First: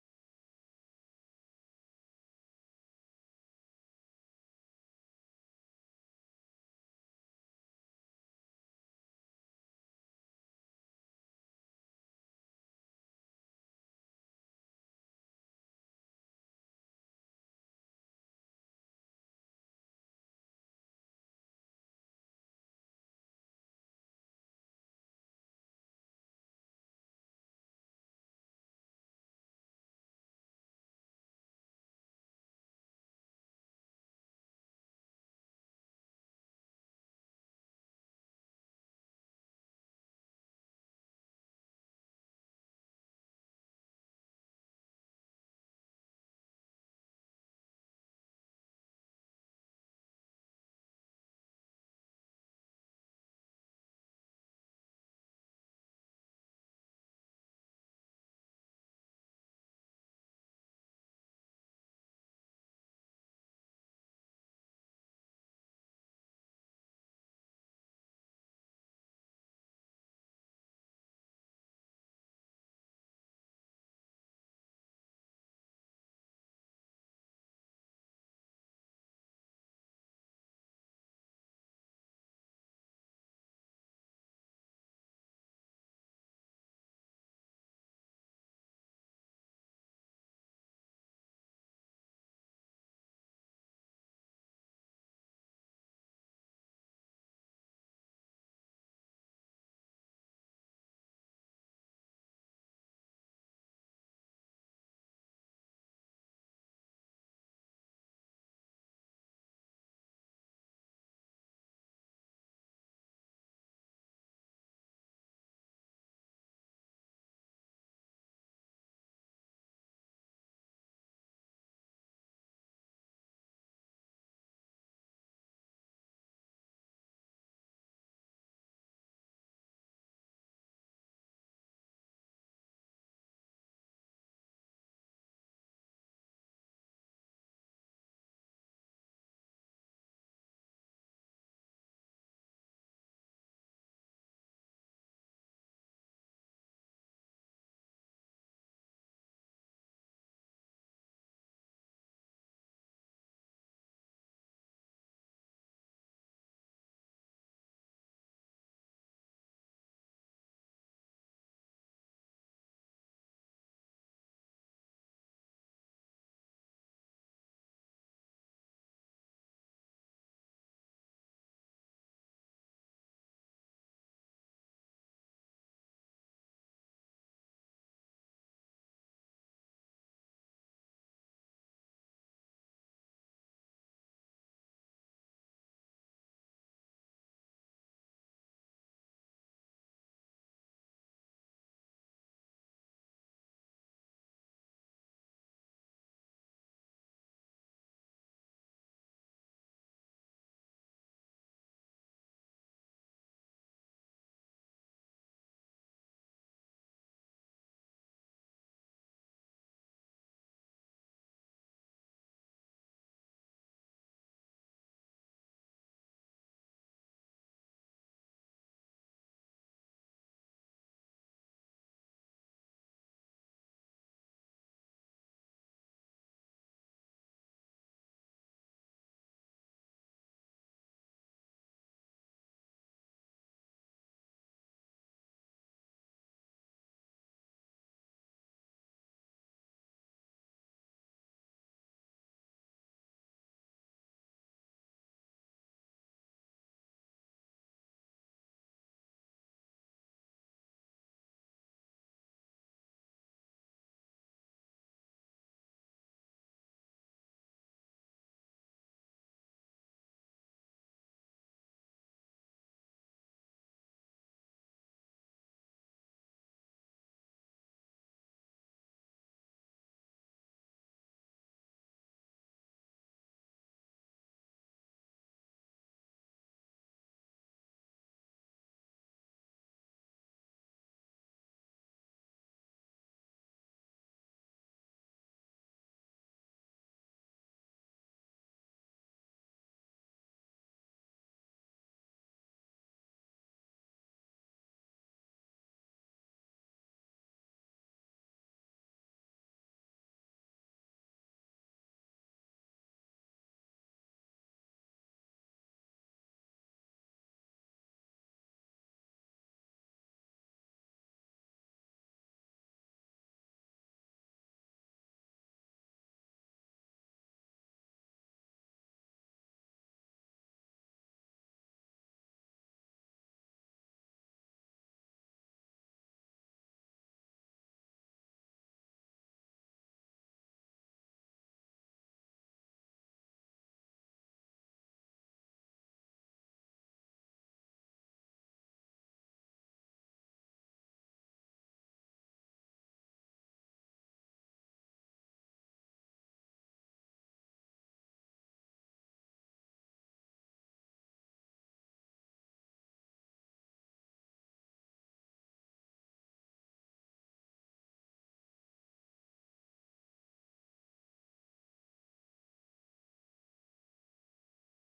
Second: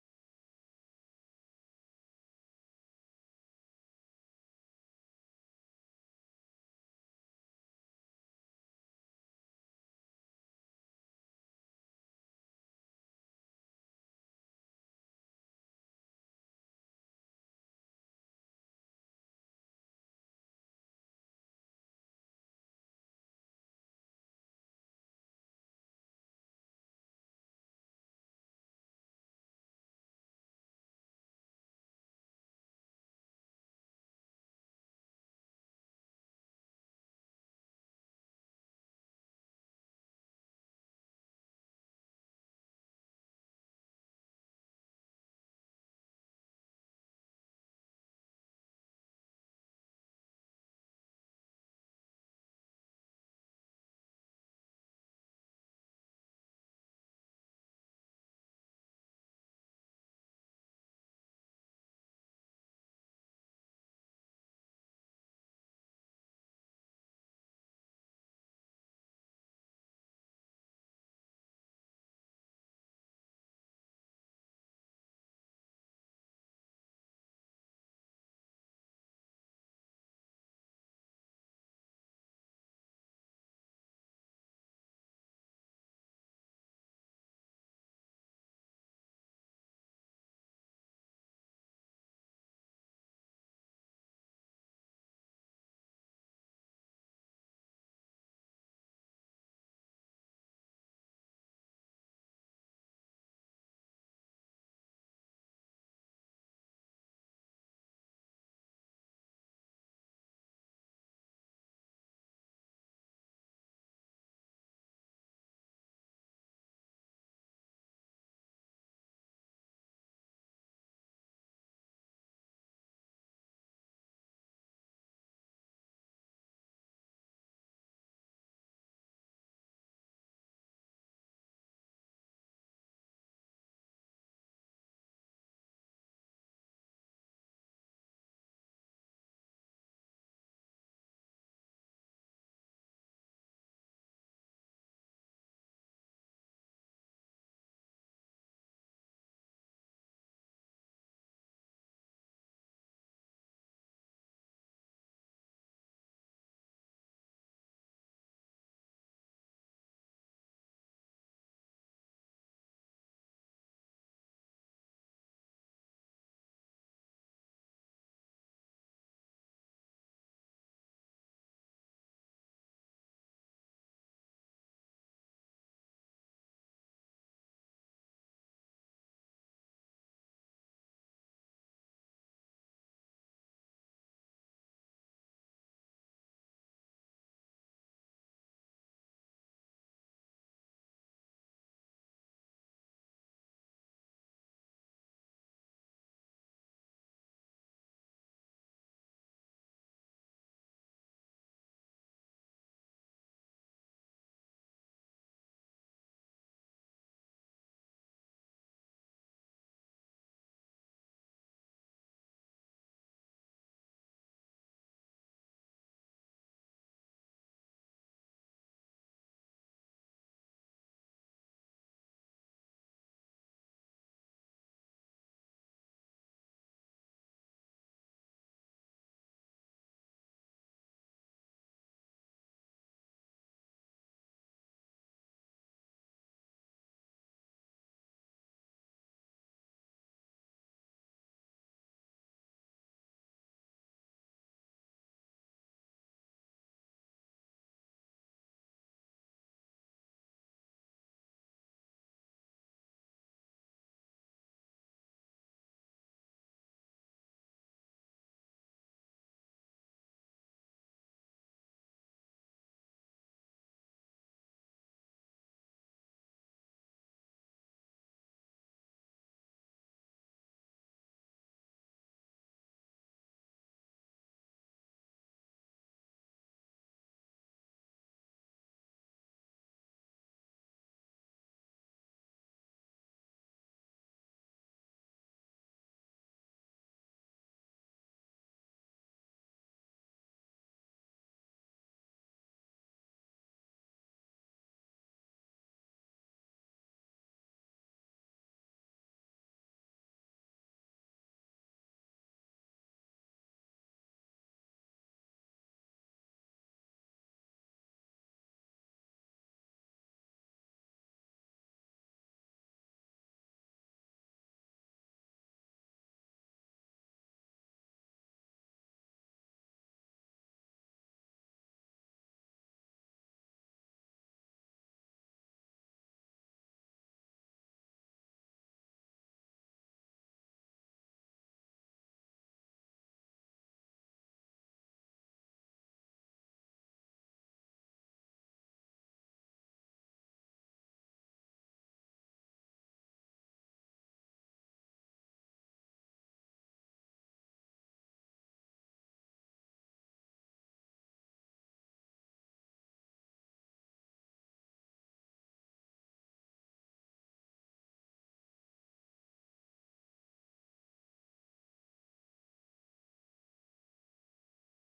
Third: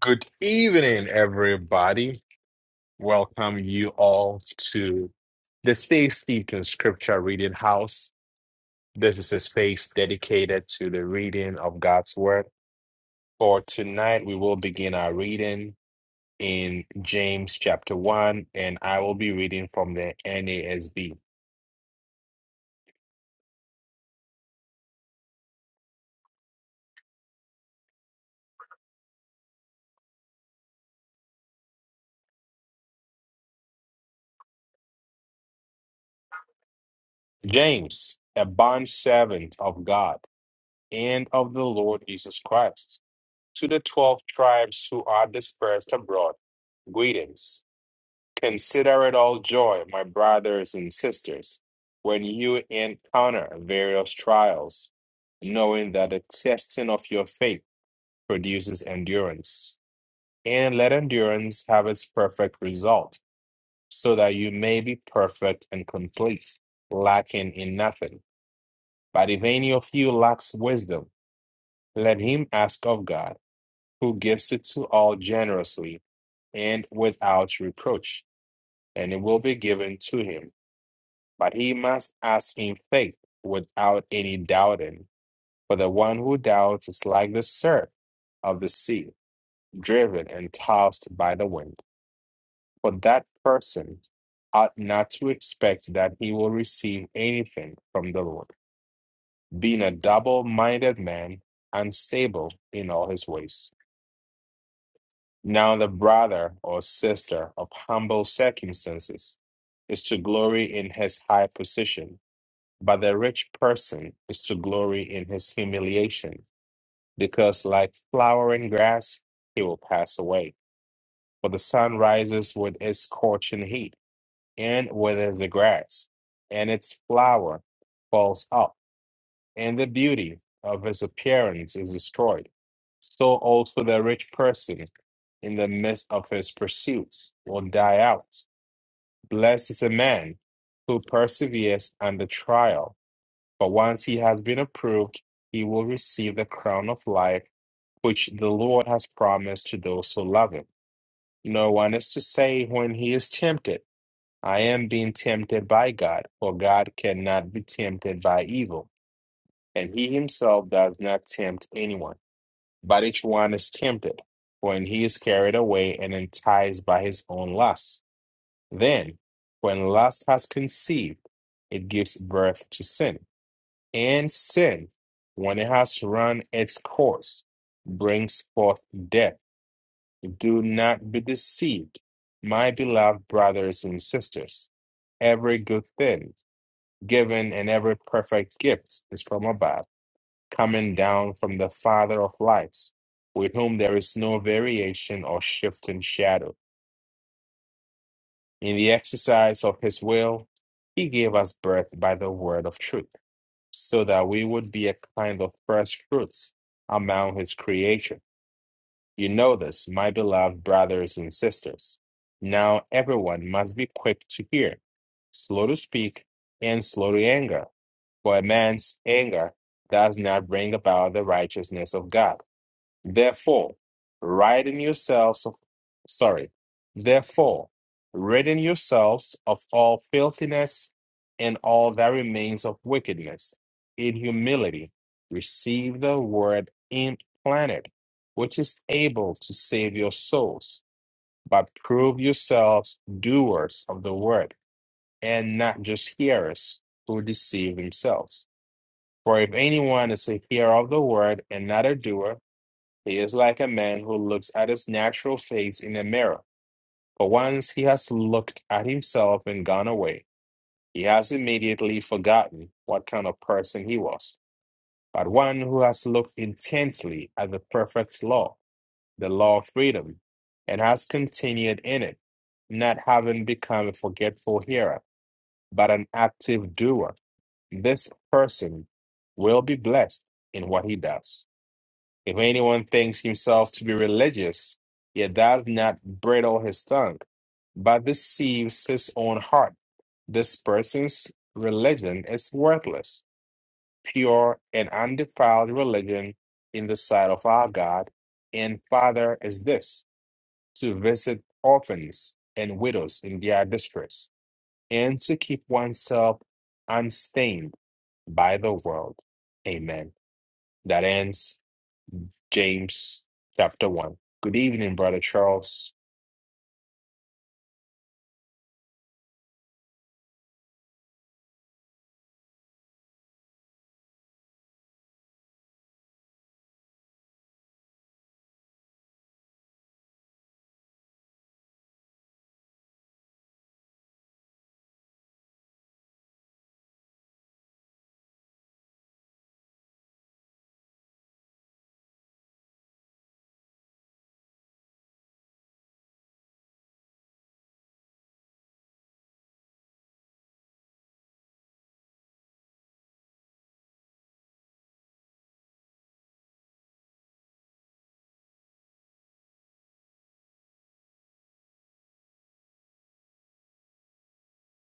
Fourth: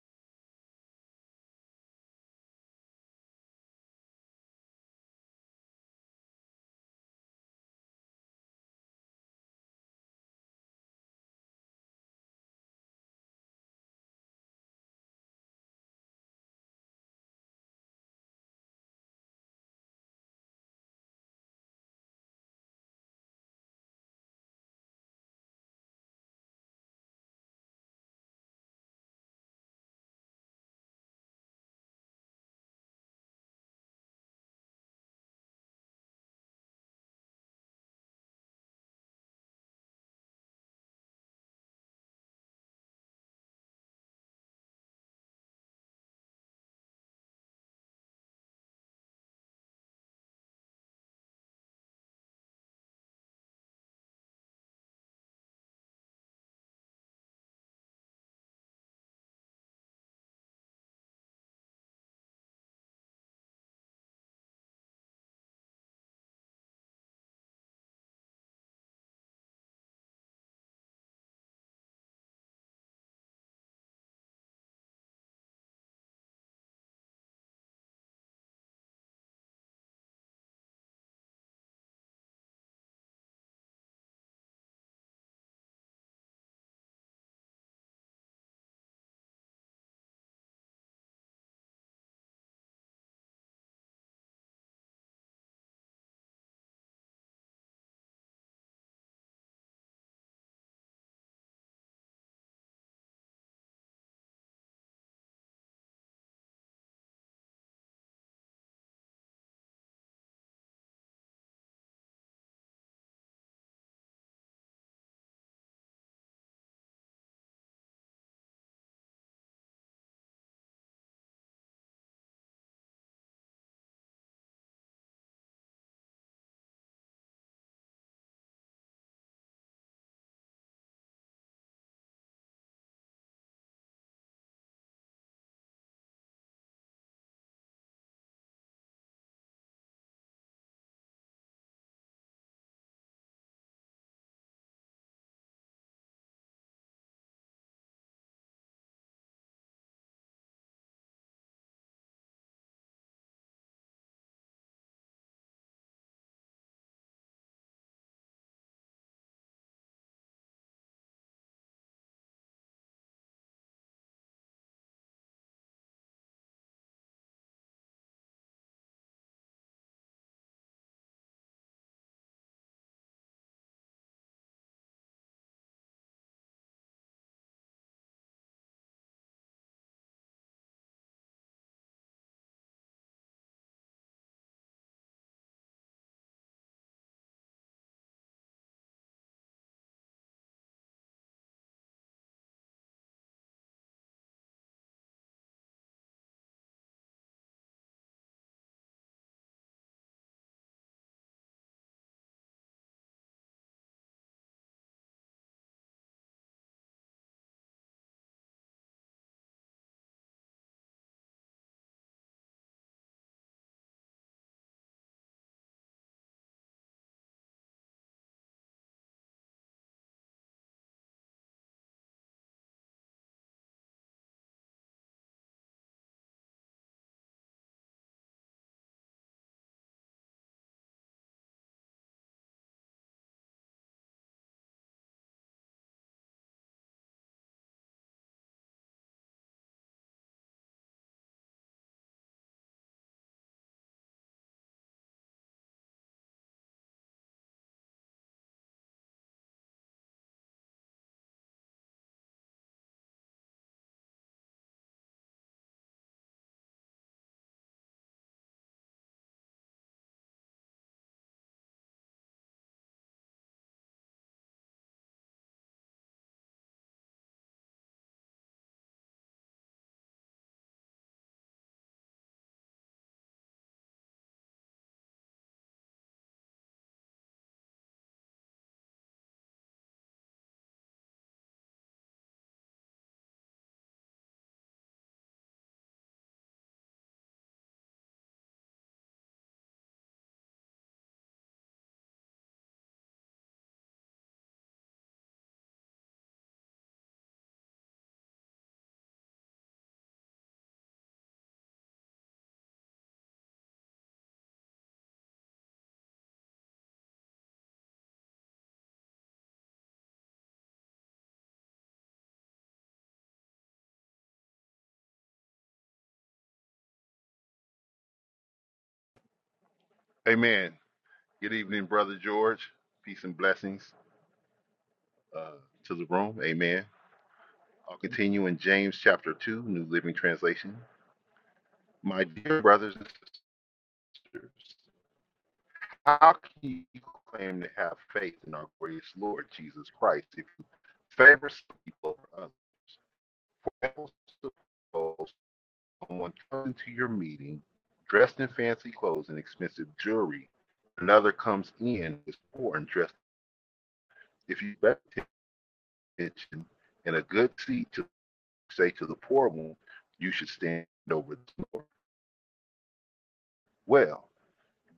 Good evening, everybody. Welcome you all to the Stay Steeped in Scripture Reading House. This is a space dedicated to the reading of God's Word. For tonight, we will begin our reading in James chapter 1, and I will be reading from the NASB. James, a bondservant of God and of the Lord Jesus Christ, to the 12 tribes who are dispersed abroad, greetings. Consider it all joy, my brothers and sisters, when you encounter various trials, knowing that the testing of your faith produces endurance. And let endurance have its perfect result, so that you may be perfect and complete, lacking in nothing. But if any of you lacks wisdom, let him ask of God, who gives it to all generously and without reproach, and it will be given to him. but he must ask in faith without any doubting. For the one who doubts is like the surf of the sea, driven and tossed by the wind. For that person ought not to expect that he will receive anything from the Lord, being a double minded man, unstable in all his ways. Now, the brother or sister of humble circumstances is to glory in his high position But the rich person is to glory in his humiliation, because like flowering grass, he will pass away. For the sun rises with its scorching heat and withers the grass, and its flower falls up, and the beauty of his appearance is destroyed. So also the rich person in the midst of his pursuits will die out. Blessed is a man who perseveres under trial But once he has been approved, he will receive the crown of life which the Lord has promised to those who love him. No one is to say when he is tempted, I am being tempted by God, for God cannot be tempted by evil, and he himself does not tempt anyone. But each one is tempted when he is carried away and enticed by his own lust. Then, when lust has conceived, it gives birth to sin and sin, when it has run its course, brings forth death. Do not be deceived, my beloved brothers and sisters. Every good thing given and every perfect gift is from above, coming down from the Father of lights, with whom there is no variation or shifting shadow. In the exercise of his will, he gave us birth by the word of truth so that we would be a kind of first fruits among his creation. You know this, my beloved brothers and sisters. Now everyone must be quick to hear, slow to speak, and slow to anger, for a man's anger does not bring about the righteousness of God. Therefore, ridding yourselves of sorry, therefore, ridding yourselves of all filthiness and all that remains of wickedness, in humility, receive the word implanted, which is able to save your souls. But prove yourselves doers of the word, and not just hearers who deceive themselves. For if anyone is a hearer of the word and not a doer, he is like a man who looks at his natural face in a mirror, but once he has looked at himself and gone away, he has immediately forgotten what kind of person he was. But one who has looked intently at the perfect law, the law of freedom, and has continued in it, not having become a forgetful hearer, but an active doer, this person will be blessed in what he does. If anyone thinks himself to be religious, yet does not bridle his tongue, but deceives his own heart, this person's religion is worthless. Pure and undefiled religion in the sight of our God and Father is this to visit orphans and widows in their distress, and to keep oneself unstained by the world. Amen. That ends James chapter 1. Good evening, Brother Charles. Amen. Good evening, Brother George. Peace and blessings uh, to the room. Amen. I'll continue in James chapter 2, New Living Translation. My dear brothers and sisters, how can you claim to have faith in our greatest Lord Jesus Christ if you favor some people over Suppose Someone comes to your meeting dressed in fancy clothes and expensive jewelry. Another comes in is poor and dressed. If you pay attention, and a good seat to say to the poor one, you should stand over the poor. Well,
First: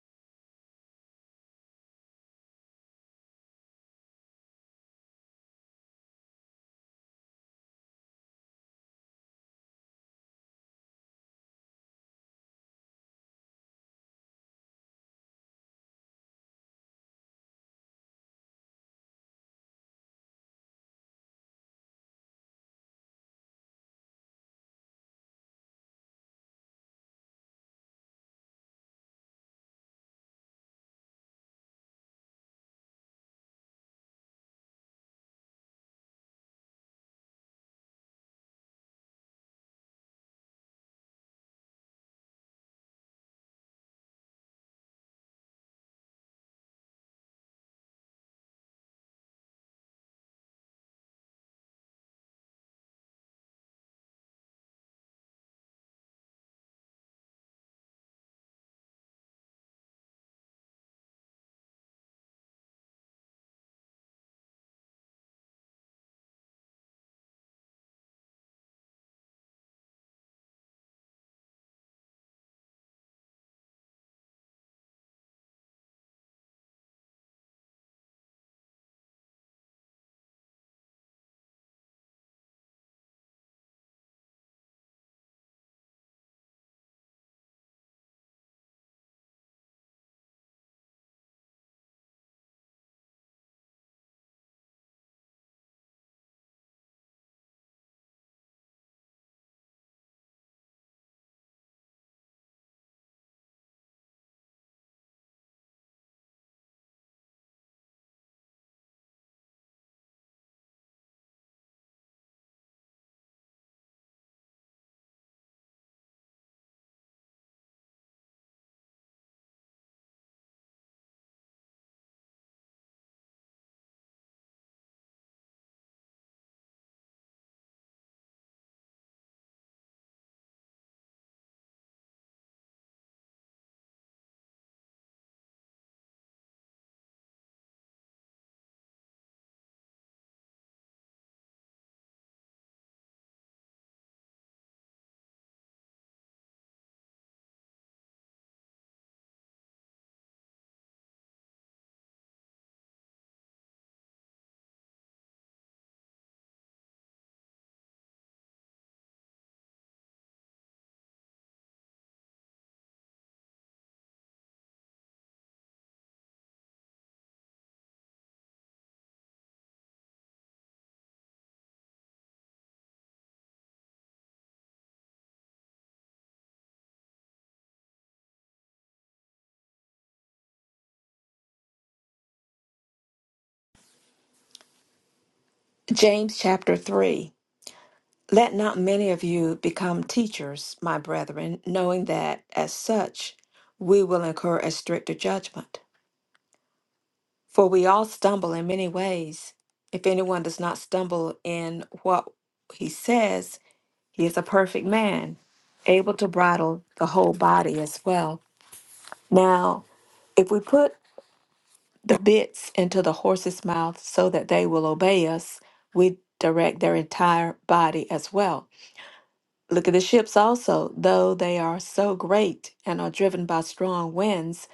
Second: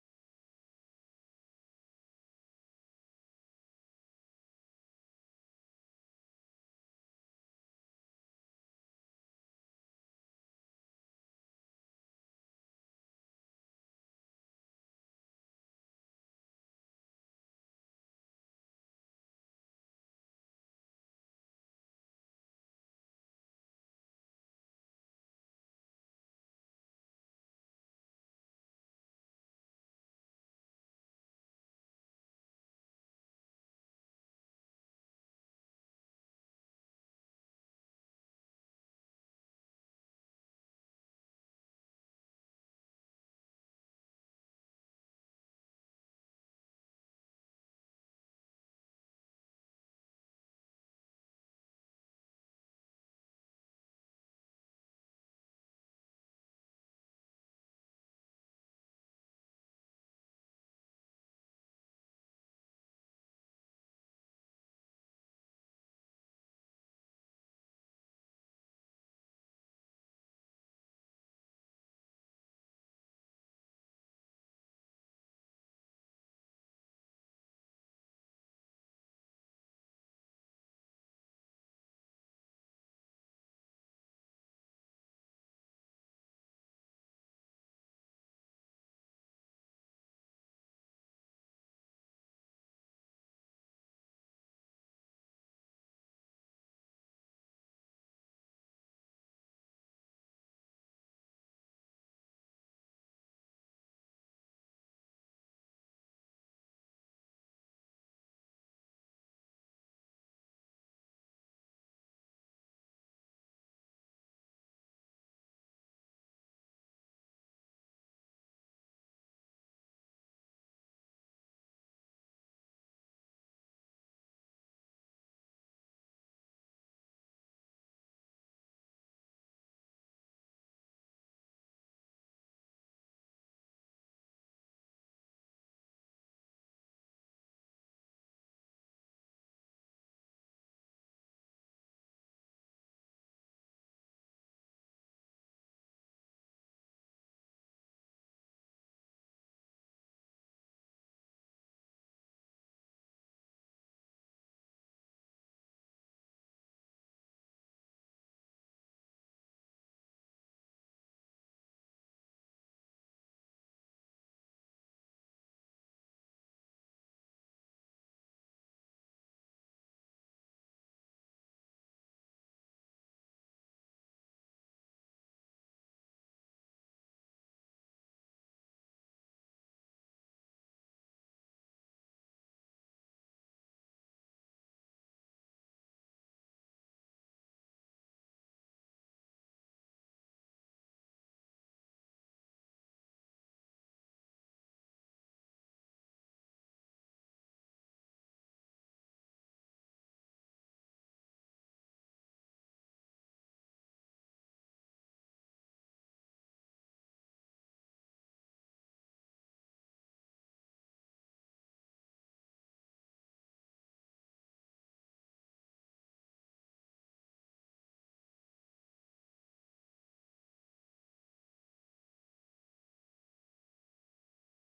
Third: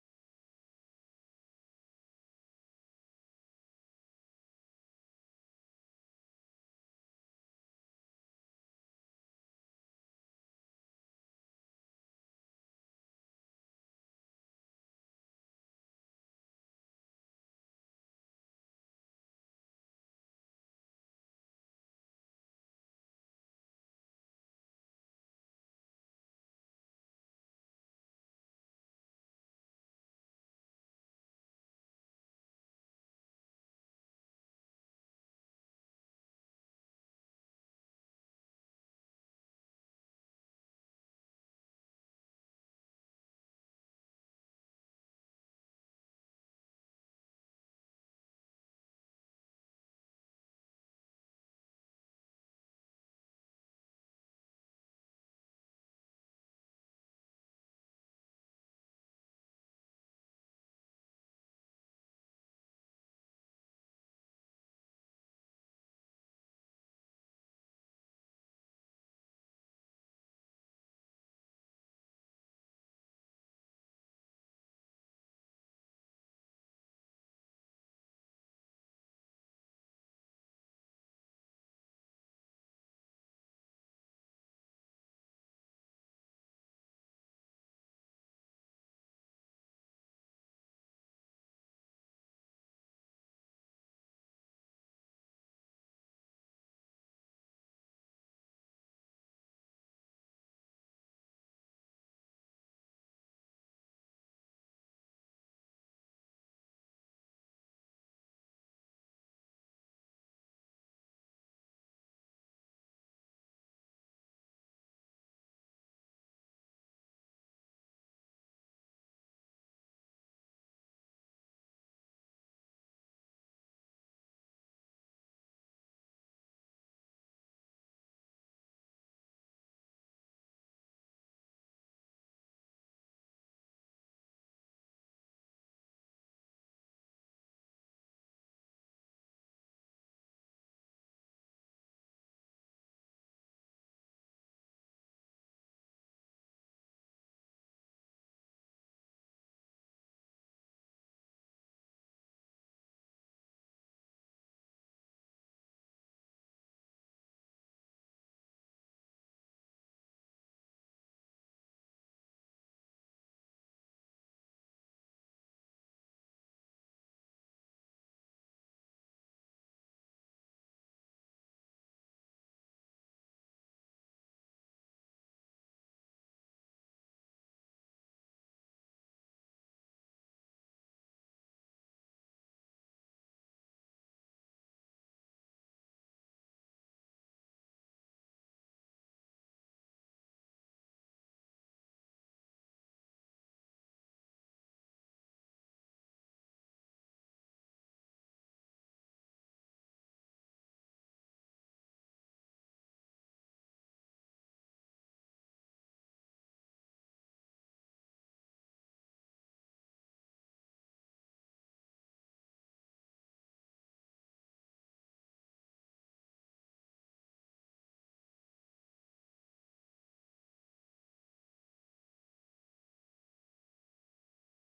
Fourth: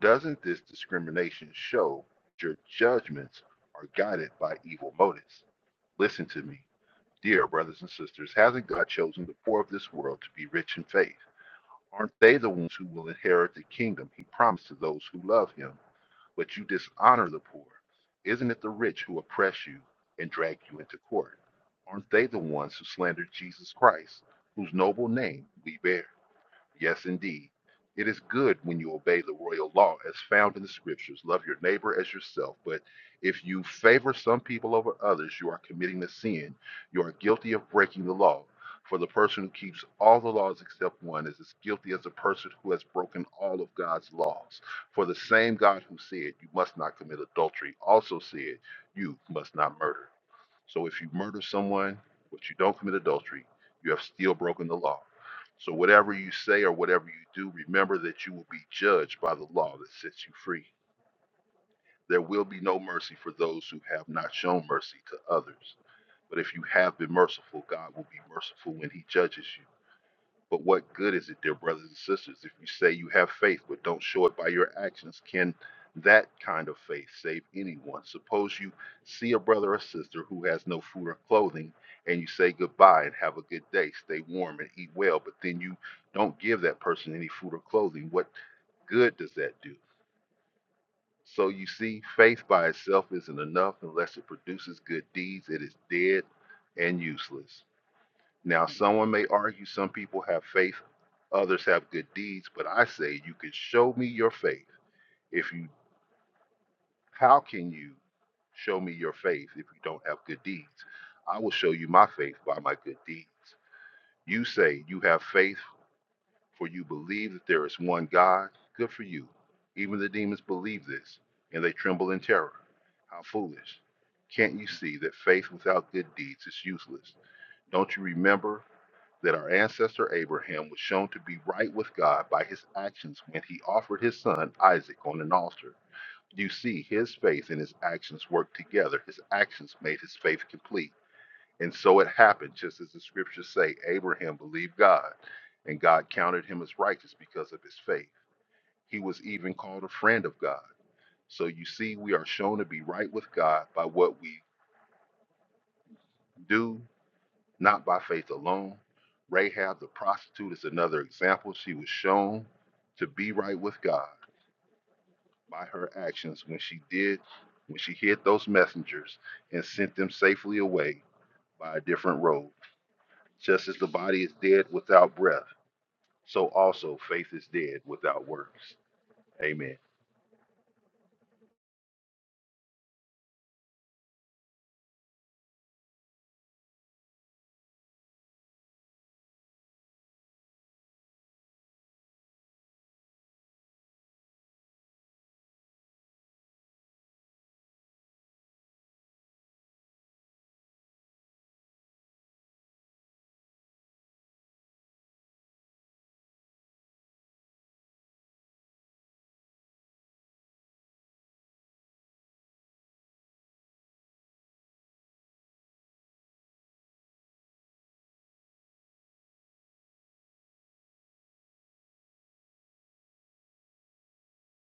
doesn't this discrimination show that your judgments are guided by evil motives? Listen to me, dear brothers and sisters. Hasn't God chosen the poor of this world to be rich in faith? Aren't they the ones who will inherit the kingdom he promised to those who love him? But you dishonor the poor. Isn't it the rich who oppress you and drag you into court? Aren't they the ones who slandered Jesus Christ, whose noble name we bear? Yes, indeed. It is good when you obey the royal law as found in the scriptures. Love your neighbor as yourself. But if you favor some people over others, you are committing a sin. You are guilty of breaking the law. For the person who keeps all the laws except one is as guilty as the person who has broken all of God's laws. For the same God who said, You must not commit adultery, also said, You must not murder. So if you murder someone, but you don't commit adultery, you have still broken the law so whatever you say or whatever you do, remember that you will be judged by the law that sets you free. There will be no mercy for those who have not shown mercy to others. But if you have been merciful, God will be merciful when he judges you. But what good is it, dear brothers and sisters, if you say you have faith but don't show it by your actions? Can that kind of faith save anyone? Suppose you see a brother or sister who has no food or clothing, and you say goodbye and have a good day, stay warm and eat well, but then you don't give that person any food or clothing. What good does that do? So you see, faith by itself isn't enough unless it produces good deeds. It is dead and useless. Now, someone may argue some people have faith, others have good deeds, but I say you can show me your faith. If you, how can you show me your faith if you don't have good deeds? I will show you my faith by my good deeds. You say you have faith, for you believe that there is one God. Good for you. Even the demons believe this, and they tremble in terror. How foolish! Can't you see that faith without good deeds is useless? Don't you remember? that our ancestor Abraham was shown to be right with God by his actions when he offered his son Isaac on an altar. You see, his faith and his actions worked together. His actions made his faith complete. And so it happened, just as the scriptures say Abraham believed God, and God counted him as righteous because of his faith. He was even called a friend of God. So you see, we are shown to be right with God by what we do not by faith alone. Rahab the prostitute is another example. She was shown to be right with God by her actions when she did, when she hid those messengers and sent them safely away by a different road. Just as the body is dead without breath, so also faith is dead without works. Amen. James chapter 3 Let not many of you become teachers, my brethren, knowing that as such we will incur a stricter judgment. For we all stumble in many ways. If anyone does not stumble in what he says, he is a perfect man, able to bridle the whole body as well. Now, if we put the bits into the horse's mouth so that they will obey us, we direct their entire body as well. Look at the ships also, though they are so great and are driven by strong winds,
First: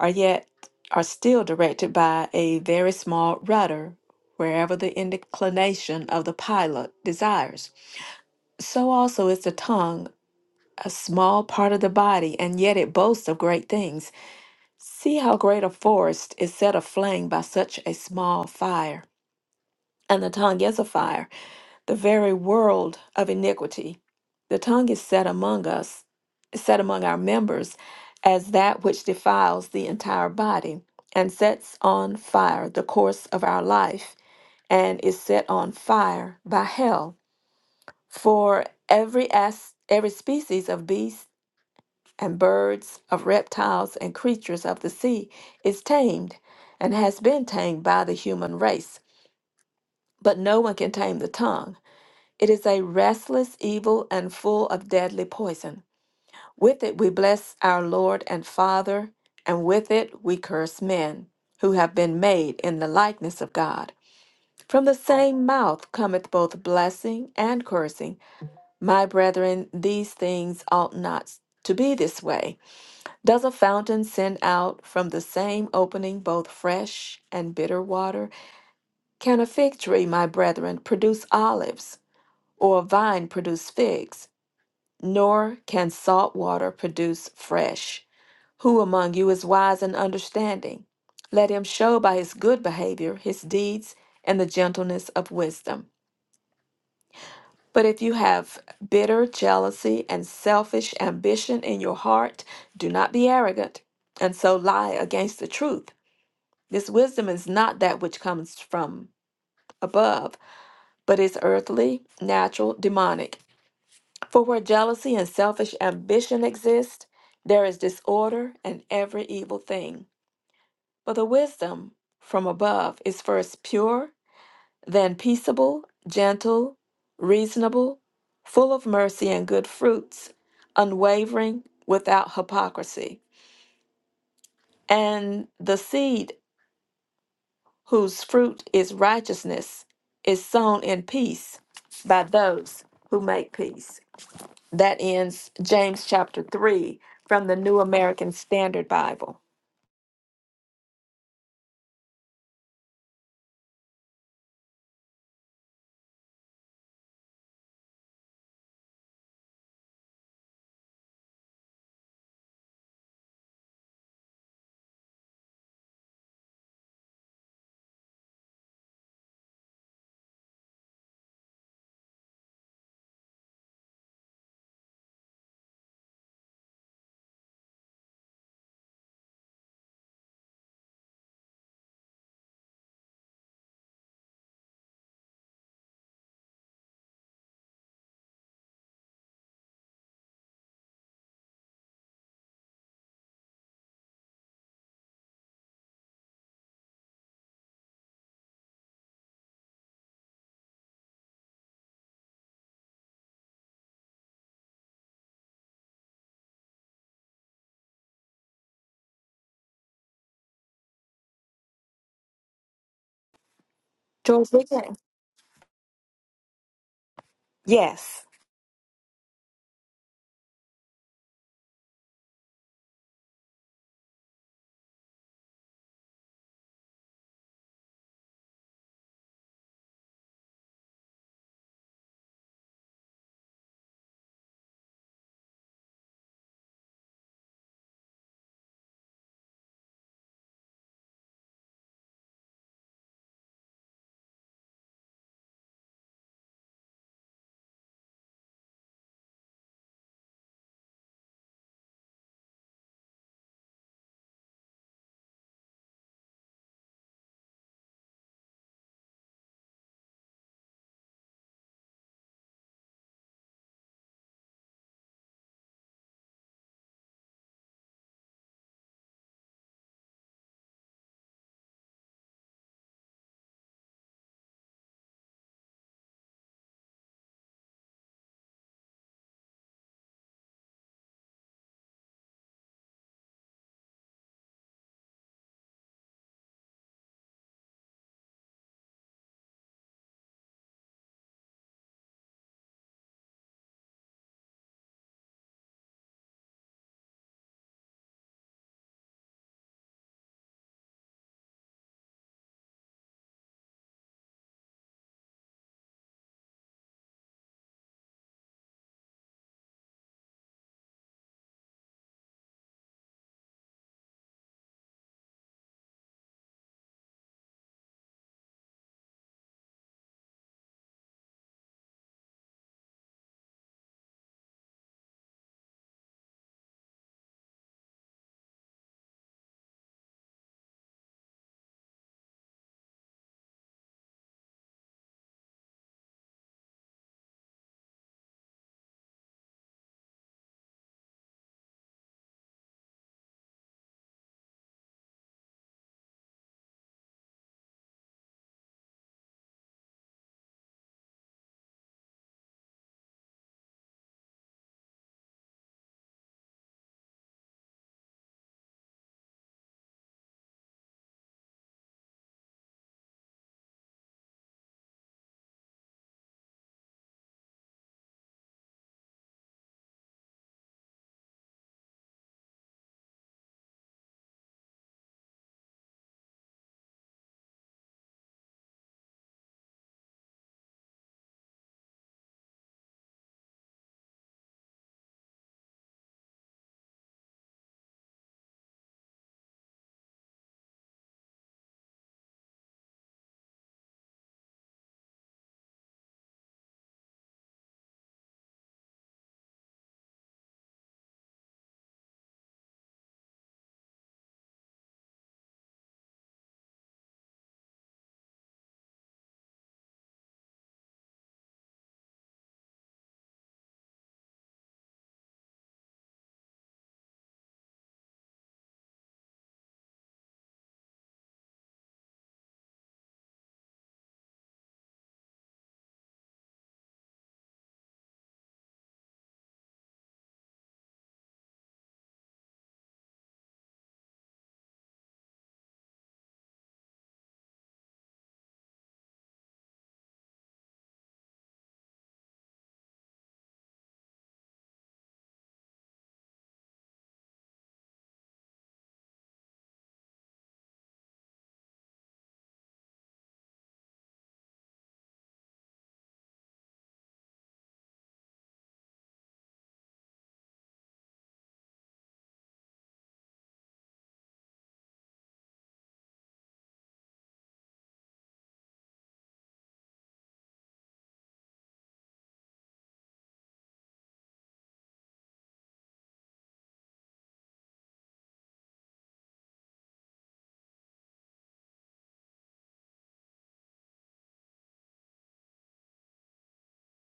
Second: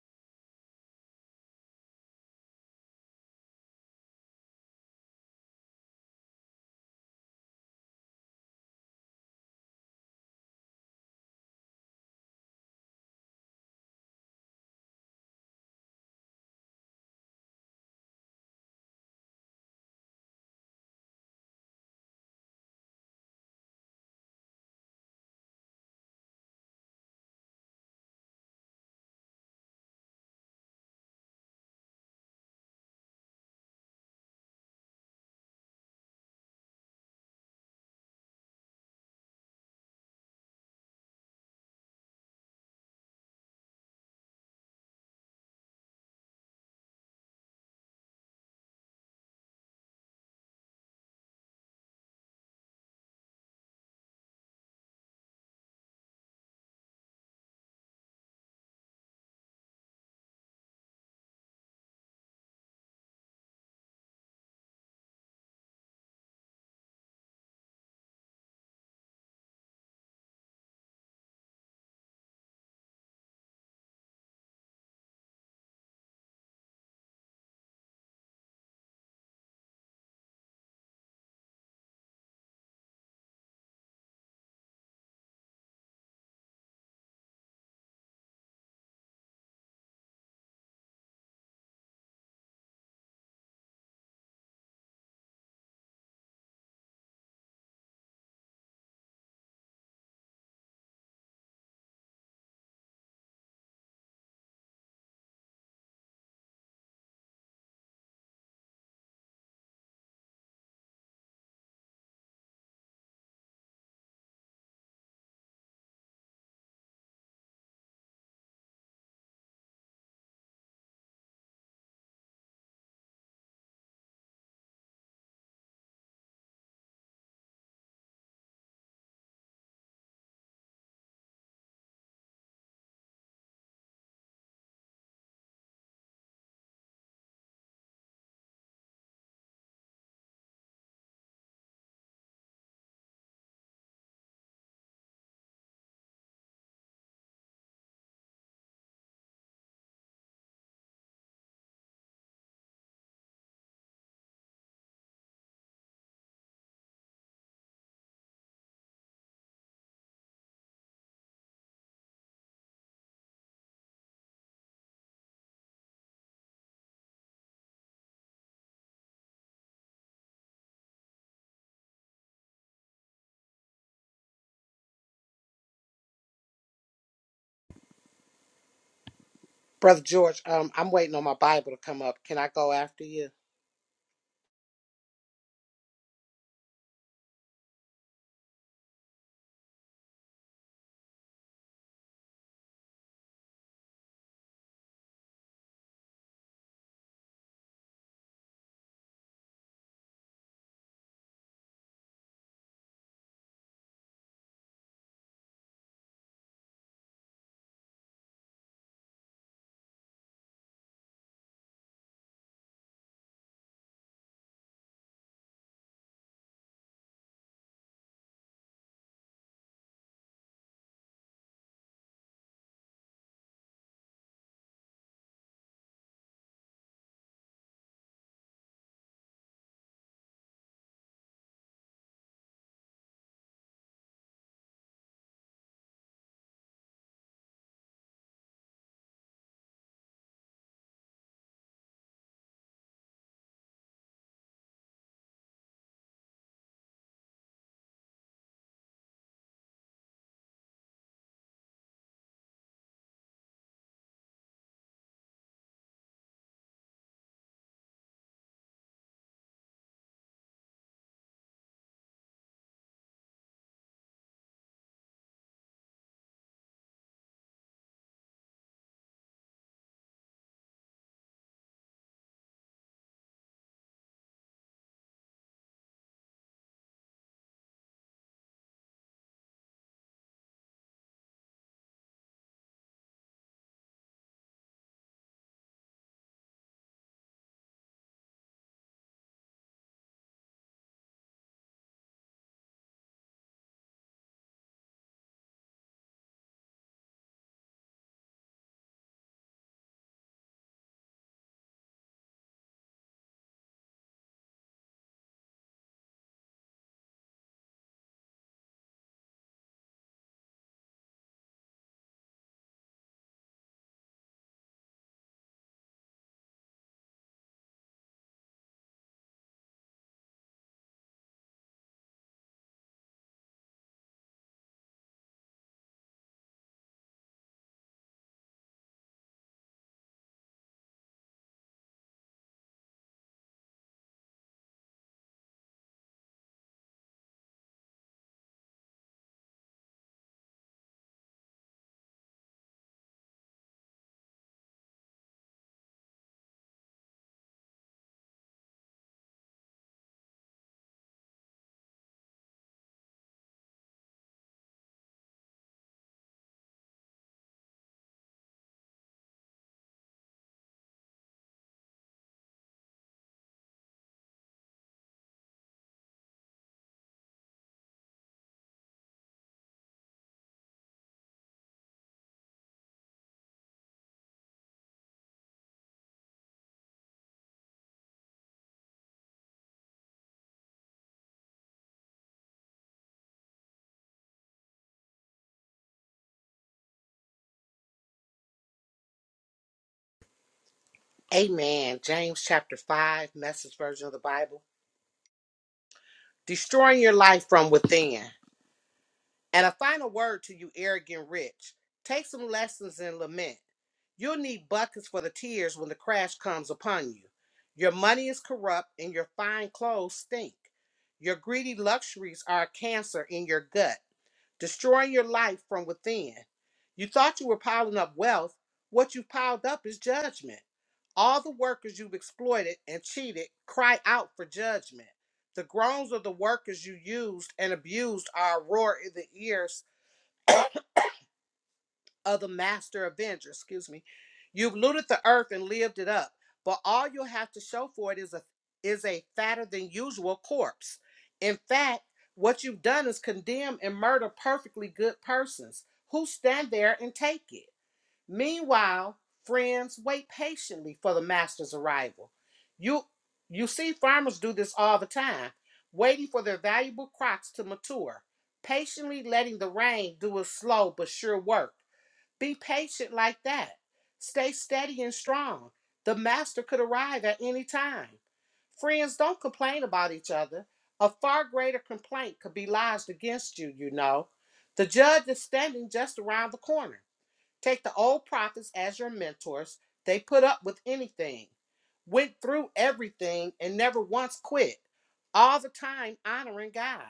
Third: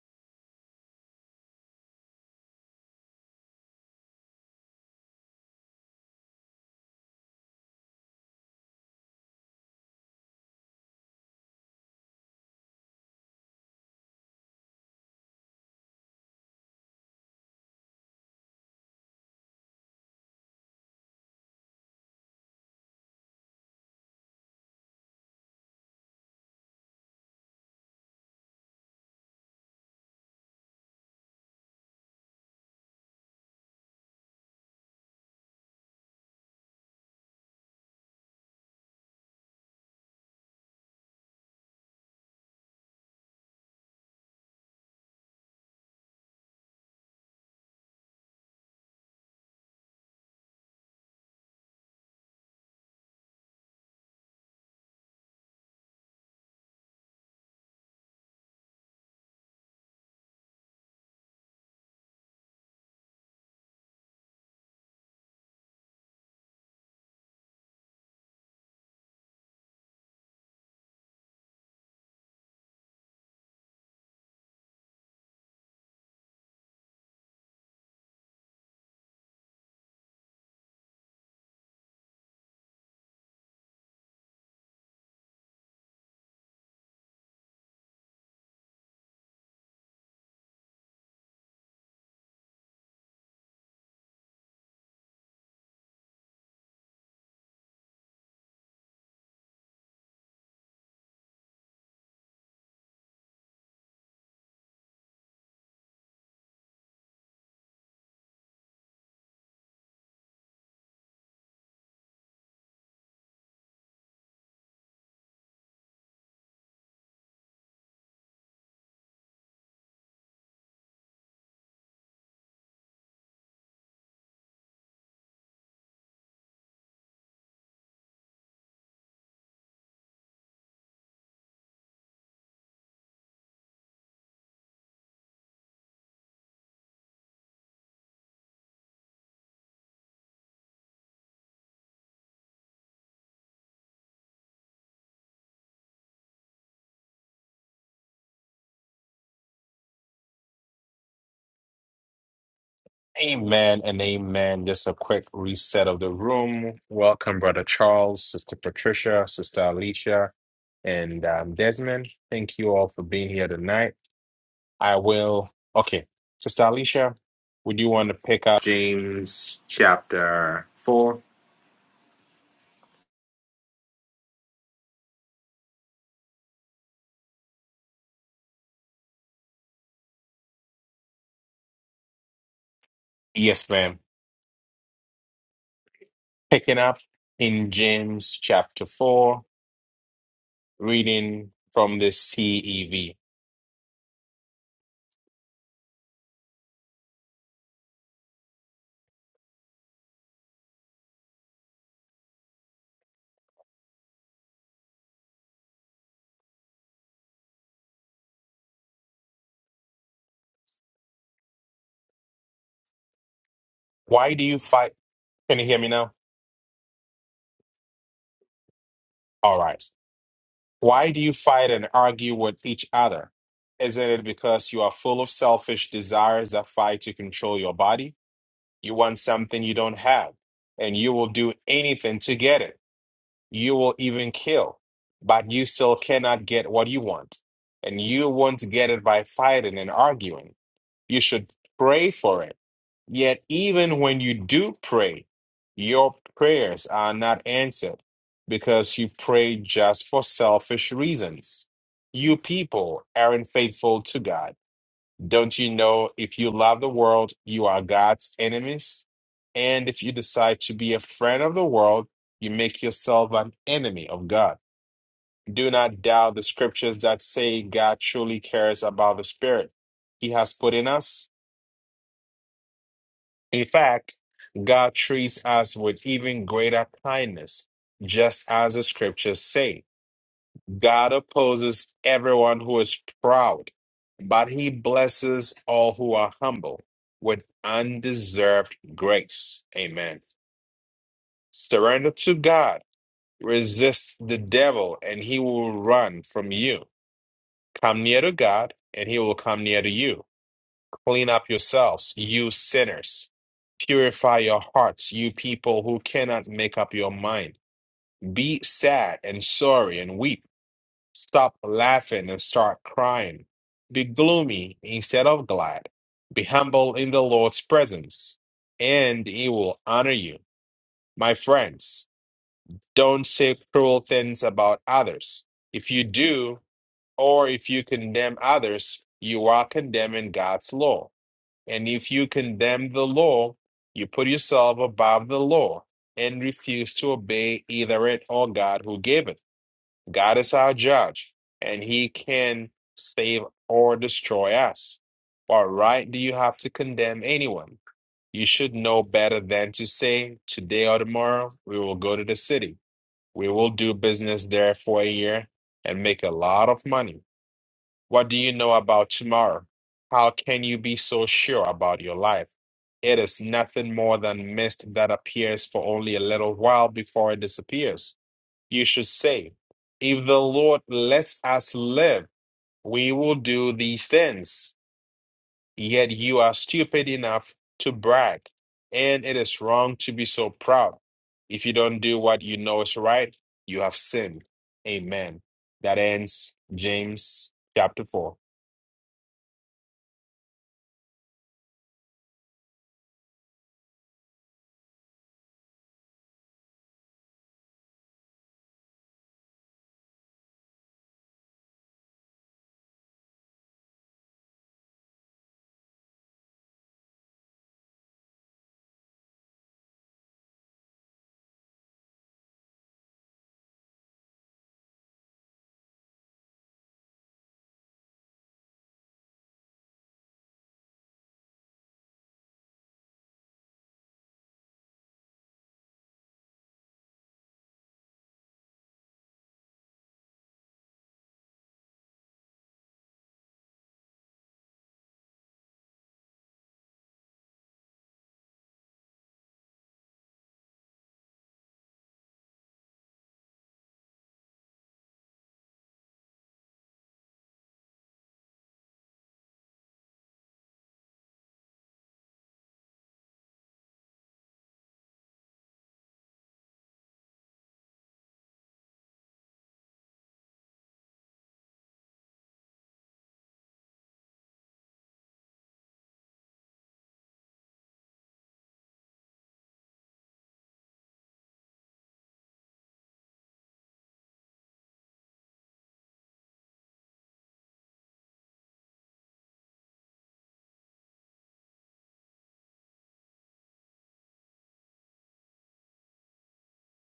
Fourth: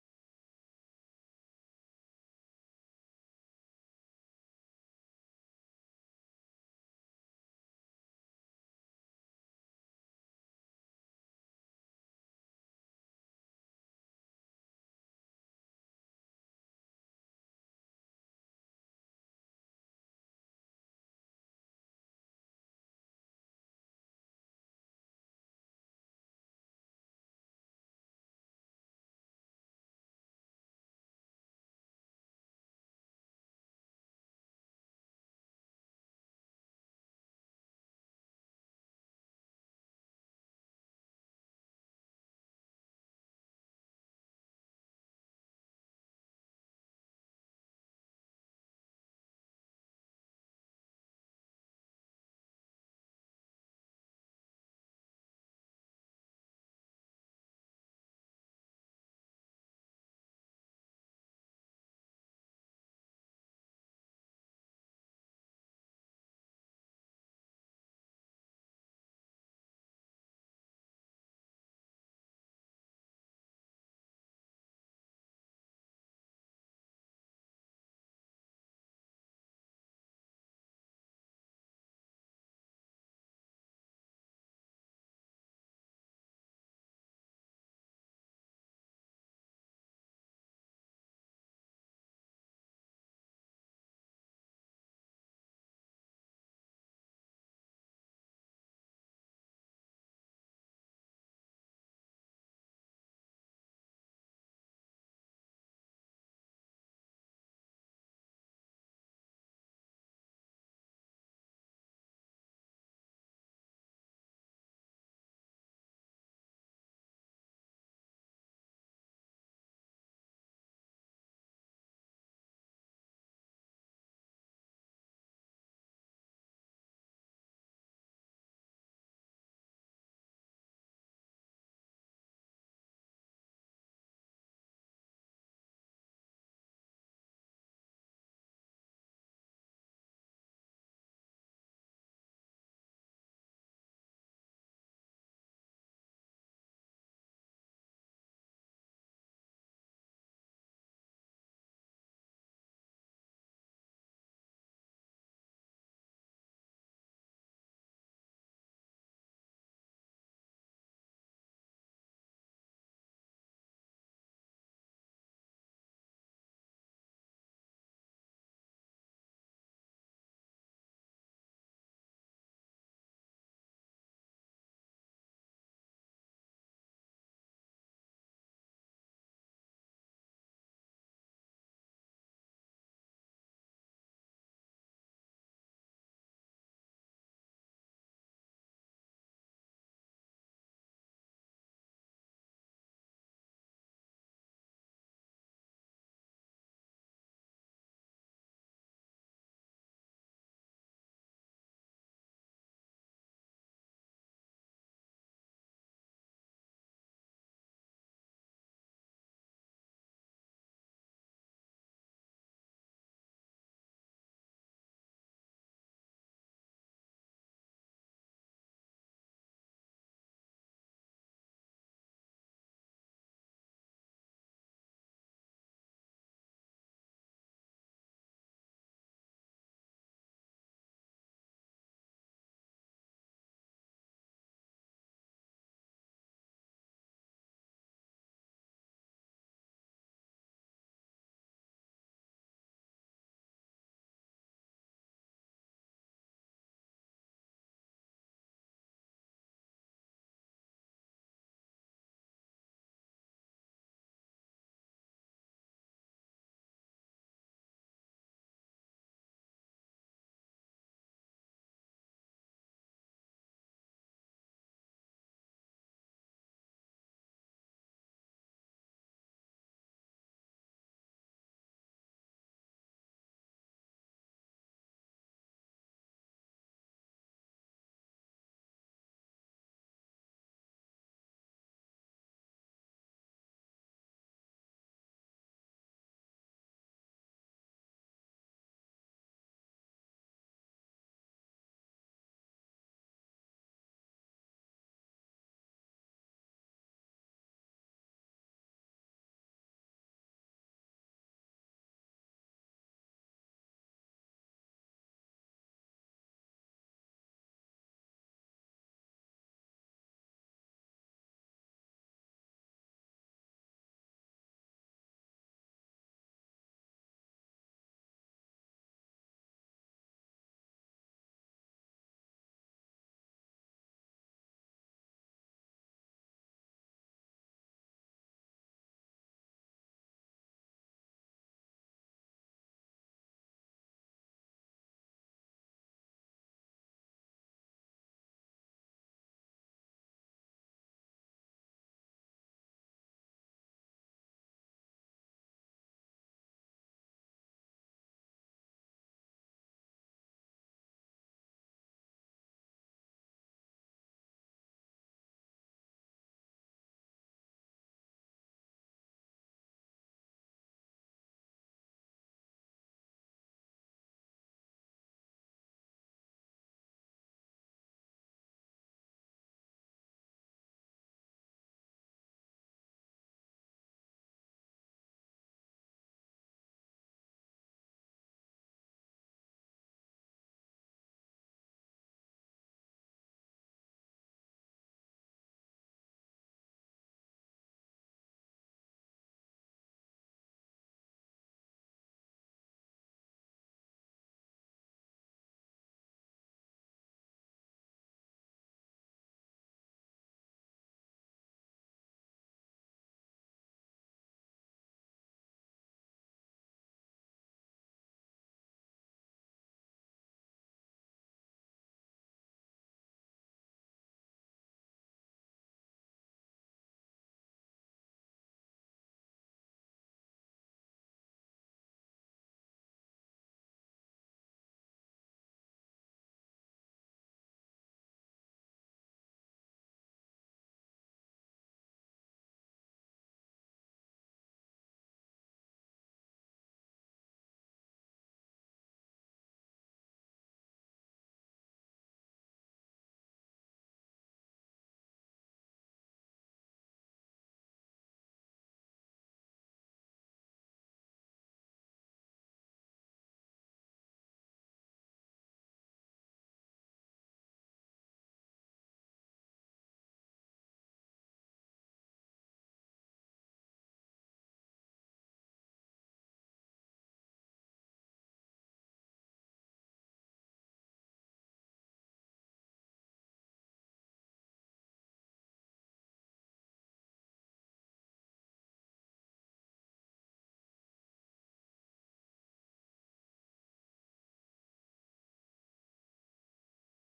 are yet are still directed by a very small rudder, wherever the inclination of the pilot desires. So also is the tongue, a small part of the body, and yet it boasts of great things. See how great a forest is set aflame by such a small fire. And the tongue is a fire the very world of iniquity. The tongue is set among us, is set among our members, as that which defiles the entire body, and sets on fire the course of our life, and is set on fire by hell. For every as, every species of beasts and birds, of reptiles and creatures of the sea is tamed, and has been tamed by the human race, but no one can tame the tongue. It is a restless evil and full of deadly poison. With it we bless our Lord and Father, and with it we curse men who have been made in the likeness of God. From the same mouth cometh both blessing and cursing. My brethren, these things ought not to be this way. Does a fountain send out from the same opening both fresh and bitter water? Can a fig tree, my brethren, produce olives, or a vine produce figs? nor can salt water produce fresh. Who among you is wise and understanding? Let him show by his good behavior his deeds and the gentleness of wisdom. But if you have bitter jealousy and selfish ambition in your heart, do not be arrogant, and so lie against the truth. This wisdom is not that which comes from above, but is earthly, natural, demonic. For where jealousy and selfish ambition exist, there is disorder and every evil thing. But the wisdom from above is first pure, then peaceable, gentle, reasonable, full of mercy and good fruits, unwavering, without hypocrisy. And the seed whose fruit is righteousness is sown in peace by those who make peace. That ends James chapter 3 from the New American Standard Bible. Amen and amen. Just a quick reset of the room. Welcome, Brother Charles, Sister Patricia, Sister Alicia, and um, Desmond. Thank you all for being here tonight. I will. Okay, Sister Alicia, would you want to pick up? James chapter 4. Brother George, um, I'm waiting on my Bible to come up. Can I go after you? Yes, ma'am. Picking up in James chapter 4, reading from the CEV. Why do George, you we fight? can. Can you hear me now? Yes. All right. Why do you fight and argue with each other? Isn't it because you are full of selfish desires that fight to control your body? You want something you don't have, and you will do anything to get it. You will even kill, but you still cannot get what you want. And you won't get it by fighting and arguing. You should pray for it. Yet, even when you do pray, your prayers are not answered because you pray just for selfish reasons. You people aren't faithful to God. Don't you know if you love the world, you are God's enemies? And if you decide to be a friend of the world, you make yourself an enemy of God. Do not doubt the scriptures that say God truly cares about the spirit He has put in us In fact, God treats us with even greater kindness, just as the scriptures say. God opposes everyone who is proud, but he blesses all who are humble with undeserved grace. Amen. Surrender to God, resist the devil, and he will run from you. Come near to God, and he will come near to you. Clean up yourselves, you sinners. Purify your hearts, you people who cannot make up your mind. Be sad and sorry and weep. Stop laughing and start crying. Be gloomy instead of glad. Be humble in the Lord's presence, and he will honor you. My friends, don't say cruel things about others. If you do, or if you condemn others, you are condemning God's law and if you condemn the law, you put yourself above the law and refuse to obey either it or God who gave it. God is our judge, and he can save or destroy us. What right do you have to condemn anyone? You should know better than to say, Today or tomorrow, we will go to the city. We will do business there for a year and make a lot of money. What do you know about tomorrow? How can you be so sure about your life? It is nothing more than mist that appears for only a little while before it disappears. You should say, If the Lord lets us live, we will do these things. Yet you are stupid enough to brag, and it is wrong to be so proud. If you don't do what you know is right, you have sinned. Amen. That ends James chapter 4. Amen. James chapter 5, message version of the Bible. Destroying your life from within. And a final word to you, arrogant rich. Take some lessons in lament. You'll need buckets for the tears when the crash comes upon you. Your money is corrupt and your fine clothes stink. Your greedy luxuries are a cancer in your gut, destroying your life from within. You thought you were piling up wealth. What you have piled up is judgment. All the workers you've exploited and cheated cry out for judgment. The groans of the workers you used and abused are a roar in the ears of the master avenger. Excuse me. You've looted the earth and lived it up, but all you'll have to show for it is a is a fatter than usual corpse. In fact, what you've done is condemn and murder perfectly good persons who stand there and take it. Meanwhile, friends wait patiently for the master's arrival. You you see farmers do this all the time, waiting for their valuable crops to mature, patiently letting the rain do its slow but sure work. Be patient like that. Stay steady and strong. The master could arrive at any time. Friends don't complain about each other. A far greater complaint could be lodged against you, you know. The judge is standing just around the corner. Take the old prophets as your mentors. They put up with anything, went through everything, and never once quit, all the time honoring God.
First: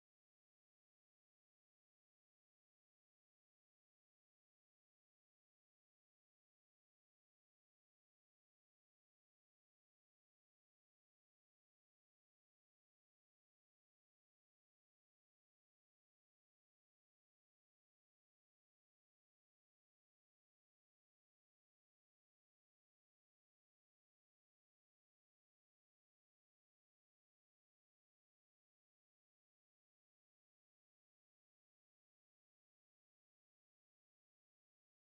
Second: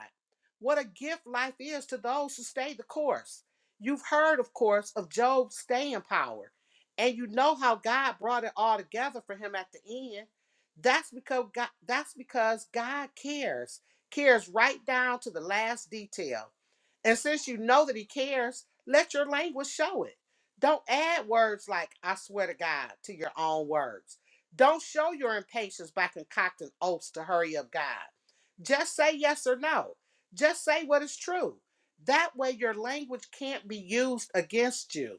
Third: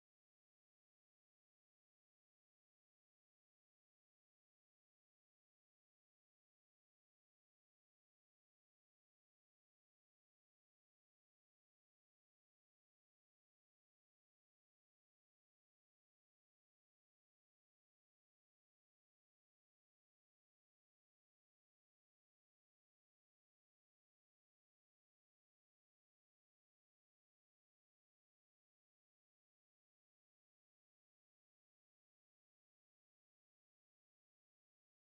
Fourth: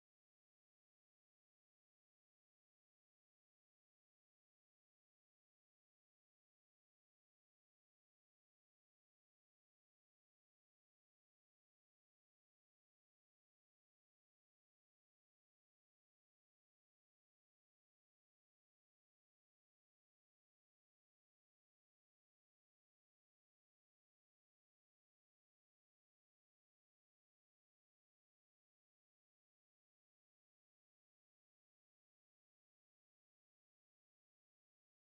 What a gift life is to those who stay the course. You've heard, of course, of Job's staying power, and you know how God brought it all together for him at the end. That's because God, that's because God cares, cares right down to the last detail. And since you know that He cares, let your language show it. Don't add words like I swear to God to your own words. Don't show your impatience by concocting oaths to hurry up God. Just say yes or no. Just say what is true. That way your language can't be used against you.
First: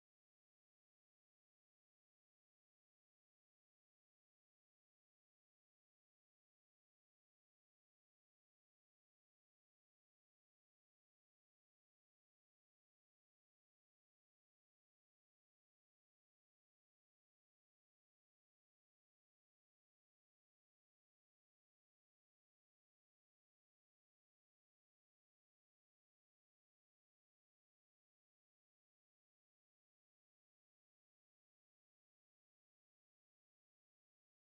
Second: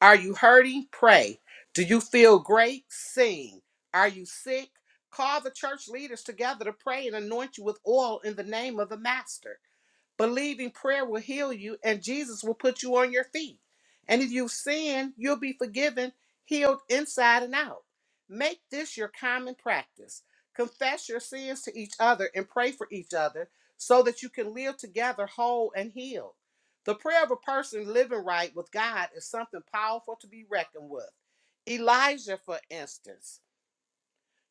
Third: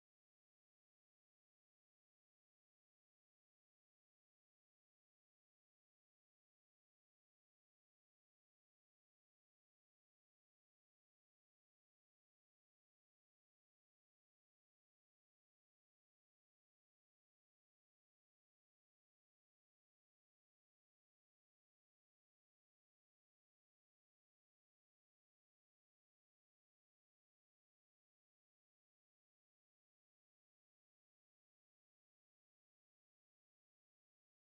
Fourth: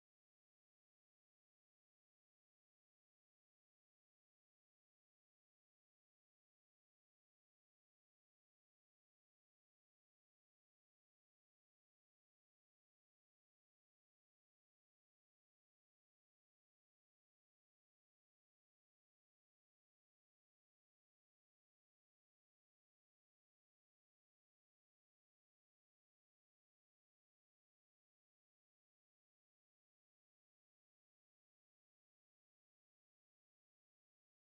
Are you hurting? Pray. Do you feel great? Sing. Are you sick? Call the church leaders together to pray and anoint you with oil in the name of the Master. Believing prayer will heal you and Jesus will put you on your feet. And if you sin, you'll be forgiven, healed inside and out. Make this your common practice. Confess your sins to each other and pray for each other so that you can live together whole and healed. The prayer of a person living right with God is something powerful to be reckoned with. Elijah, for instance.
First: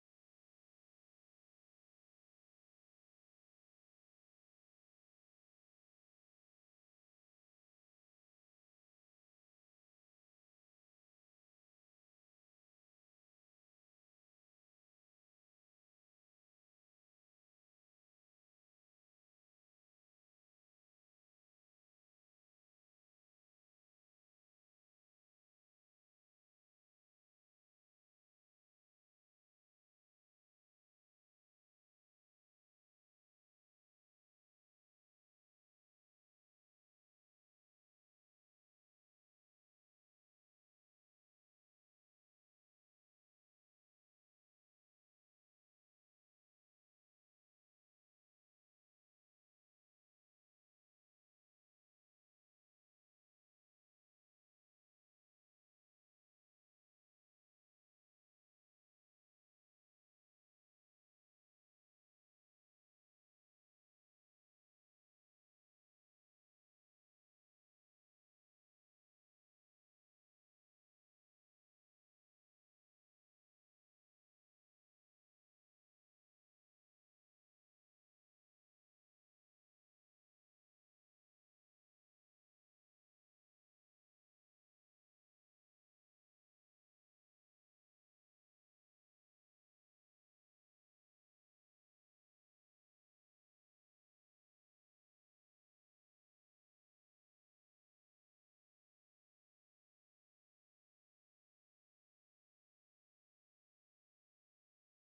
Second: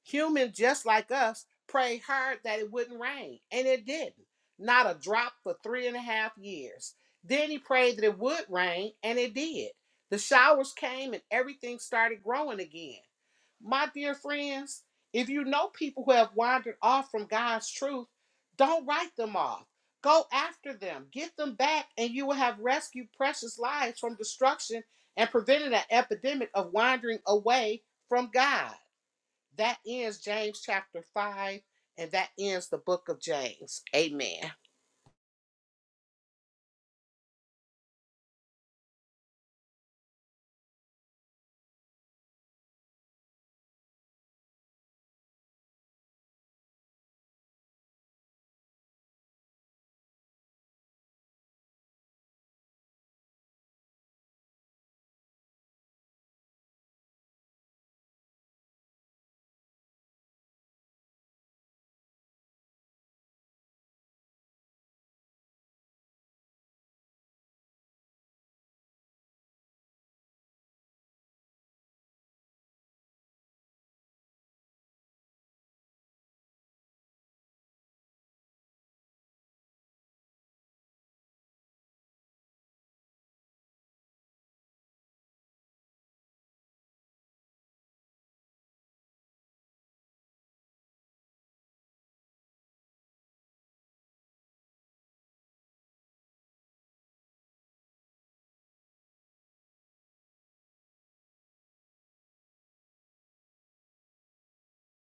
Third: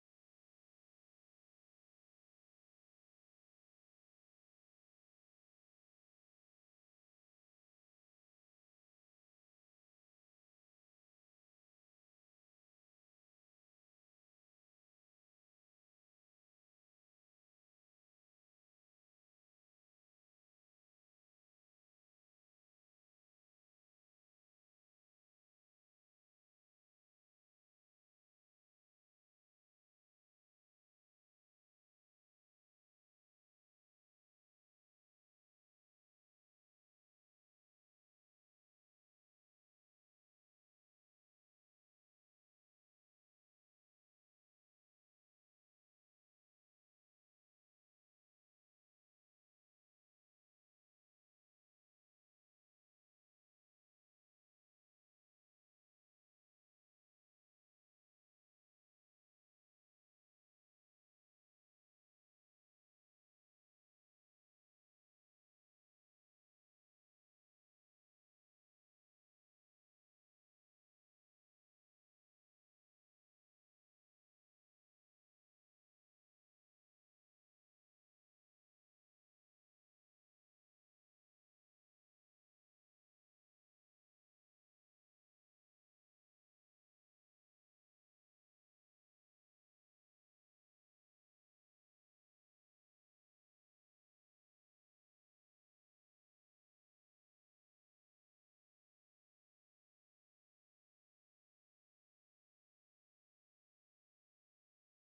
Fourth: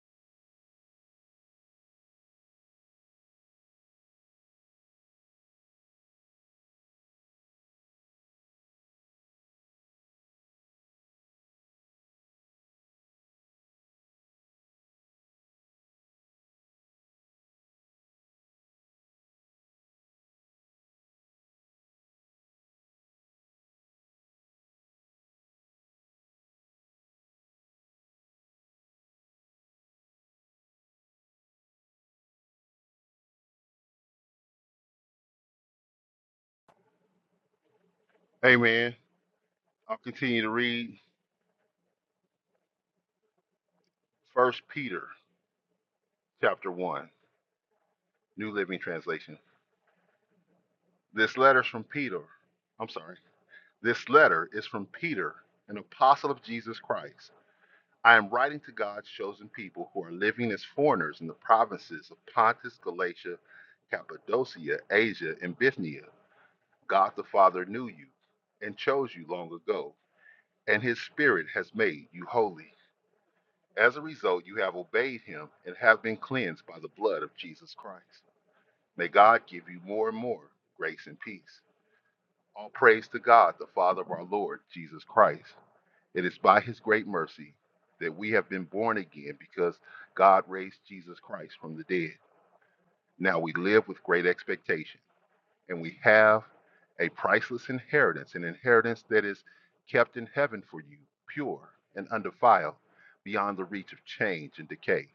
Humans just like us prayed hard that it wouldn't rain, and it didn't. Not a drop for three and a half years. Then he prayed that it would rain, and it did. The showers came and everything started growing again. My dear friends, if you know people who have wandered off from God's truth, don't write them off. Go after them, get them back, and you will have rescued precious lives from destruction and prevented an epidemic of wandering away from God. That ends James chapter 5, and that ends the book of James. Amen. Amen. I'll continue to read First Peter chapter one, New Living Translation. This letter's from Peter. I'm sorry. This letter is from Peter, an apostle of Jesus Christ. I am writing to God's chosen people who are living as foreigners in the provinces of Pontus, Galatia, Cappadocia, Asia, and Bithynia. God the Father knew you and chose you long ago, and his Spirit has made you holy. As a result, you have obeyed him and have been cleansed by the blood of Jesus Christ. May God give you more and more grace and peace. All praise to God, the Father of our Lord Jesus Christ It is by his great mercy that we have been born again because God raised Jesus Christ from the dead. Now we live with great expectation and we have a priceless inheritance, an inheritance that is kept in heaven for you, pure and undefiled, beyond the reach of change and decay.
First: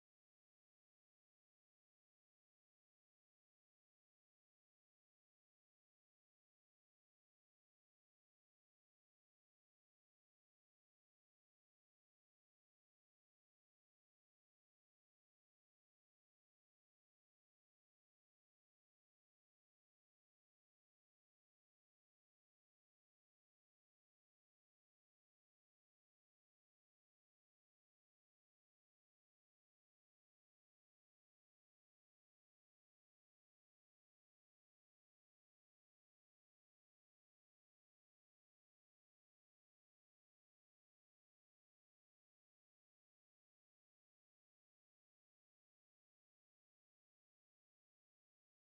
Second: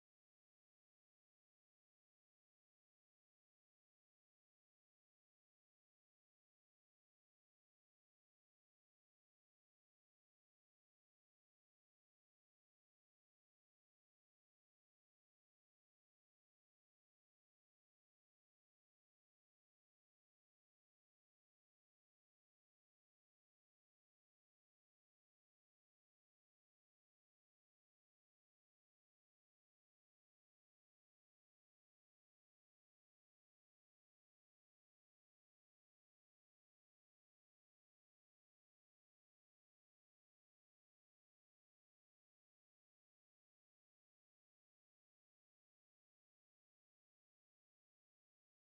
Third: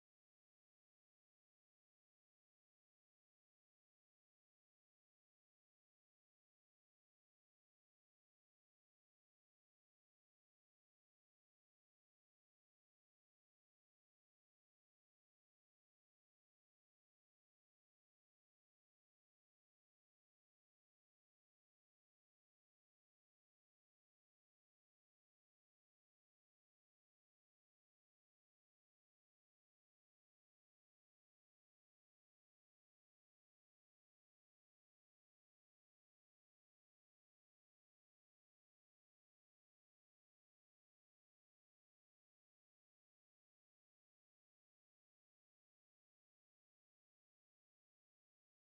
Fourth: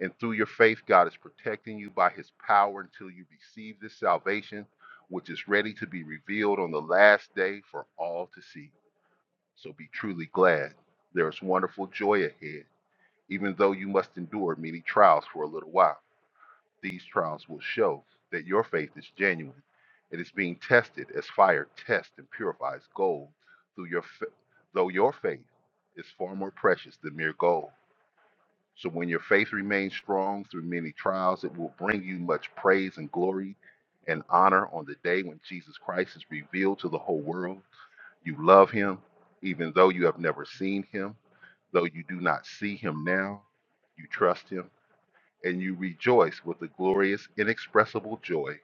And through your faith, God is protecting you by his power until you receive this salvation, which is ready to be revealed on the last day for all to see. So be truly glad. There is wonderful joy ahead, even though you must endure many trials for a little while. These trials will show that your faith is genuine. It is being tested as fire tests and purifies gold, through your fa- though your faith is far more precious than mere gold. So when your faith remains strong through many trials, it will bring you much praise and glory and honor on the day when Jesus Christ is revealed to the whole world. You love him, even though you have never seen him Though you do not see him now, you trust him and you rejoice with the glorious, inexpressible joy.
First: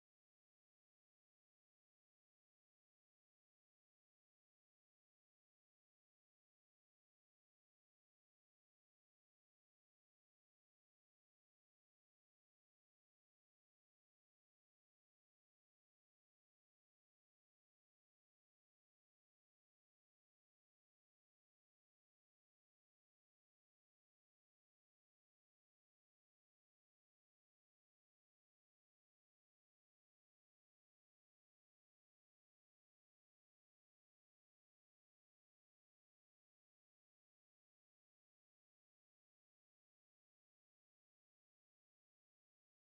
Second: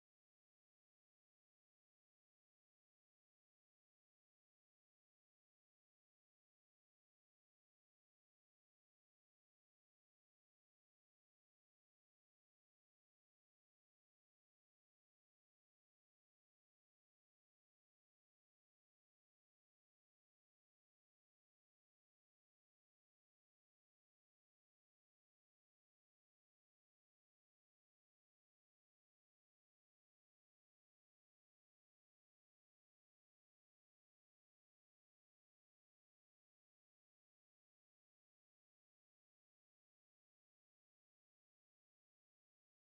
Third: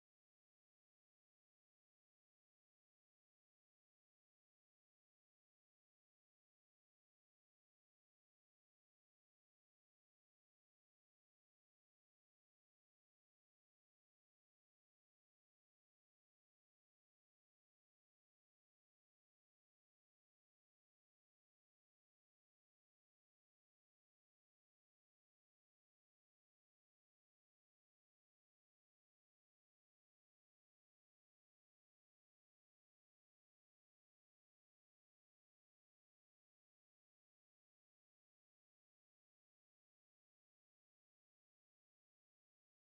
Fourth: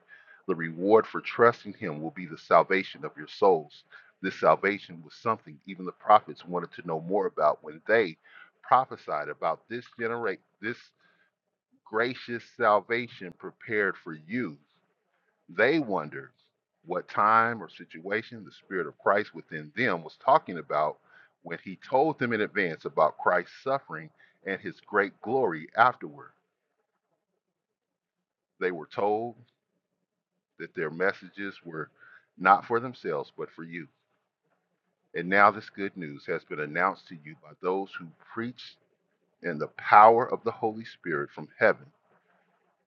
The reward for trusting him will be the salvation of your souls. This salvation was something even the prophets wanted to know more about when they prophesied about this generate this gracious salvation prepared for you they wondered what time or situation the Spirit of Christ within them was talking about when he told them in advance about Christ's suffering and his great glory afterward. They were told that their messages were not for themselves, but for you. And now this good news has been announced to you by those who preach in the power of the Holy Spirit from heaven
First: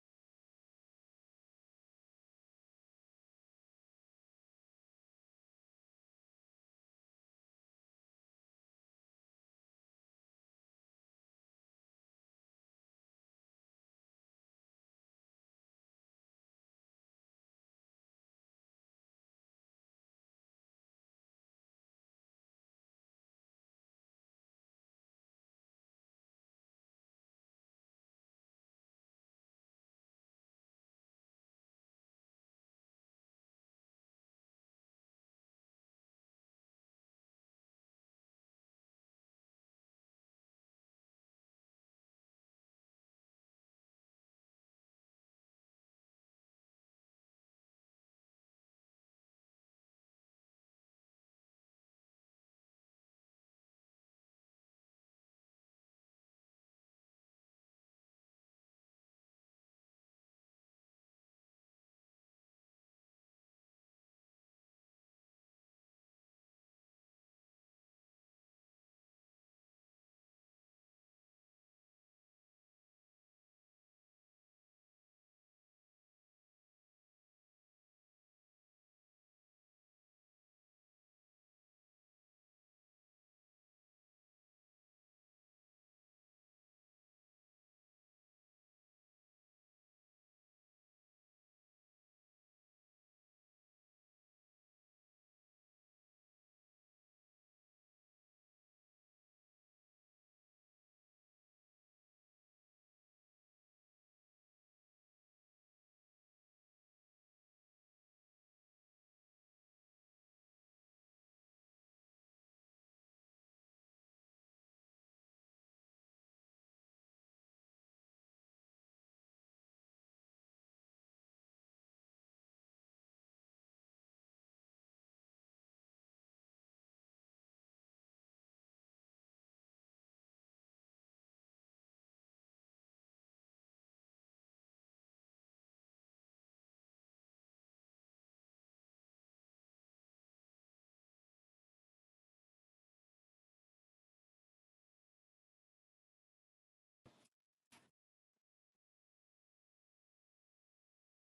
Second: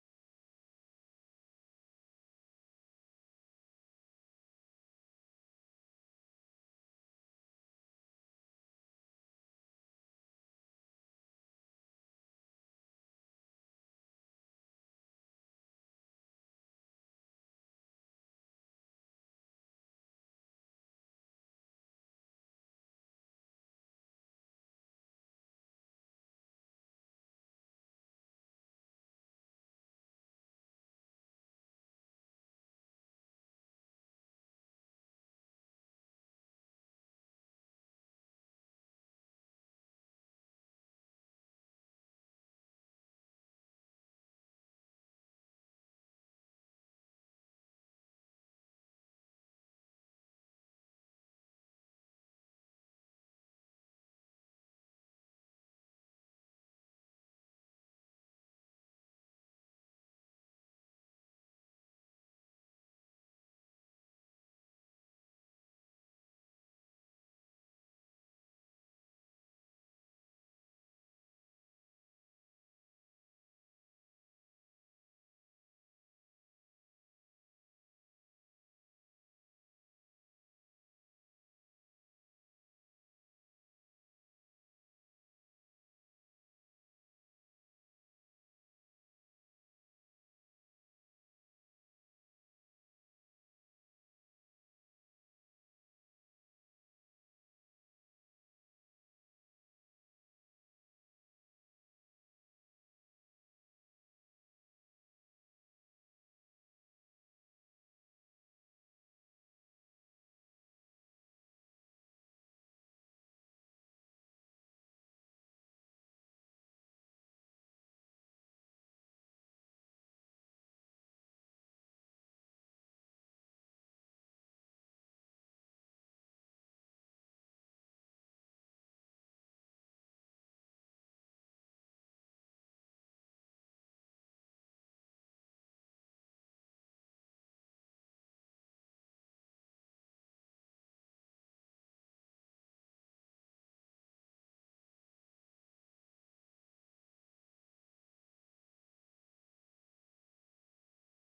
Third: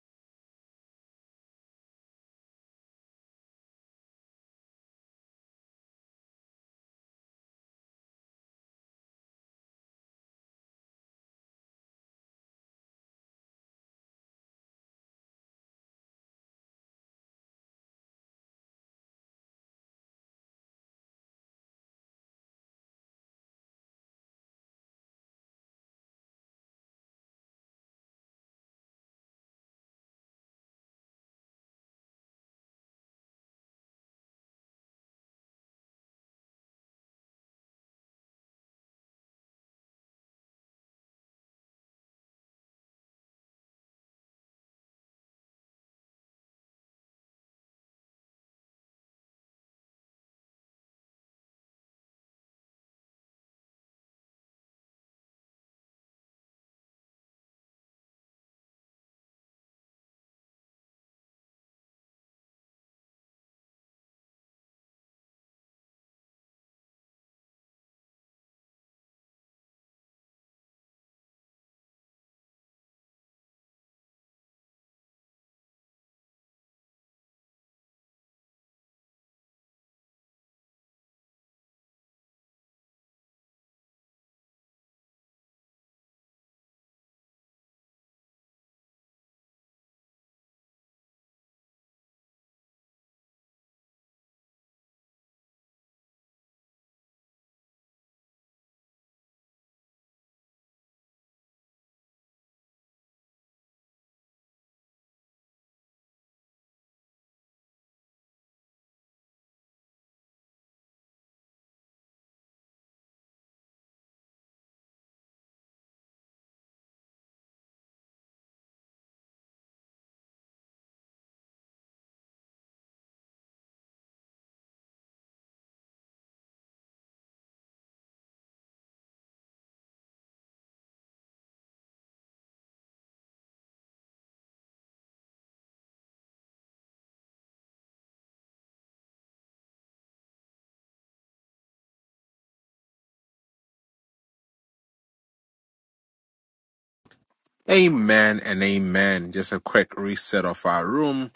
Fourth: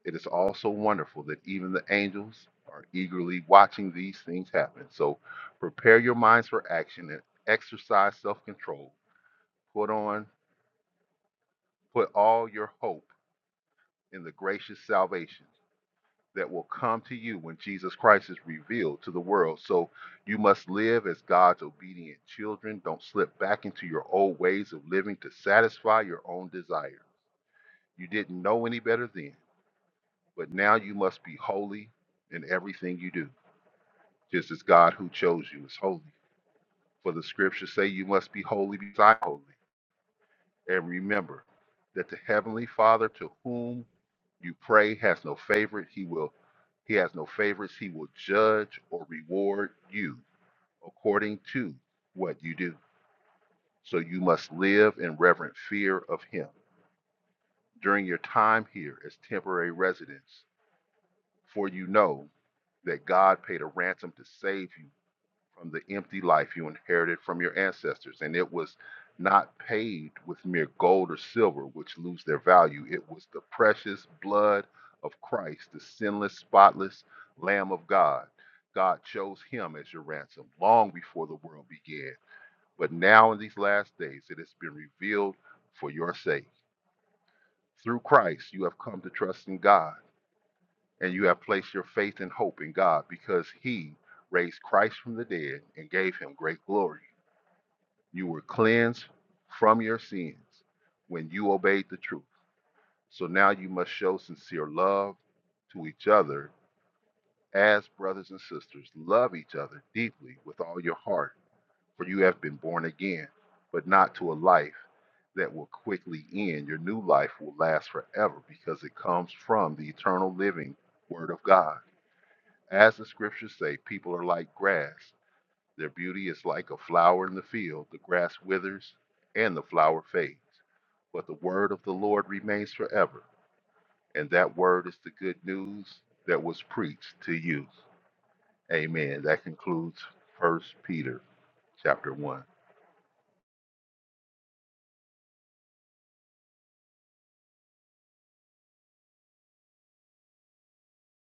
It is also wonderful that even the angels are eagerly watching these things happen. So prepare your minds for action and exercise self-control. Put on, put all your hope in the gracious salvation that will come to you when Jesus Christ is revealed to the world. So you must live as God's obedient children. Don't slip back into your old ways of living to satisfy your own desire. You didn't know any better then, but now you must be holy in everything you do. just as God who chose you is holy. For the scriptures say you must be holy because I am holy. And remember that the heavenly Father to whom you pray has no favorite. He will he has no favorites. He will judge or reward you according to what you do. So you must live in reverent fear of him during your time here as temporary residents, for you know that God paid a ransom to save you from the empty life you inherited from your ancestors, and it was not paid with mere gold or silver, which lose their value. It was the precious blood of Christ, the sinless, spotless Lamb of God. God chose him as your ransom long before the world began. But now, in these last days, it has been revealed for your sake. Through Christ, you have come to trust in God, and you have placed your faith and hope in God because he raised Christ from the dead and gave him great glory. You were cleansed from your sins when you obeyed the truth. So now you must show sincere love to each other as brothers and sisters. Love each other deeply with all your heart, for you have been born again, but not to a life that will quickly end. Your new life will last forever because it comes from the eternal living Word of God. As the scriptures say, people are like grass. Their beauty is like a flower in the field. The grass withers and the flower fades, but the word of the Lord remains forever. And that word is the good news that was preached to you. Amen. That concludes First Peter chapter 1. Amen and amen. Just a quick reset of our room.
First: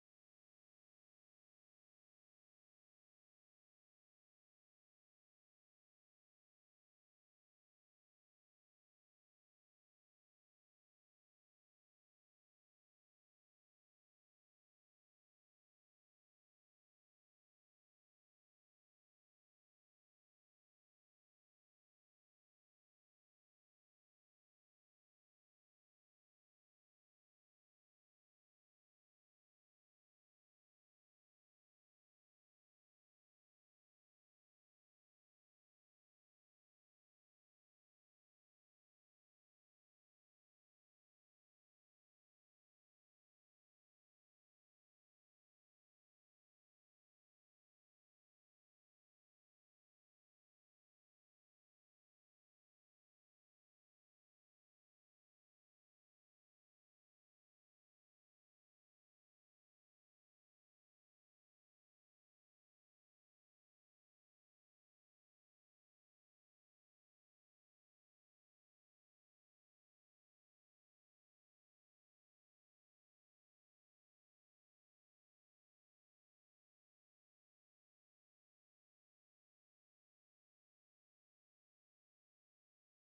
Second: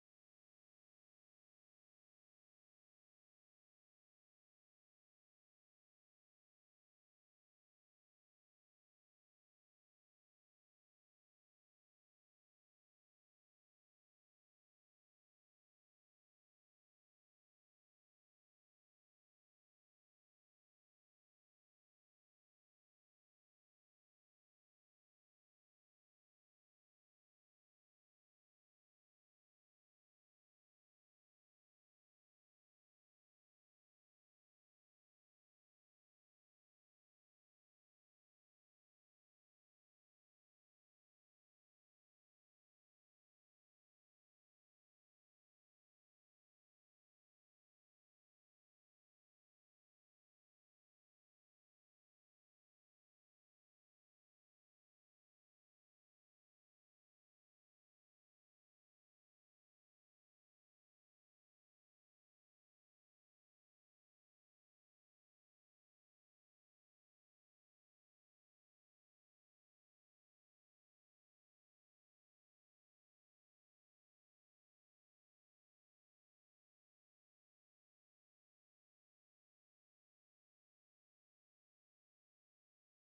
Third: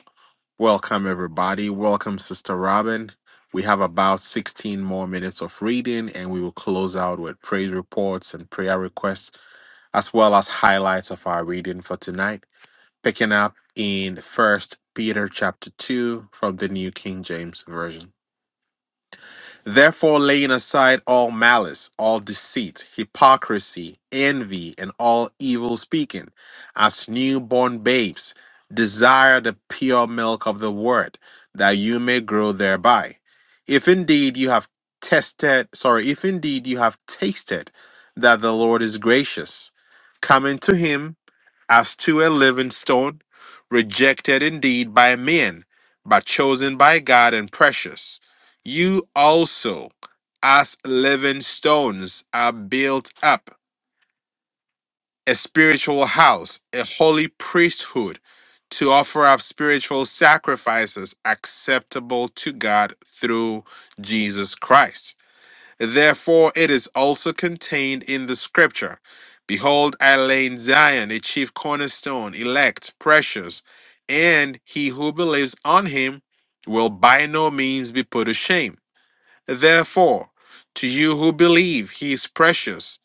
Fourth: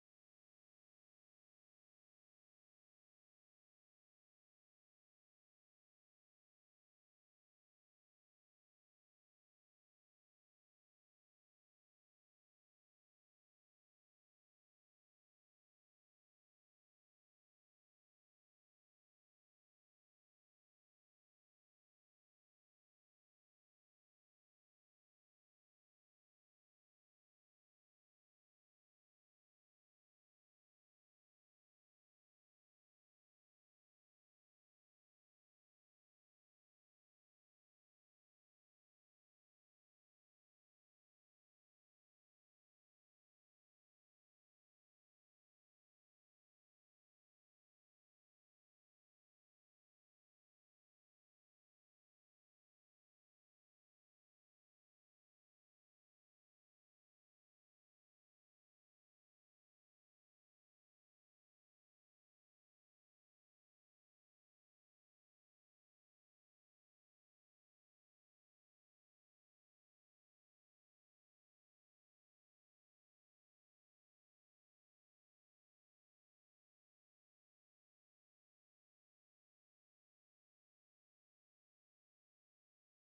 Welcome, everybody. Welcome, Sister Robin. We have about 16 more minutes of reading, and we will close out with praise reports and prayer requests, as well as highlights of our reading for tonight. Picking up in First Peter chapter 2 from the New King James Version. Therefore, laying aside all malice, all deceit, hypocrisy, envy, and all evil speaking, as newborn babes, desire the pure milk of the word, that you may grow thereby. If indeed you have tested, sorry, if indeed you have tasted that the Lord is gracious, come into him as to a living stone, rejected indeed by men, but chosen by God and precious. You also, as living stones, are built up a spiritual house, a holy priesthood, to offer up spiritual sacrifices acceptable to God through Jesus Christ. Therefore, it is also contained in the scripture Behold, I lay in Zion a chief cornerstone, elect, precious, and he who believes on him will by no means be put to shame. Therefore, to you who believe, he is precious,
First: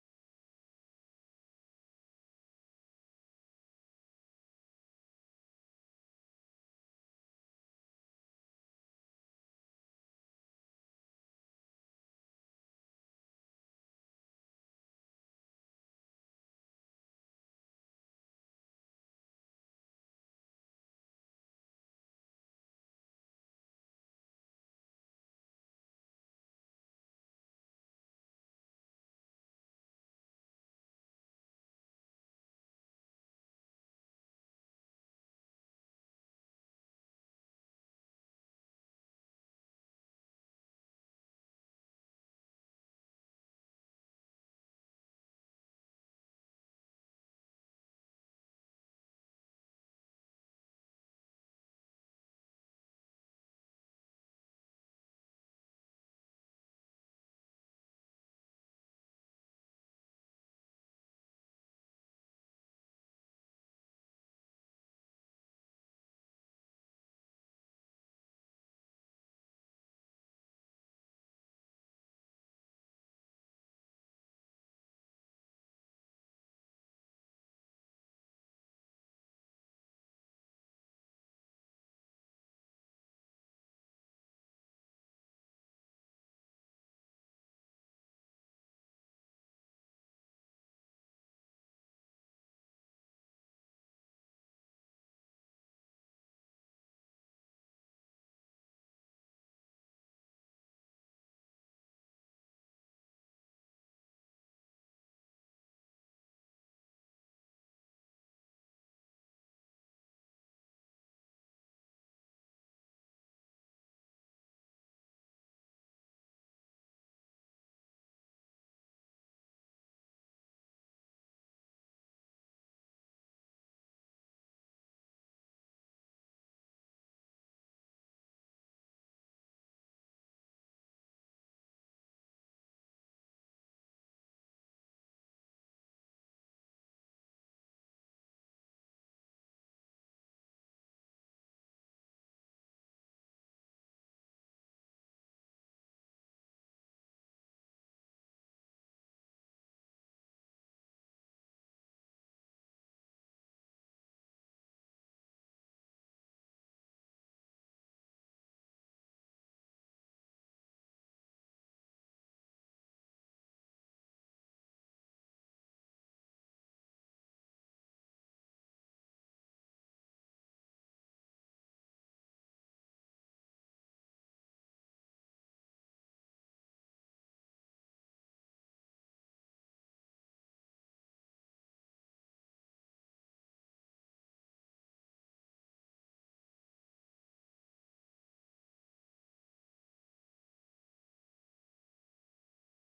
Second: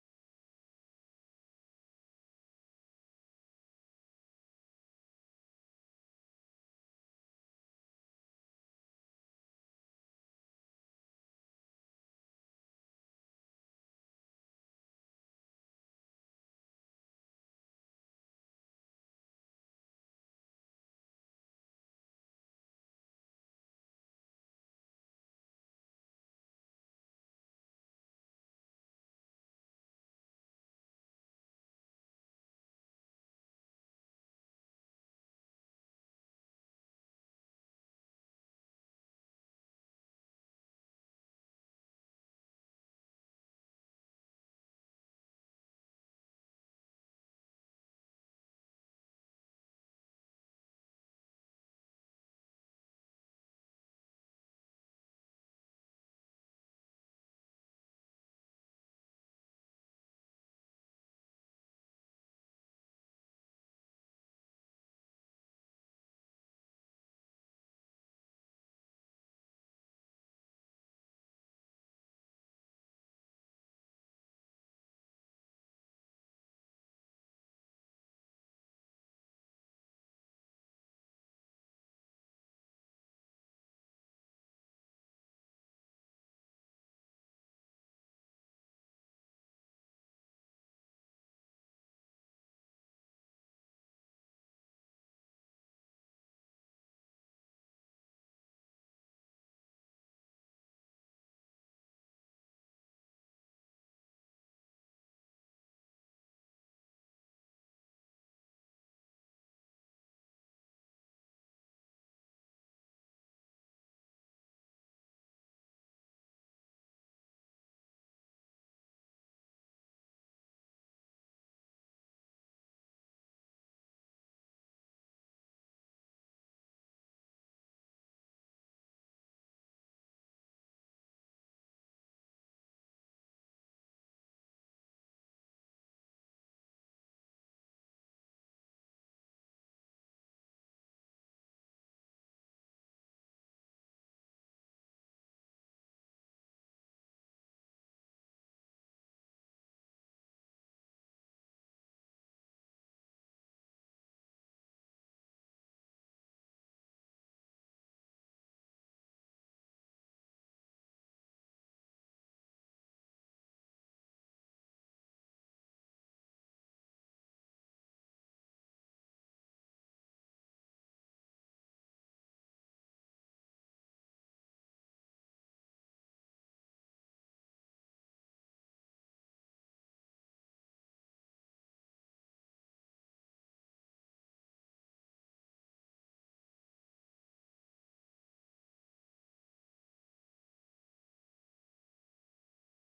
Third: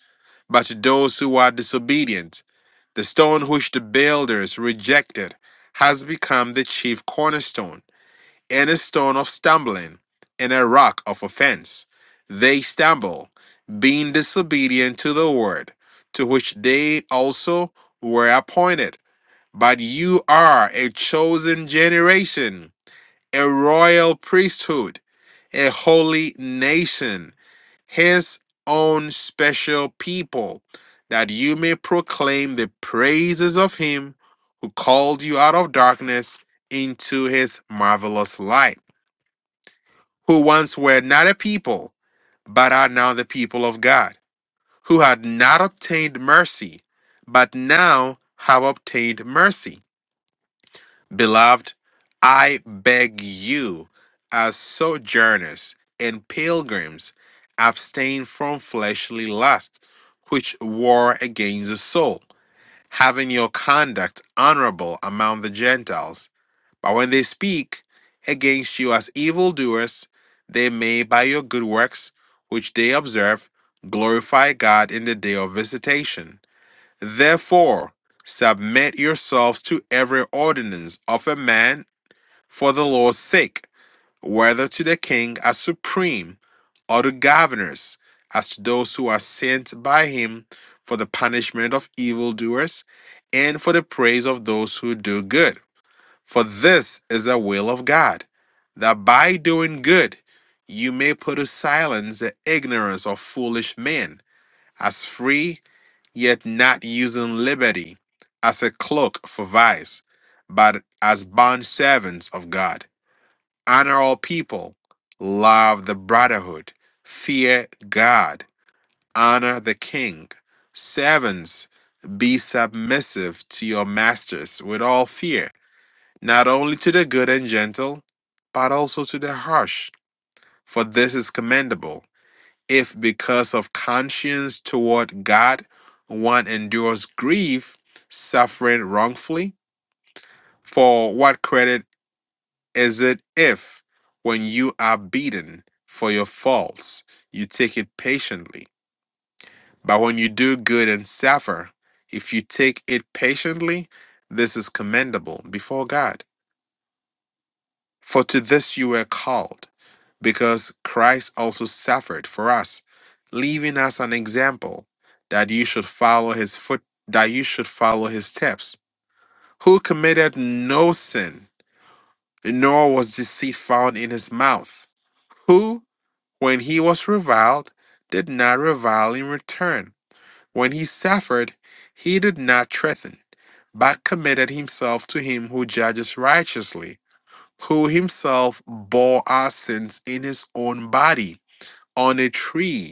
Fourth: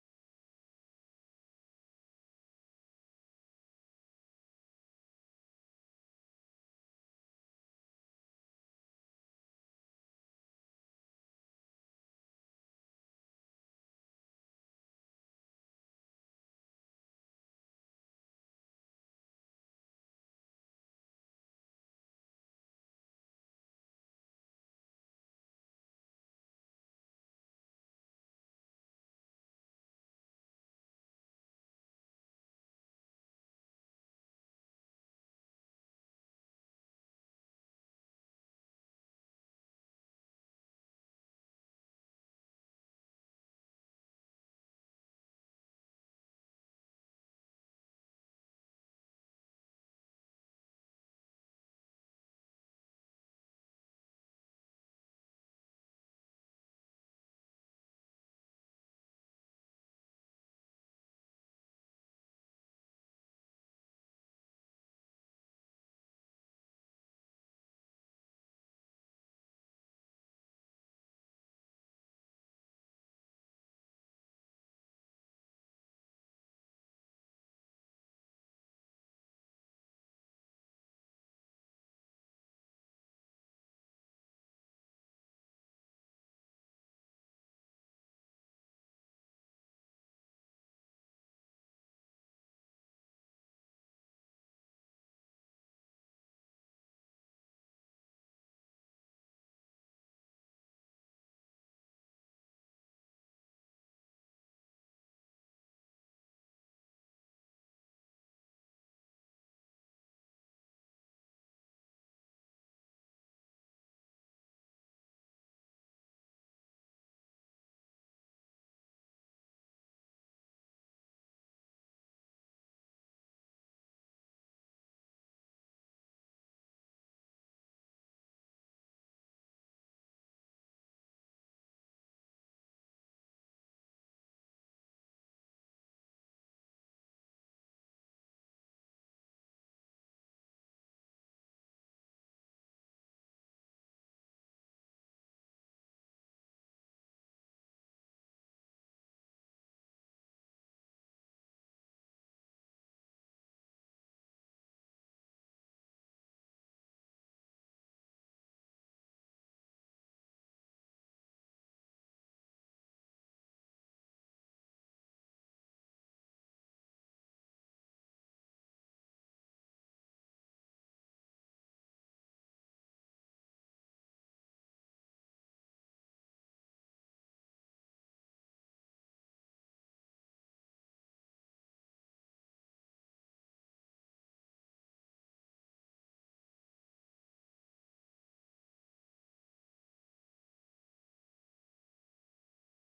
but to those who are disobedient, the stone which the builders rejected has become the chief cornerstone and a stone of stumbling, and a rock of offense. They stumble, being disobedient to the word, to which they also were appointed. But you are a chosen generation, a royal priesthood, a holy nation, his own special people, that you may proclaim the praises of him who called you out of darkness into his marvelous light who once were not a people, but are now the people of God, who had not obtained mercy, but now have obtained mercy. Beloved, I beg you, as sojourners and pilgrims, abstain from fleshly lust, which war against the soul, having your conduct honorable among the Gentiles but when they speak against you as evildoers, they may, by your good works, which they observe, glorify God in the day of visitation. Therefore, submit yourselves to every ordinance of a man for the Lord's sake, whether to the king as supreme, or to governors, as to those who are sent by him for the punishment of evildoers and for the praise of those who do good for this is the will of God, that by doing good you may put to silence the ignorance of foolish men, as free, yet not using liberty as a cloak for vice, but as bond servants of God. Honor all people, love the brotherhood, fear God, honor the king. Servants, be submissive to your masters with all fear not only to the good and gentle, but also to the harsh. For this is commendable, if because of conscience toward God one endures grief, suffering wrongfully. For what credit is it if, when you are beaten for your faults, you take it patiently? But when you do good and suffer, if you take it patiently, this is commendable before God. because Christ also suffered for us, leaving us an example that you should follow his foot that you should follow his steps, who committed no sin, nor was found in his mouth, who, when he was reviled, did not revile in return. When he suffered, he did not threaten, but committed himself to him who judges righteously, who himself bore our sins in his own body on a tree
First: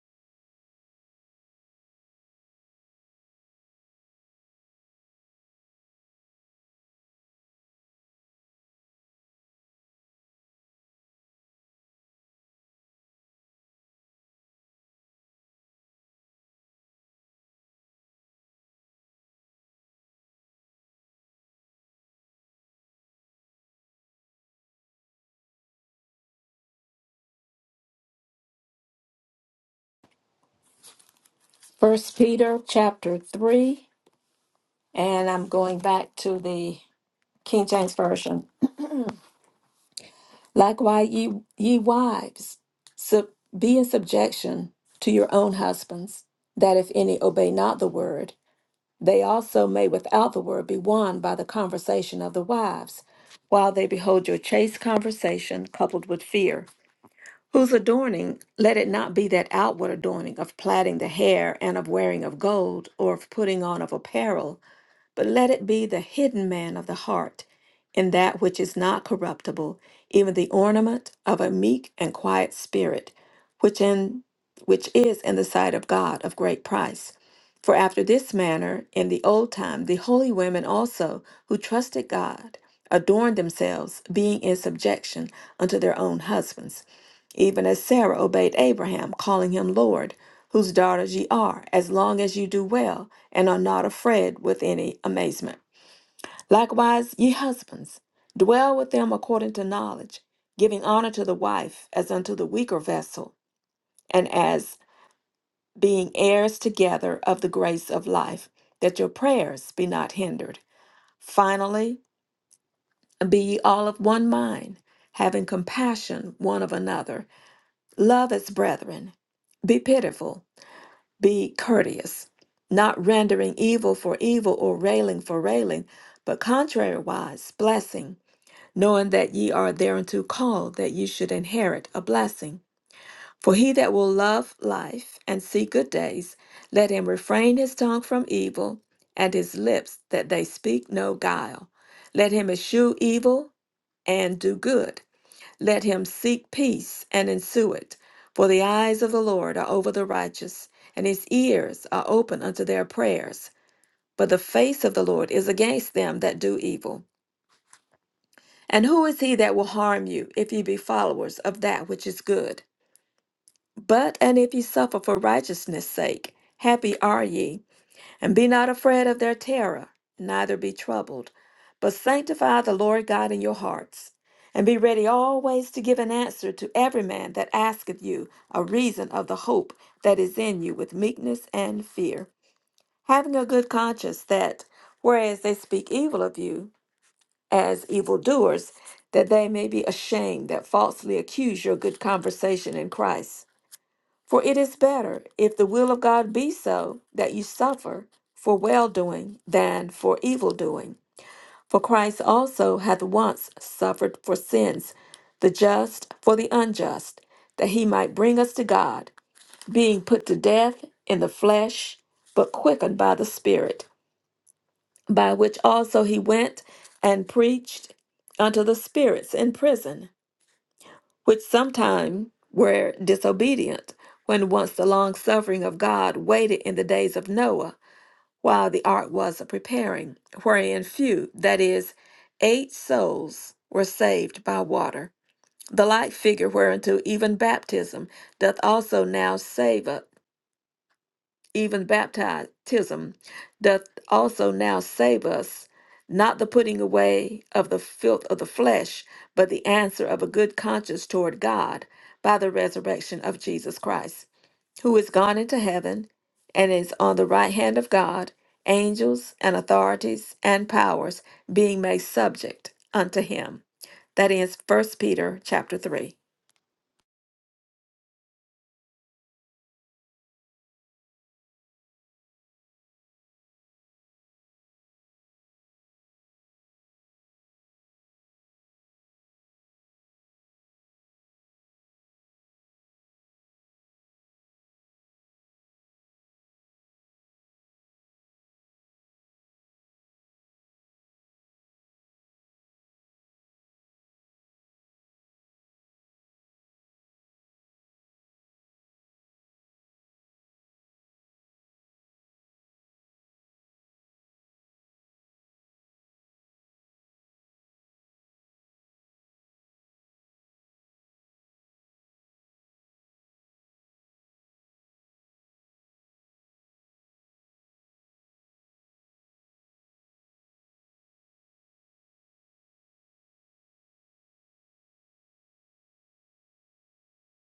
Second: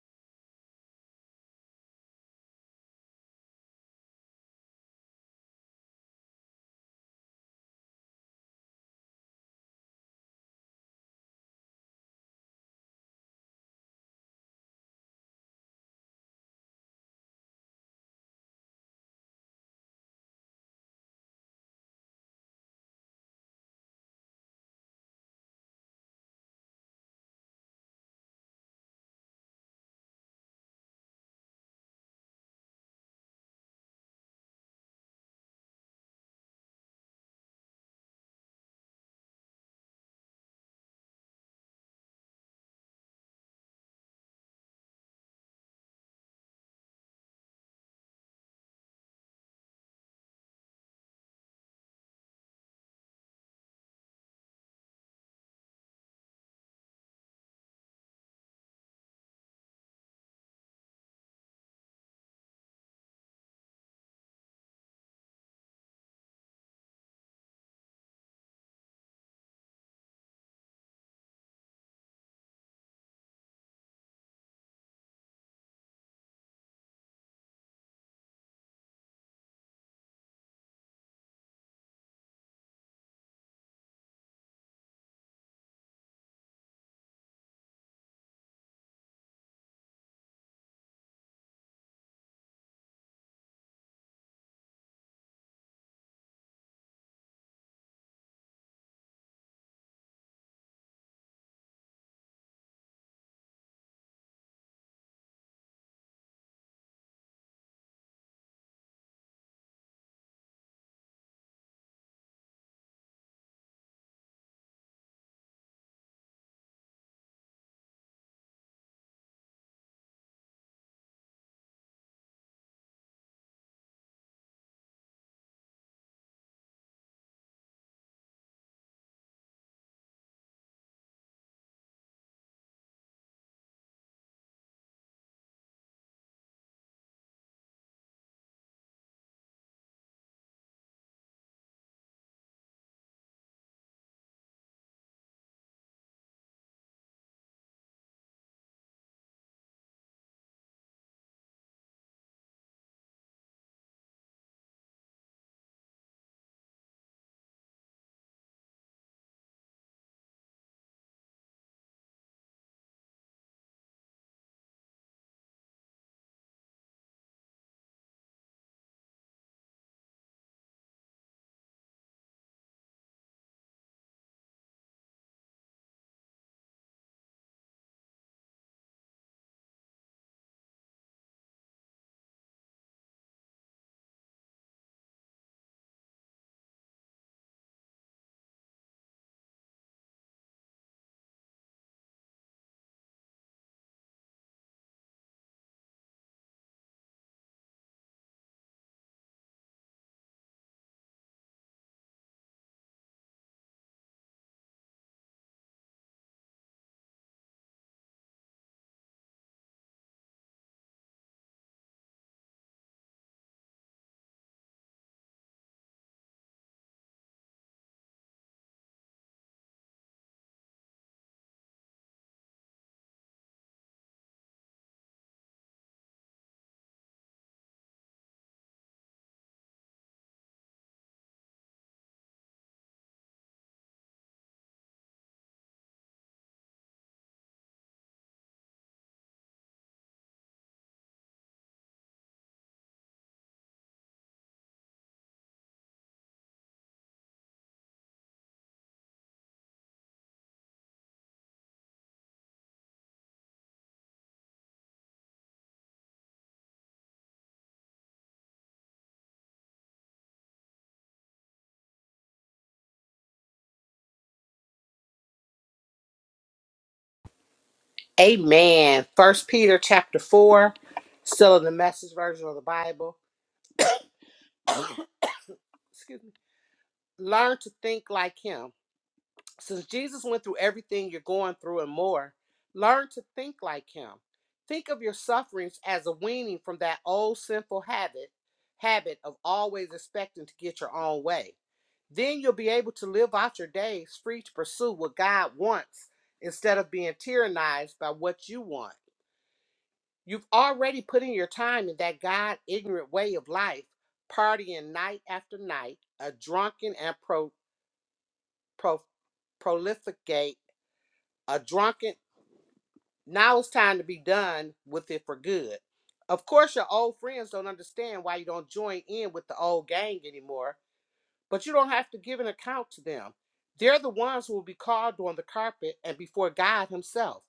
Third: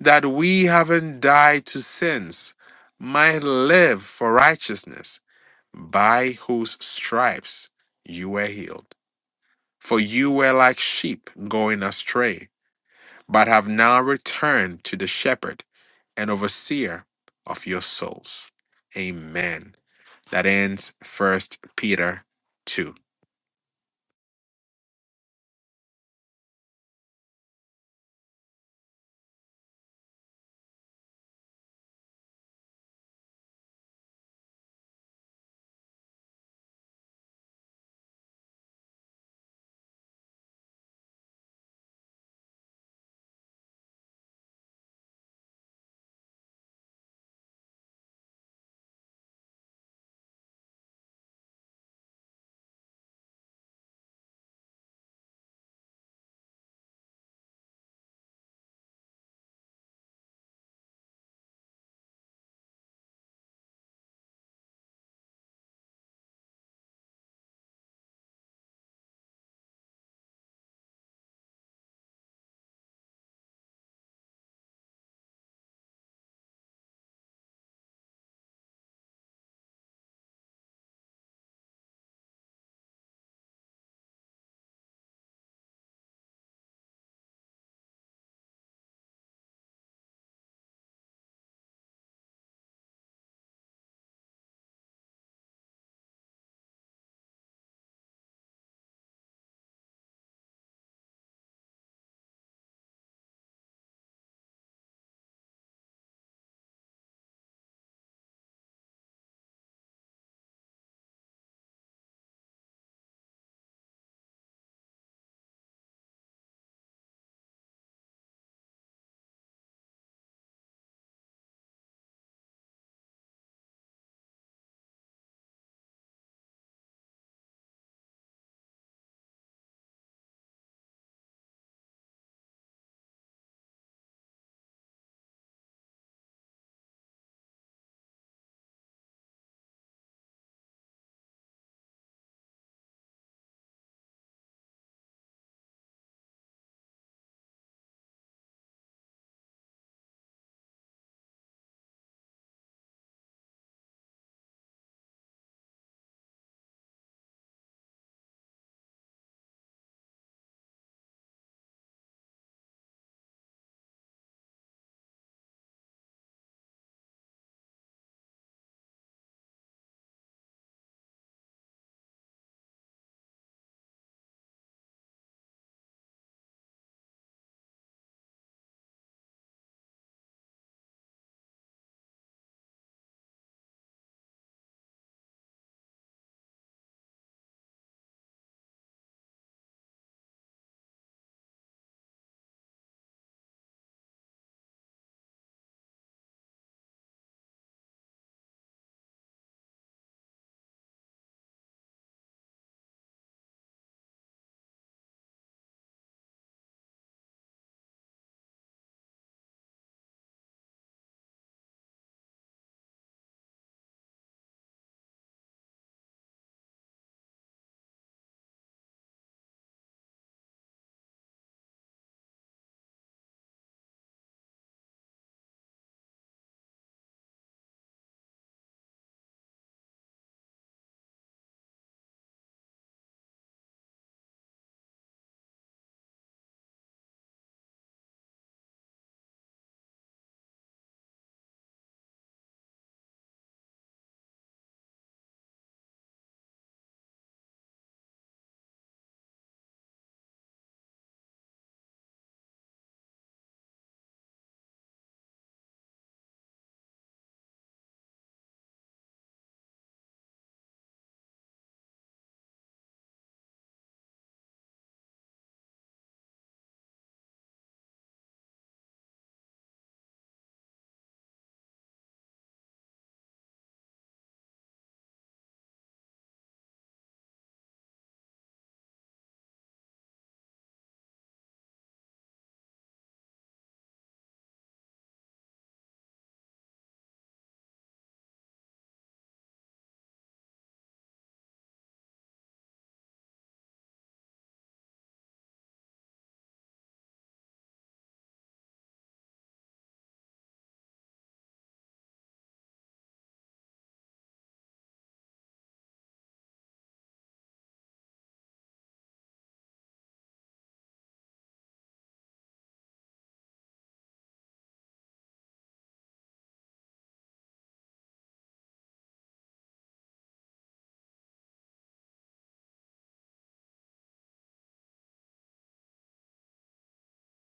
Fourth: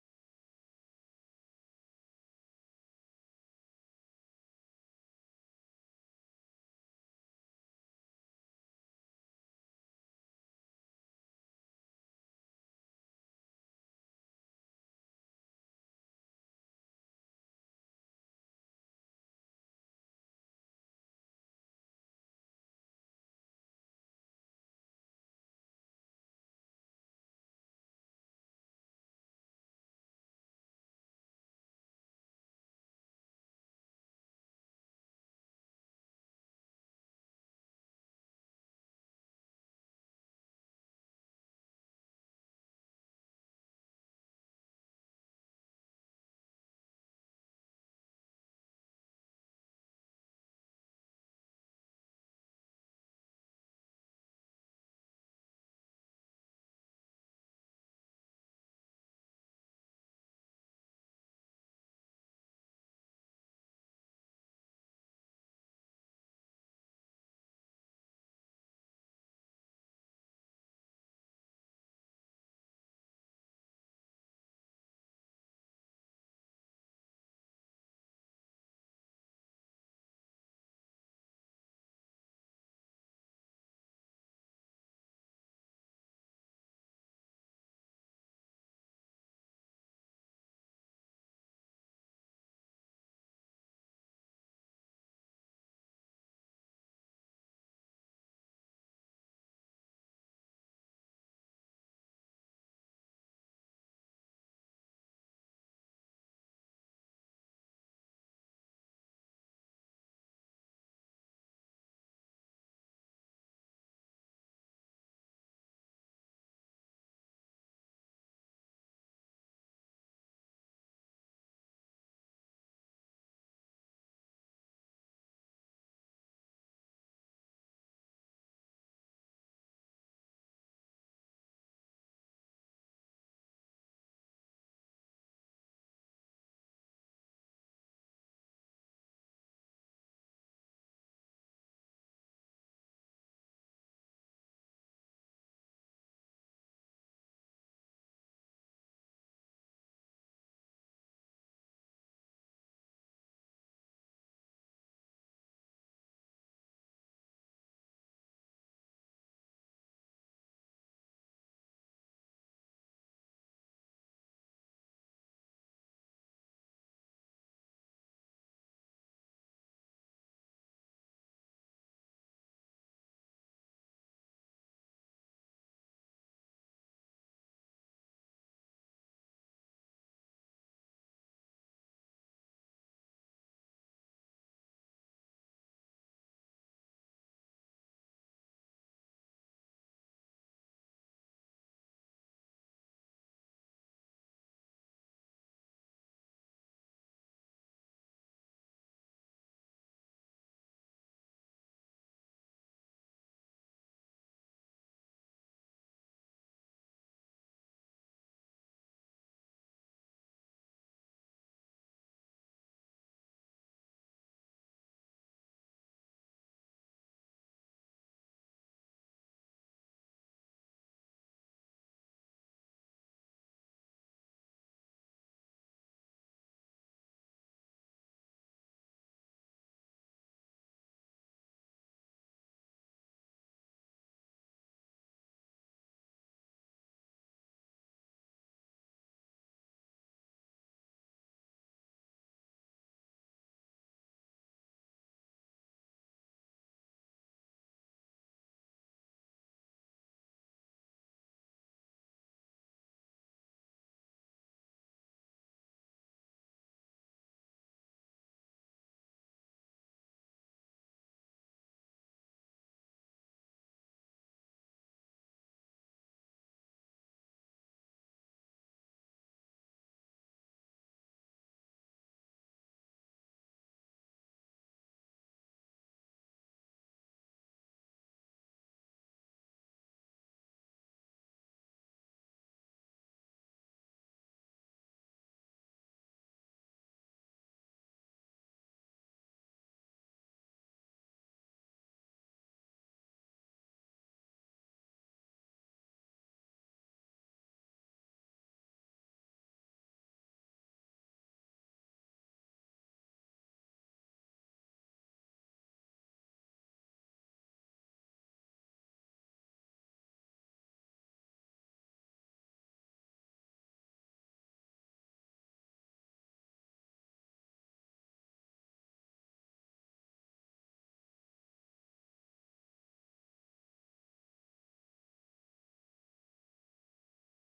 that we haven't died to sins, might live for righteousness, by whose stripes you were healed. For you were like sheep going astray, but have now returned to the shepherd and overseer of your souls. Amen. That ends First Peter 2. First Peter chapter 3, and I'm going back to the King James Version. Likewise, ye, ye wives, sub, be in subjection to your own husbands, that if any obey not the word, they also may without the word be won by the conversation of the wives, while they behold your chaste conversation coupled with fear. Whose adorning, let it not be that outward adorning of plaiting the hair and of wearing of gold or of putting on of apparel, but let it be the hidden man of the heart, in that which is not corruptible, even the ornament of a meek and quiet spirit, which in which is in the sight of God of great price. For after this manner, in the old time, the holy women also, who trusted God, adorned themselves, being in subjection unto their own husbands even as Sarah obeyed Abraham, calling him Lord, whose daughters ye are, as long as ye do well, and are not afraid with any amazement. Likewise, ye husbands, dwell with them according to knowledge, giving honor to the wife as unto the weaker vessel, and as being heirs together of the grace of life, that your prayers be not hindered. Finally, be ye all of one mind, having compassion one of another, love as brethren, be pitiful. Be courteous, not rendering evil for evil or railing for railing, but contrariwise, blessing, knowing that ye are thereunto called, that ye should inherit a blessing. For he that will love life and see good days, let him refrain his tongue from evil, and his lips that they speak no guile. Let him eschew evil and do good. Let him seek peace and ensue it. For the eyes of the Lord are over the righteous, and his ears are open unto their prayers. But the face of the Lord is against them that do evil. And who is he that will harm you, if ye be followers of that which is good? But and if ye suffer for righteousness' sake, happy are ye. And be not afraid of their terror, neither be troubled, but sanctify the Lord God in your hearts. And be ready always to give an answer to every man that asketh you a reason of the hope that is in you with meekness and fear, having a good conscience that, whereas they speak evil of you as evildoers, that they may be ashamed that falsely accuse your good conversation in Christ. For it is better, if the will of God be so, that you suffer for well doing than for evil doing. For Christ also hath once suffered for sins, the just for the unjust, that he might bring us to God, being put to death in the flesh, but quickened by the Spirit, by which also he went and preached unto the spirits in prison which sometime were disobedient, when once the long suffering of God waited in the days of Noah, while the ark was a preparing, wherein few, that is, eight souls, were saved by water. The like figure whereunto even baptism doth also now save us even baptism doth also now save us, not the putting away of the filth of the flesh, but the answer of a good conscience toward God by the resurrection of Jesus Christ, who is gone into heaven and is on the right hand of God, angels and authorities and powers being made subject unto him. That is First Peter chapter 3. Amen. First Peter chapter 4, still in the message version of the Bible. Excuse me. Learn to think like him. Since Jesus went through everything you're going through and more, learn to think like him. Think of your sufferings as a weaning from that old sinful habit, habit of always expecting to get your own way. Then you'll be able to live out your days free to pursue what God wants instead of being tyrannized by what you want. You've already put in your time in that God ignorant way of life, partying night after night, a drunken and pro, pro, prolificate, a drunken. Now it's time to be done with it for good. Of course, your old friends don't understand why you don't join in with the old gang anymore but you don't have to give an account to them. They're the ones who will be called on the carpet and before God Himself.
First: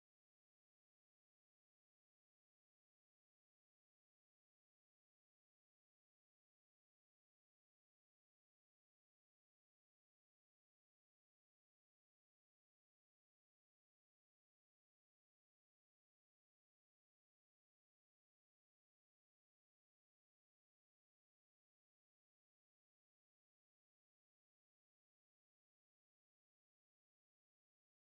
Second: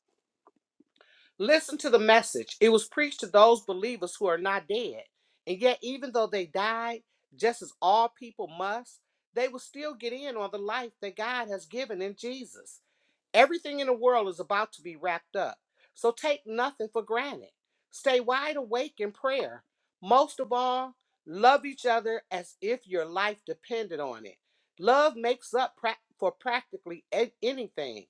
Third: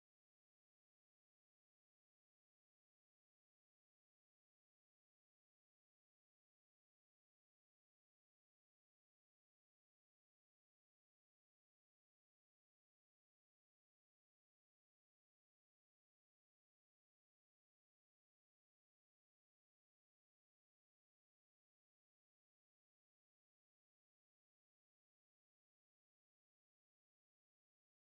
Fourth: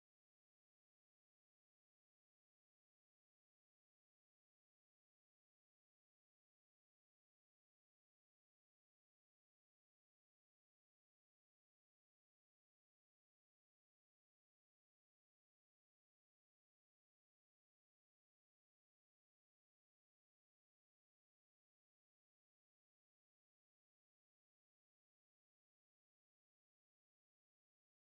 Listen to the message. It was preached to those believers who are not dead. And yet, even though they died, just as all people must, they will still get in on the life that God has given in Jesus. Everything in the world is about to be wrapped up. So take nothing for granted. Stay wide awake in prayer. Most of all, love each other as if your life depended on it. Love makes up prac- for practically a- anything.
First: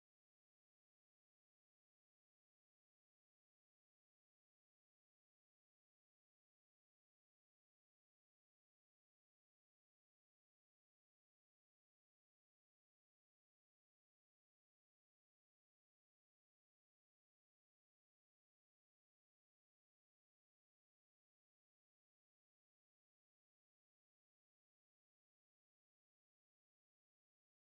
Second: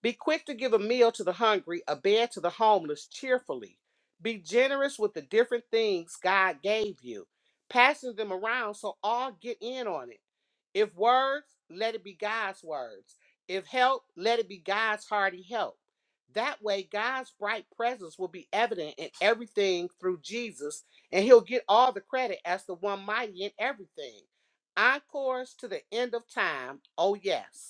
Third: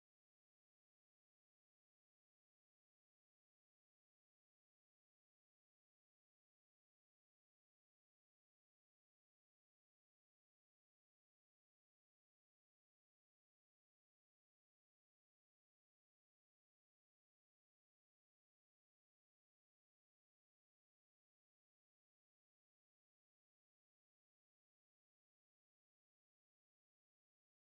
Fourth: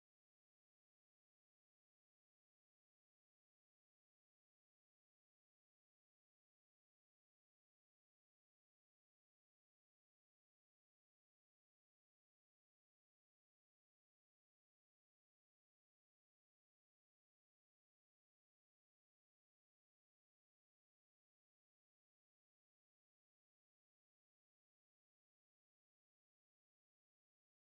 Be quick to give a meal to the hungry, a bed to the homeless cheerfully. Be generous with the different things God gave you, passing them around so all get in on it. If words, let it be God's words. If help, let it be God's hearty help. That way, God's bright presence will be evident in everything through Jesus, and He'll get all the credit as the one mighty in everything. Encores to the end of time. Oh, yes.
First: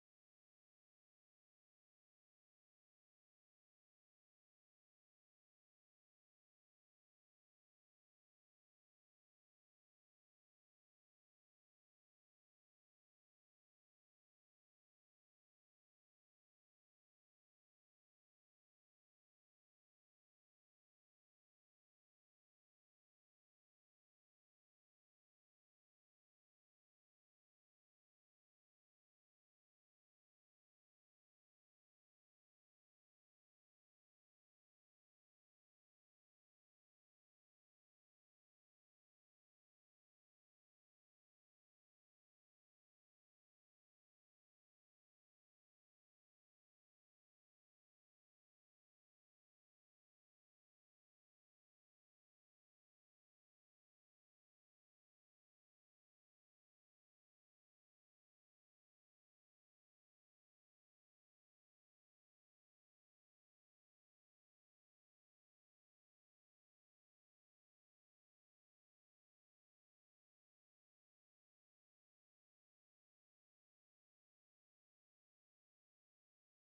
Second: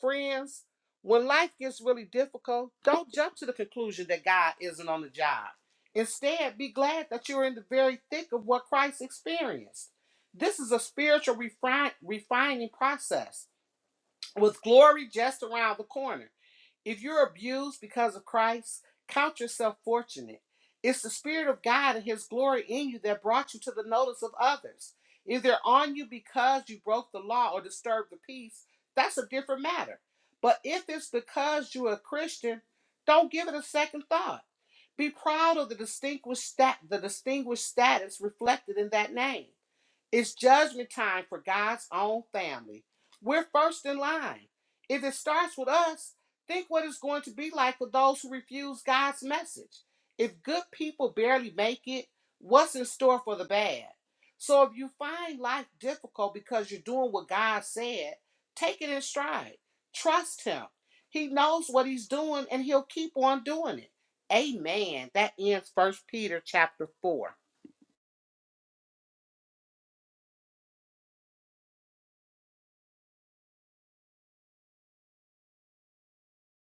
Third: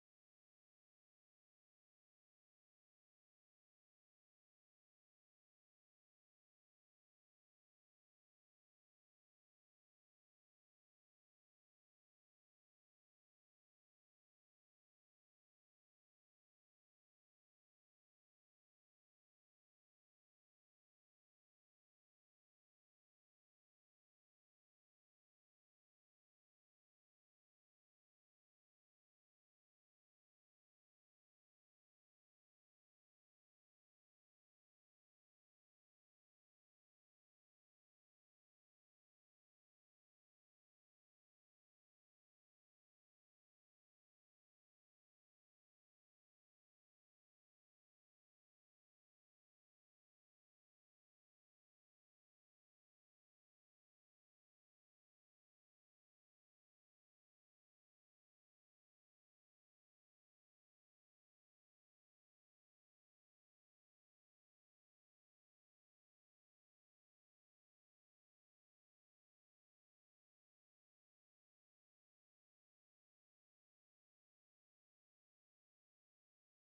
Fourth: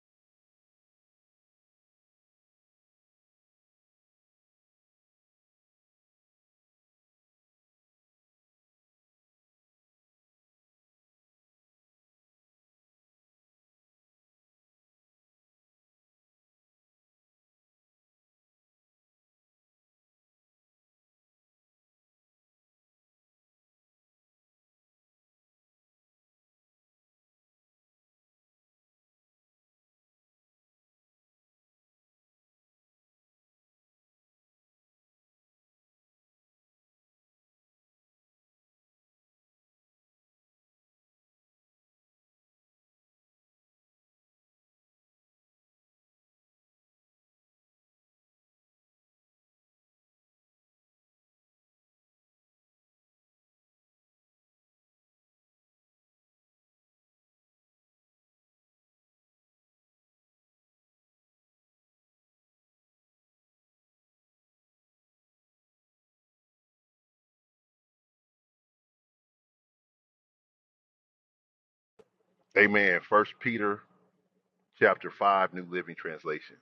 Friends, when life gets really difficult, don't jump to the conclusion that God isn't on the job. Instead, be glad that you're in the very thick of what Christ experienced. This is a spiritual refine, refining process with glory just around the corner. If you're abused because of Christ, count yourself fortunate. It's the Spirit of God and His glory in you that brought you to the notice of others. If they're on you because you broke the law or disturbed the peace, that's a different matter. But if it's because you're a Christian, don't give it a second thought. Be proud of the distinguished stat the distinguished status reflected in that name. It's judgment time for God's own family. We're first in line. If it starts with us, think what it's going to be like for those who refuse God's message. If good people barely make it, what's in store for the bad? So if you find life difficult because you're doing what God said, take it in stride. Trust Him. He knows what He's doing and He'll keep on doing it. Amen. That ends First Peter chapter 4. Amen. First Peter chapter 5, New Living Translation.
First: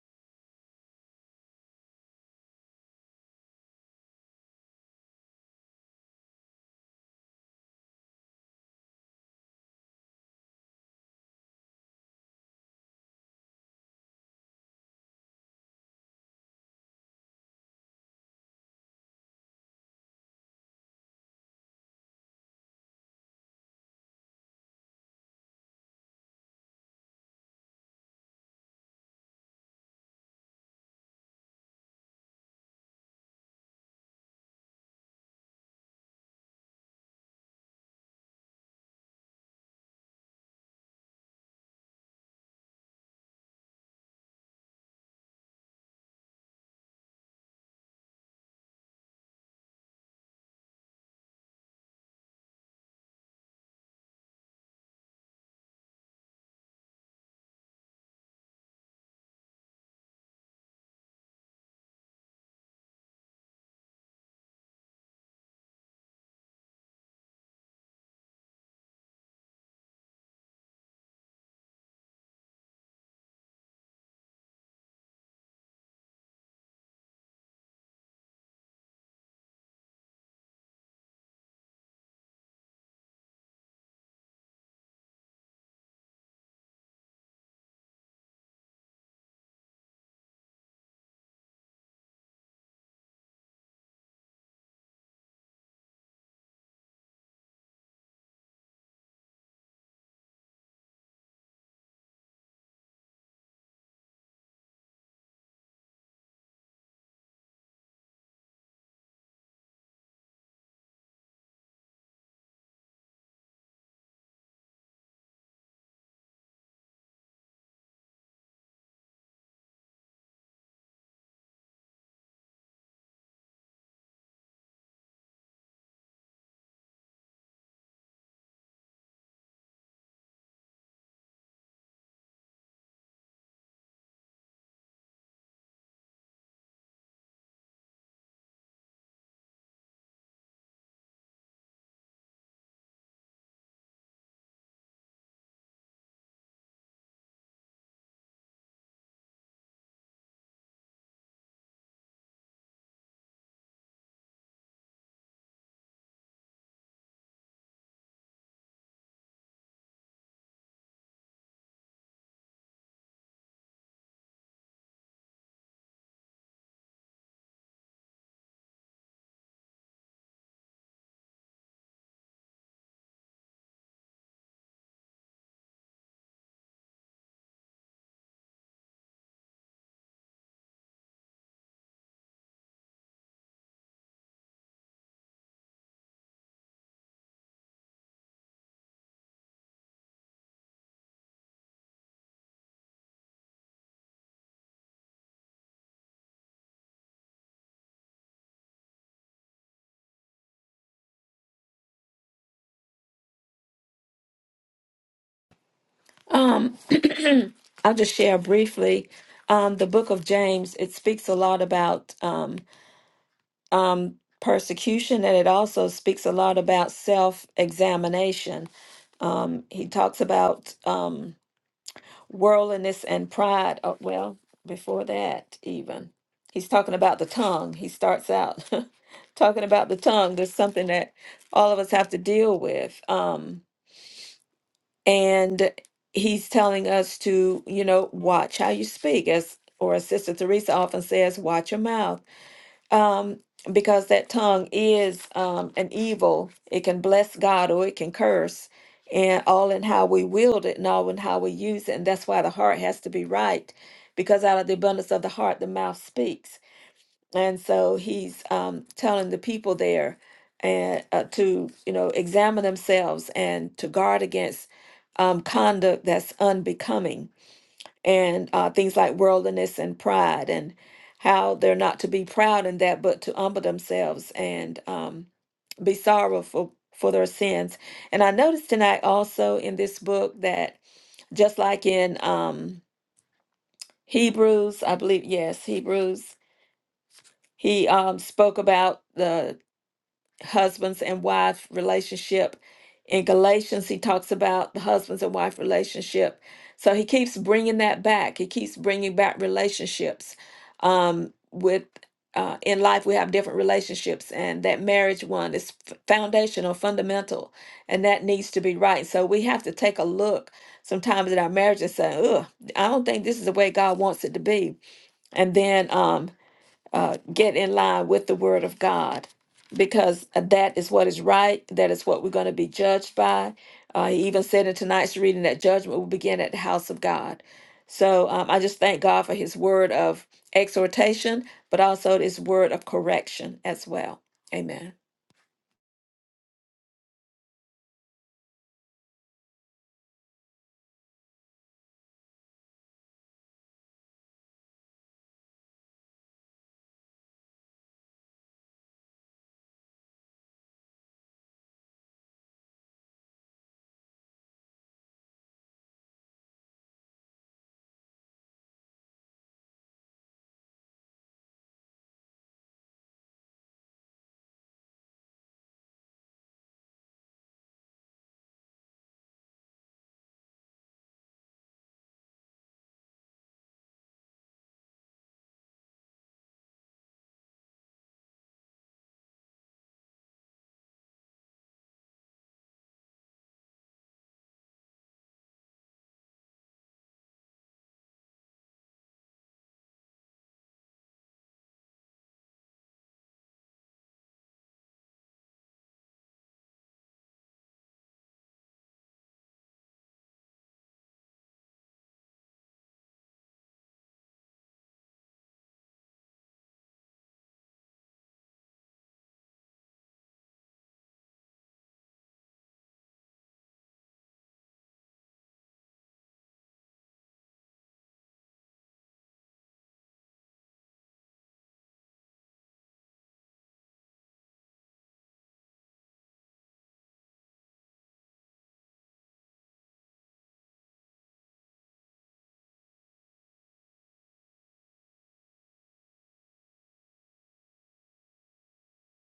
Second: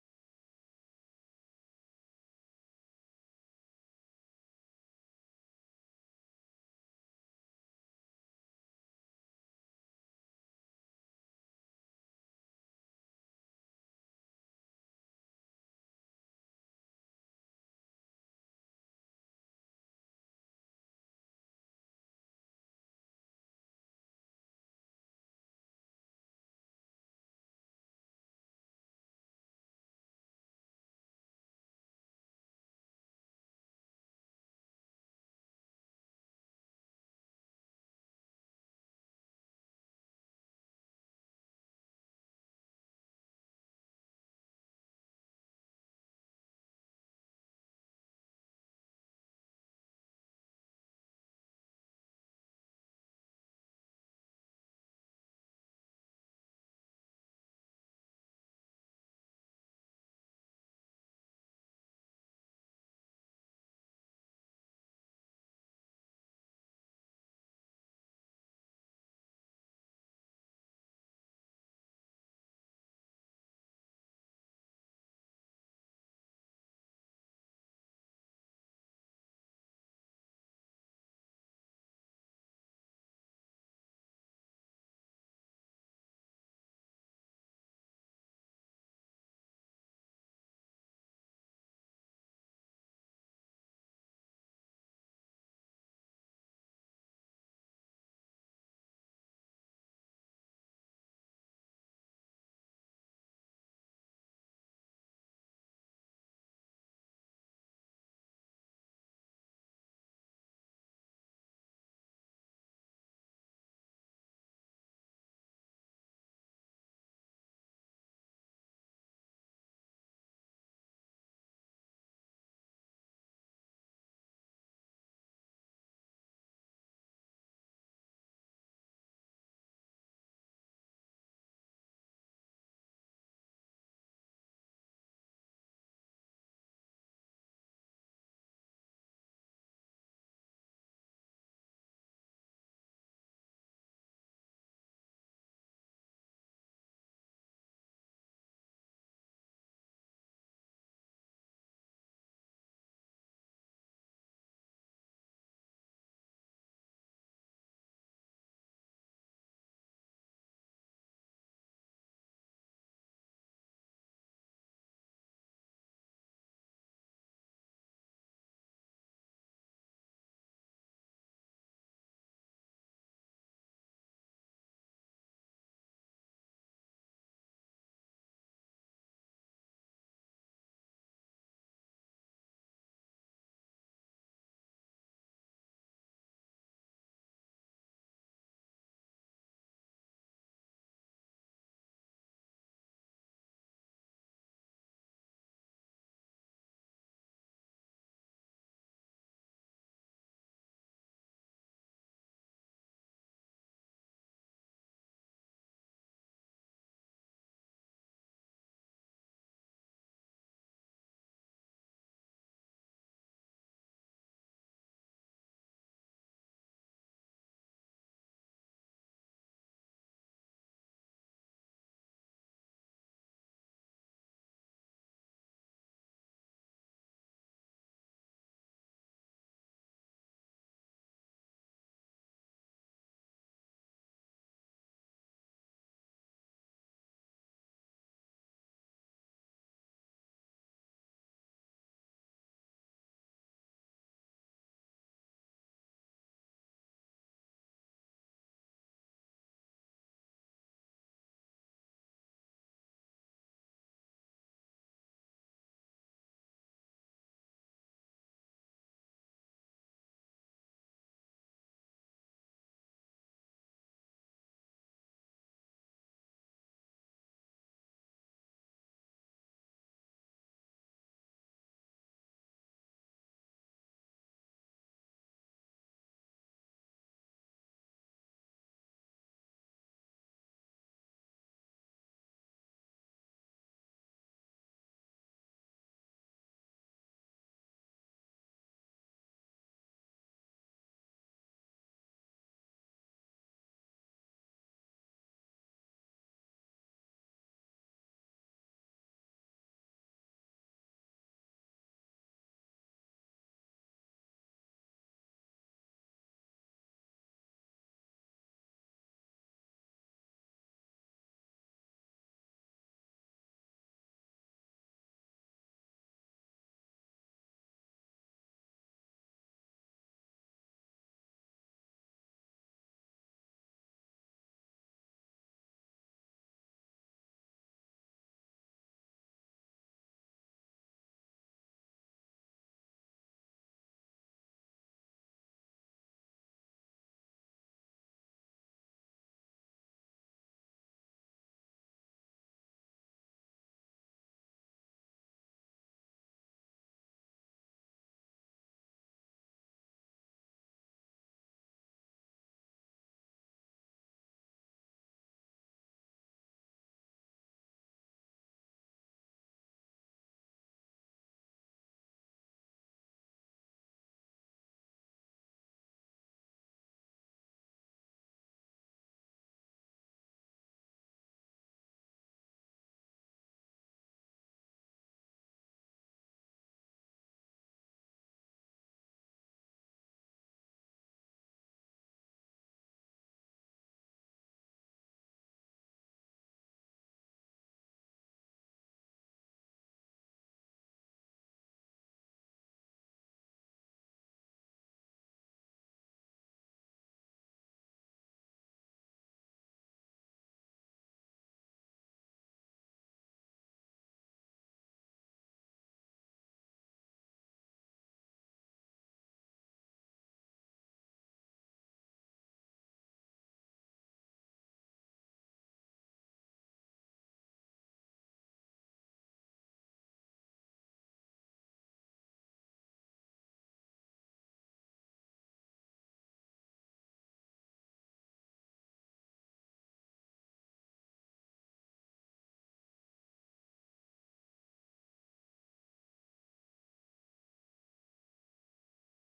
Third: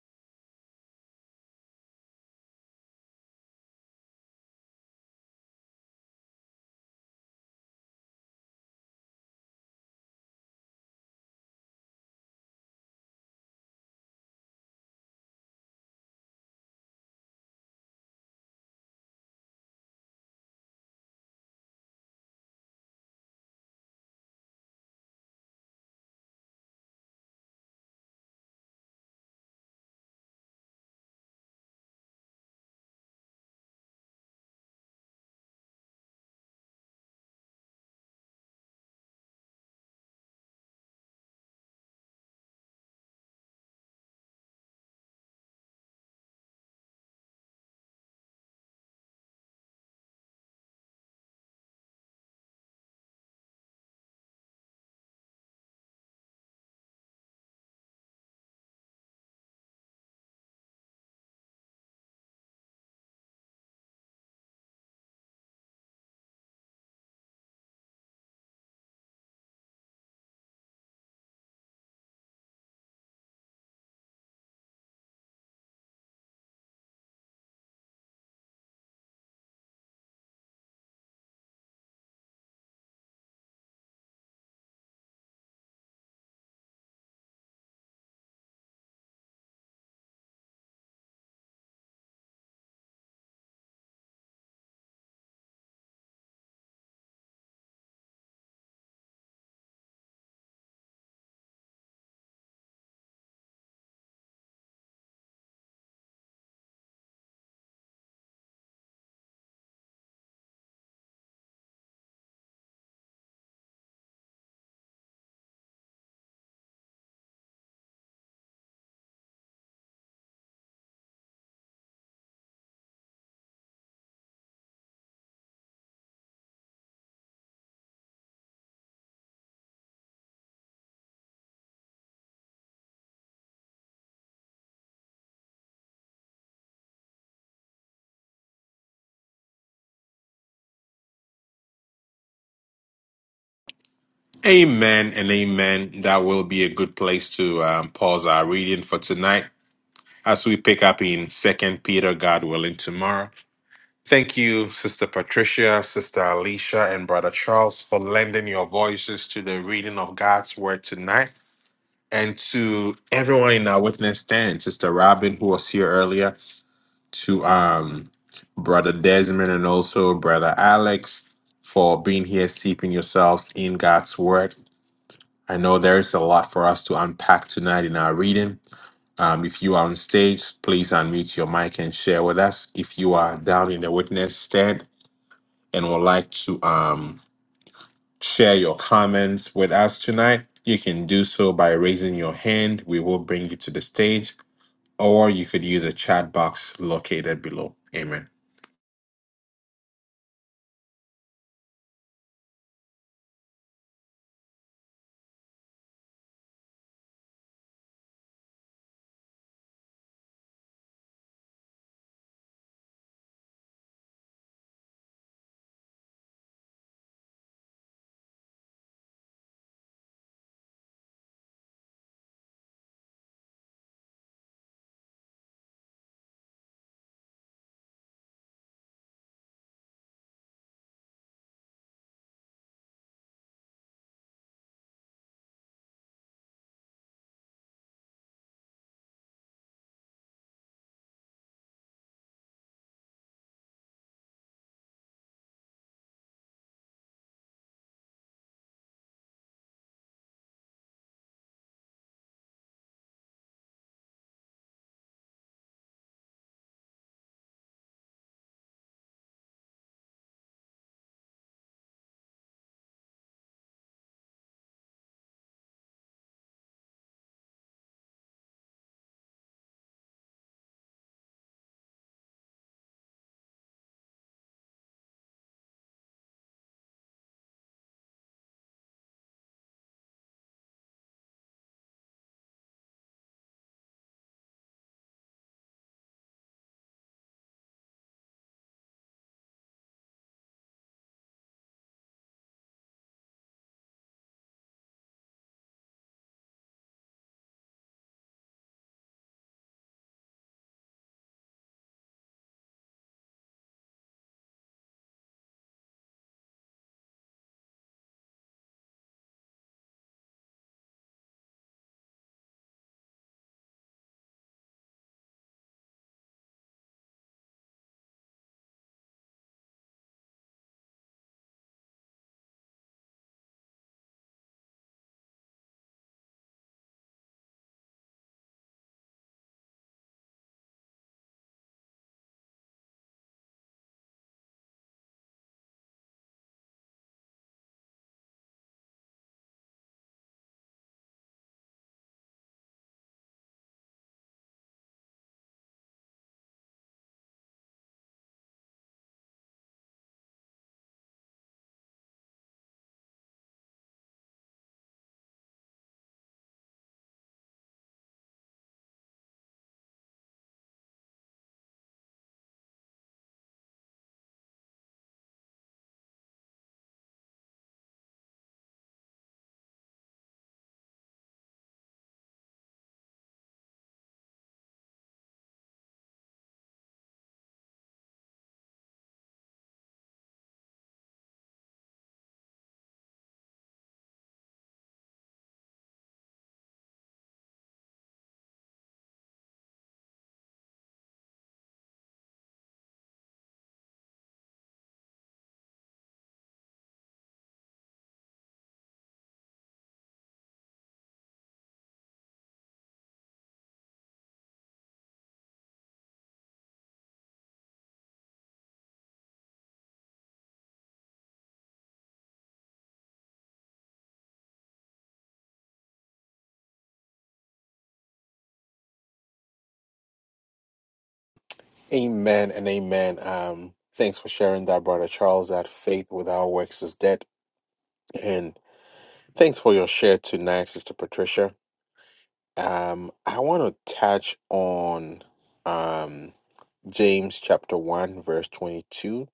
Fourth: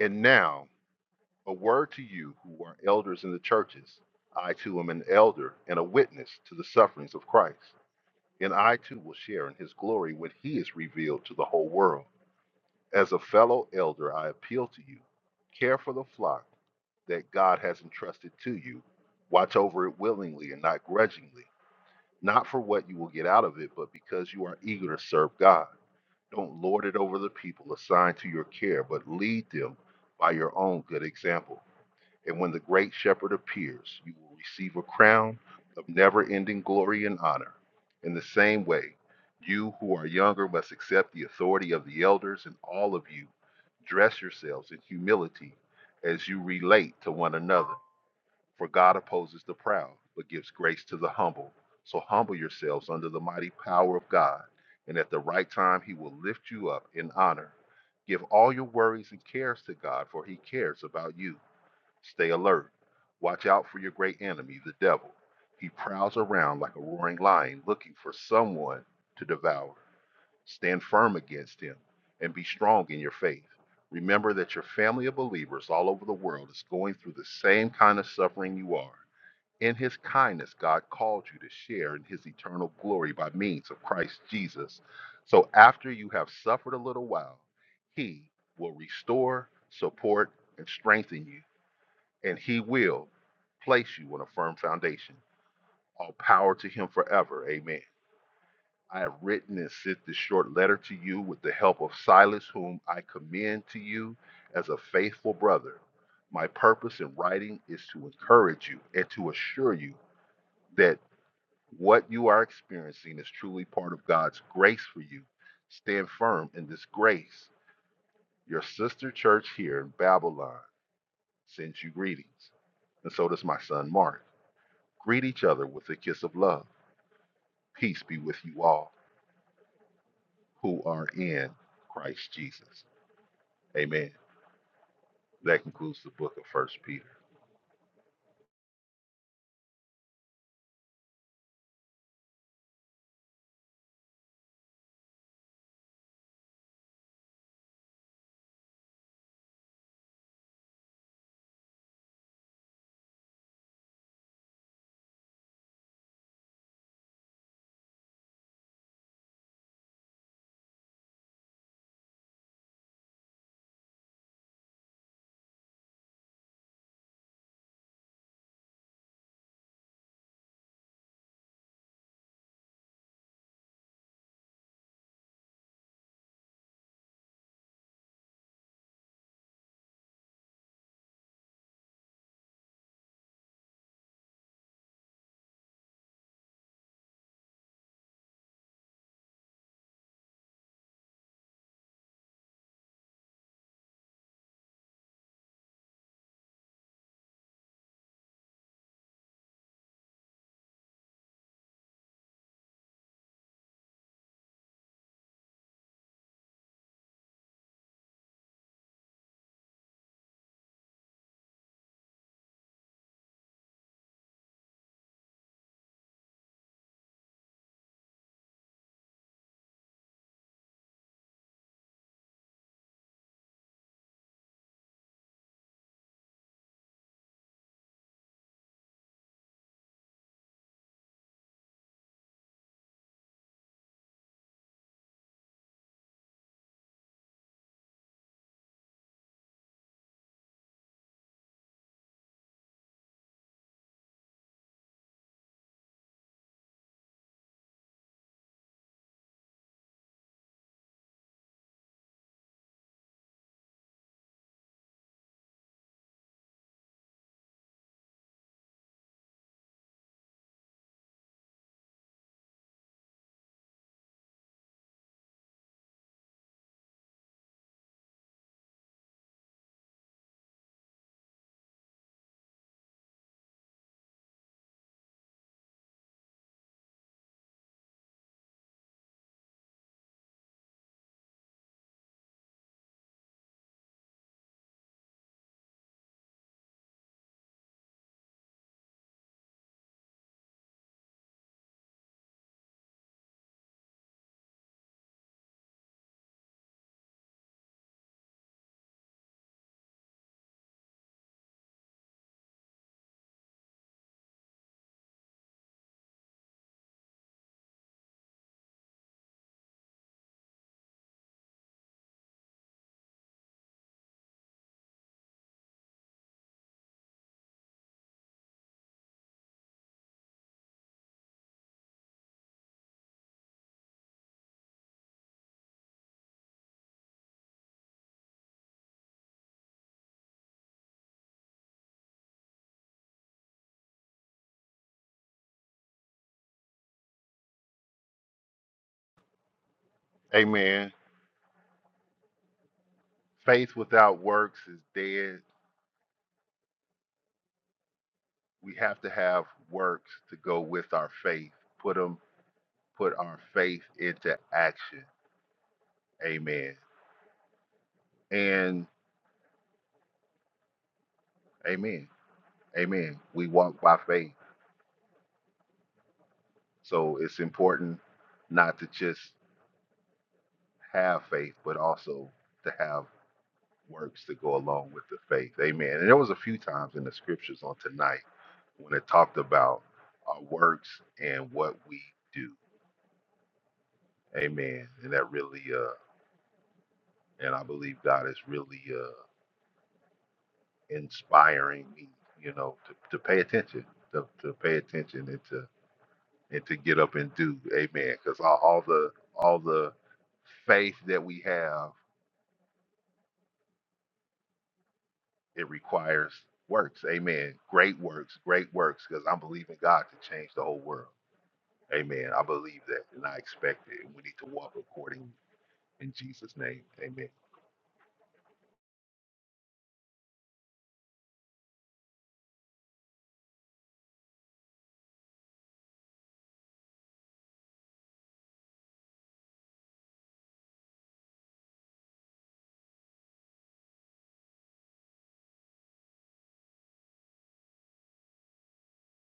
And now, a word to you who are elders in the churches. I too am an elder and a witness to the sufferings of Christ And I too will share in his glory when he is revealed to the whole world. As a fellow elder, I appeal to you care for the flock that God has entrusted to you. Watch over it willingly and not grudgingly, not for what you will get out of it, but because you are eager to serve God. Don't lord it over the people assigned to your care, but lead them by your own good example. And when the great shepherd appears, you will receive a crown of never ending glory and honor. In the same way, you who are younger must accept the authority of the elders, and all of you dress yourselves in humility as you relate to one another. For God opposes the proud, but gives grace to the humble. So humble yourselves under the mighty power of God, and at the right time, he will lift you up in honor. Give all your worries and cares to God, for he cares about you. Stay alert. Watch out for your great enemy, the devil. He prowls around like a roaring lion looking for someone to devour. Stand firm against him and be strong in your faith. Remember that your family of believers all over the world is going through the same kind of suffering you are. In his kindness, God called you to share in his eternal glory by means of Christ Jesus. So after you have suffered a little while, he will restore, support, and strengthen you and he will place you on a firm foundation. All power to him forever. Amen. I have written and sent this short letter to you with the help of Silas, whom I commend to you as a faithful brother. My purpose in writing is to encourage you and to assure you that what you are experiencing is truly part of God's grace for you. Stand firm in this grace. Your sister church here in Babylon sends you greetings, and so does my son Mark. Greet each other with a kiss of love. Peace be with you all who are in Christ Jesus. Amen. That concludes the book of First Peter. Amen and amen. That will be a good place to um, pause our reading for tonight. as we pick up in Second Peter, God willing, tomorrow. Thank you, Sister Patricia, Sister Alicia, and Brother Charles for lending your voices to the reading of God's word tonight. And to everyone in our witness stand, Sister Robin, who was here earlier, to um Brother Desmond and also Brother Alex for being here, steeping yourselves in God's word. I know there is a lot for us to unpack tonight in our reading. Um, if you are on stage, please unmute your mic and share with us. If you are down in the witness stand and would like to um, share your comments with us tonight, you can do so by raising your hand. We will bring you to the stage, or you could use a chat box located below. Amen. Um, I'll just share briefly. Um, the book of James, it speaks a lot about um, um, persecution and it also speaks a lot about self examination. Um, he talks about um, worldliness and pride. Oh, well, before that, even. He's talking about the tongue. He starts out talking about the tongue. There's something that all of us have to deal with. Um, and he's telling us to you know watch how you speak as or as sister teresa often says watch your mouth um because that tongue is um an evil it can bless god or it can curse and all in how we wield it and all in how we use it and that's why the heart has to be right because out of the abundance of the heart the mouth speaks and so he's um, telling the people there and uh, to you know examine themselves and to guard against um, conduct that's unbecoming and uh, things like worldliness and pride and how they're not to be proud in that but to humble themselves and um, be sorrowful for their sins. And I noticed tonight also in this book that just like in um, Hebrews, I believe yes Hebrews, he um, spoke about the husbands and wife relationship. In Galatians, he talks about the husbands and wife relationship. So he keeps bringing that back. He keeps bringing back relationships. Um, with uh, in life, we have different relationships, and that marriage one is f- foundational, fundamental, and that needs to be right. So we have to take a look sometimes at our marriage and say, "Ugh, I don't think this is the way God wants it to be." And then, um, uh, get in line with the word of God because that is what is right. That is what we're going to be judged by. Uh, he even said in tonight's reading that judgment will begin at the house of God. So um, I just thank God for his word of exhortation, but also his word of correction as well. Amen. Amen. Faith without works is dead. We have to have works to go with our faith. Put them, put our faith into action. Amen. And amen. Amen. We walk by faith. So it's important not to just have faith, but also to have works to go along with the faith. Amen. And there was a few times in the scriptures on tonight when it talked about our works and what we do. Amen. And that really uh and I believe God is really uh inspiring me, you know, to, to pay attention, to, to pay attention and to and to get up and do. Amen. Because all, all the all the faith that we have, it requires works. Amen. Great works, great works, because I'm believing God to change the whole world. Amen. I believe that and I expect it. We need to walk according in Jesus' name. Amen. Amen and amen. Um, thanks for sharing that, Brother Charles, that faith without works is dead. And thanks for your share tonight, Sister Patricia. Um, I want to touch on um, James chapter 1, verse 22,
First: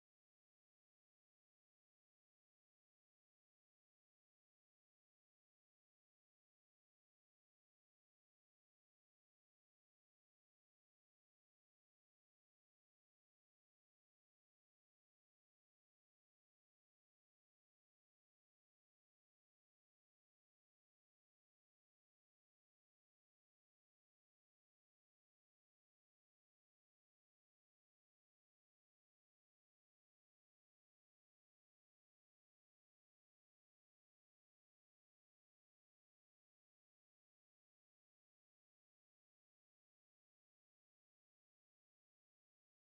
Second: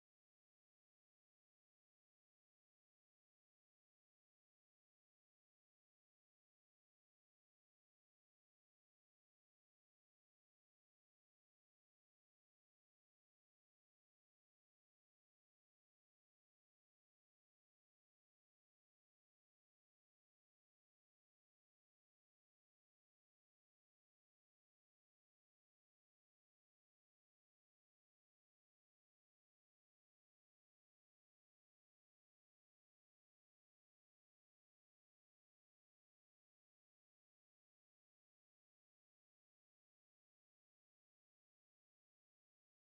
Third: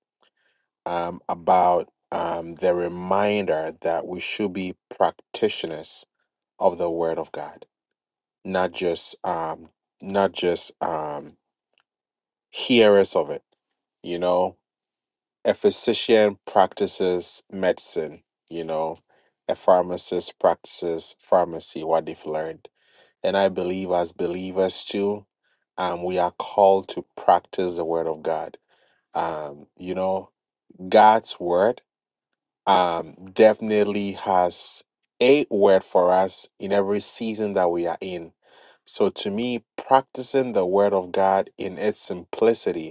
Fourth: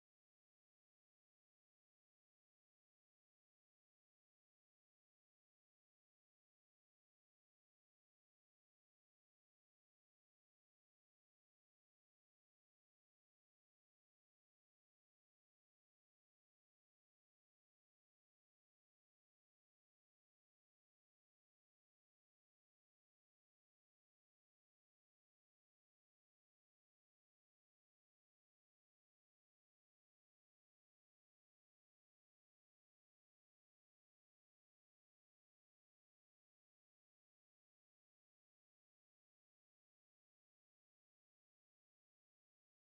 um, about um, the reminder that we should be practitioners of the word of God, not just um, not just um, hearers of it. You know, a physician practices medicine, you know, a pharmacist practices pharmacy, what they've learned And I believe as believers too, um, we are called to practice the word of God. Um, you know, God's word um, definitely has a word for us in every season that we are in. So to me, practicing the word of God in its simplicity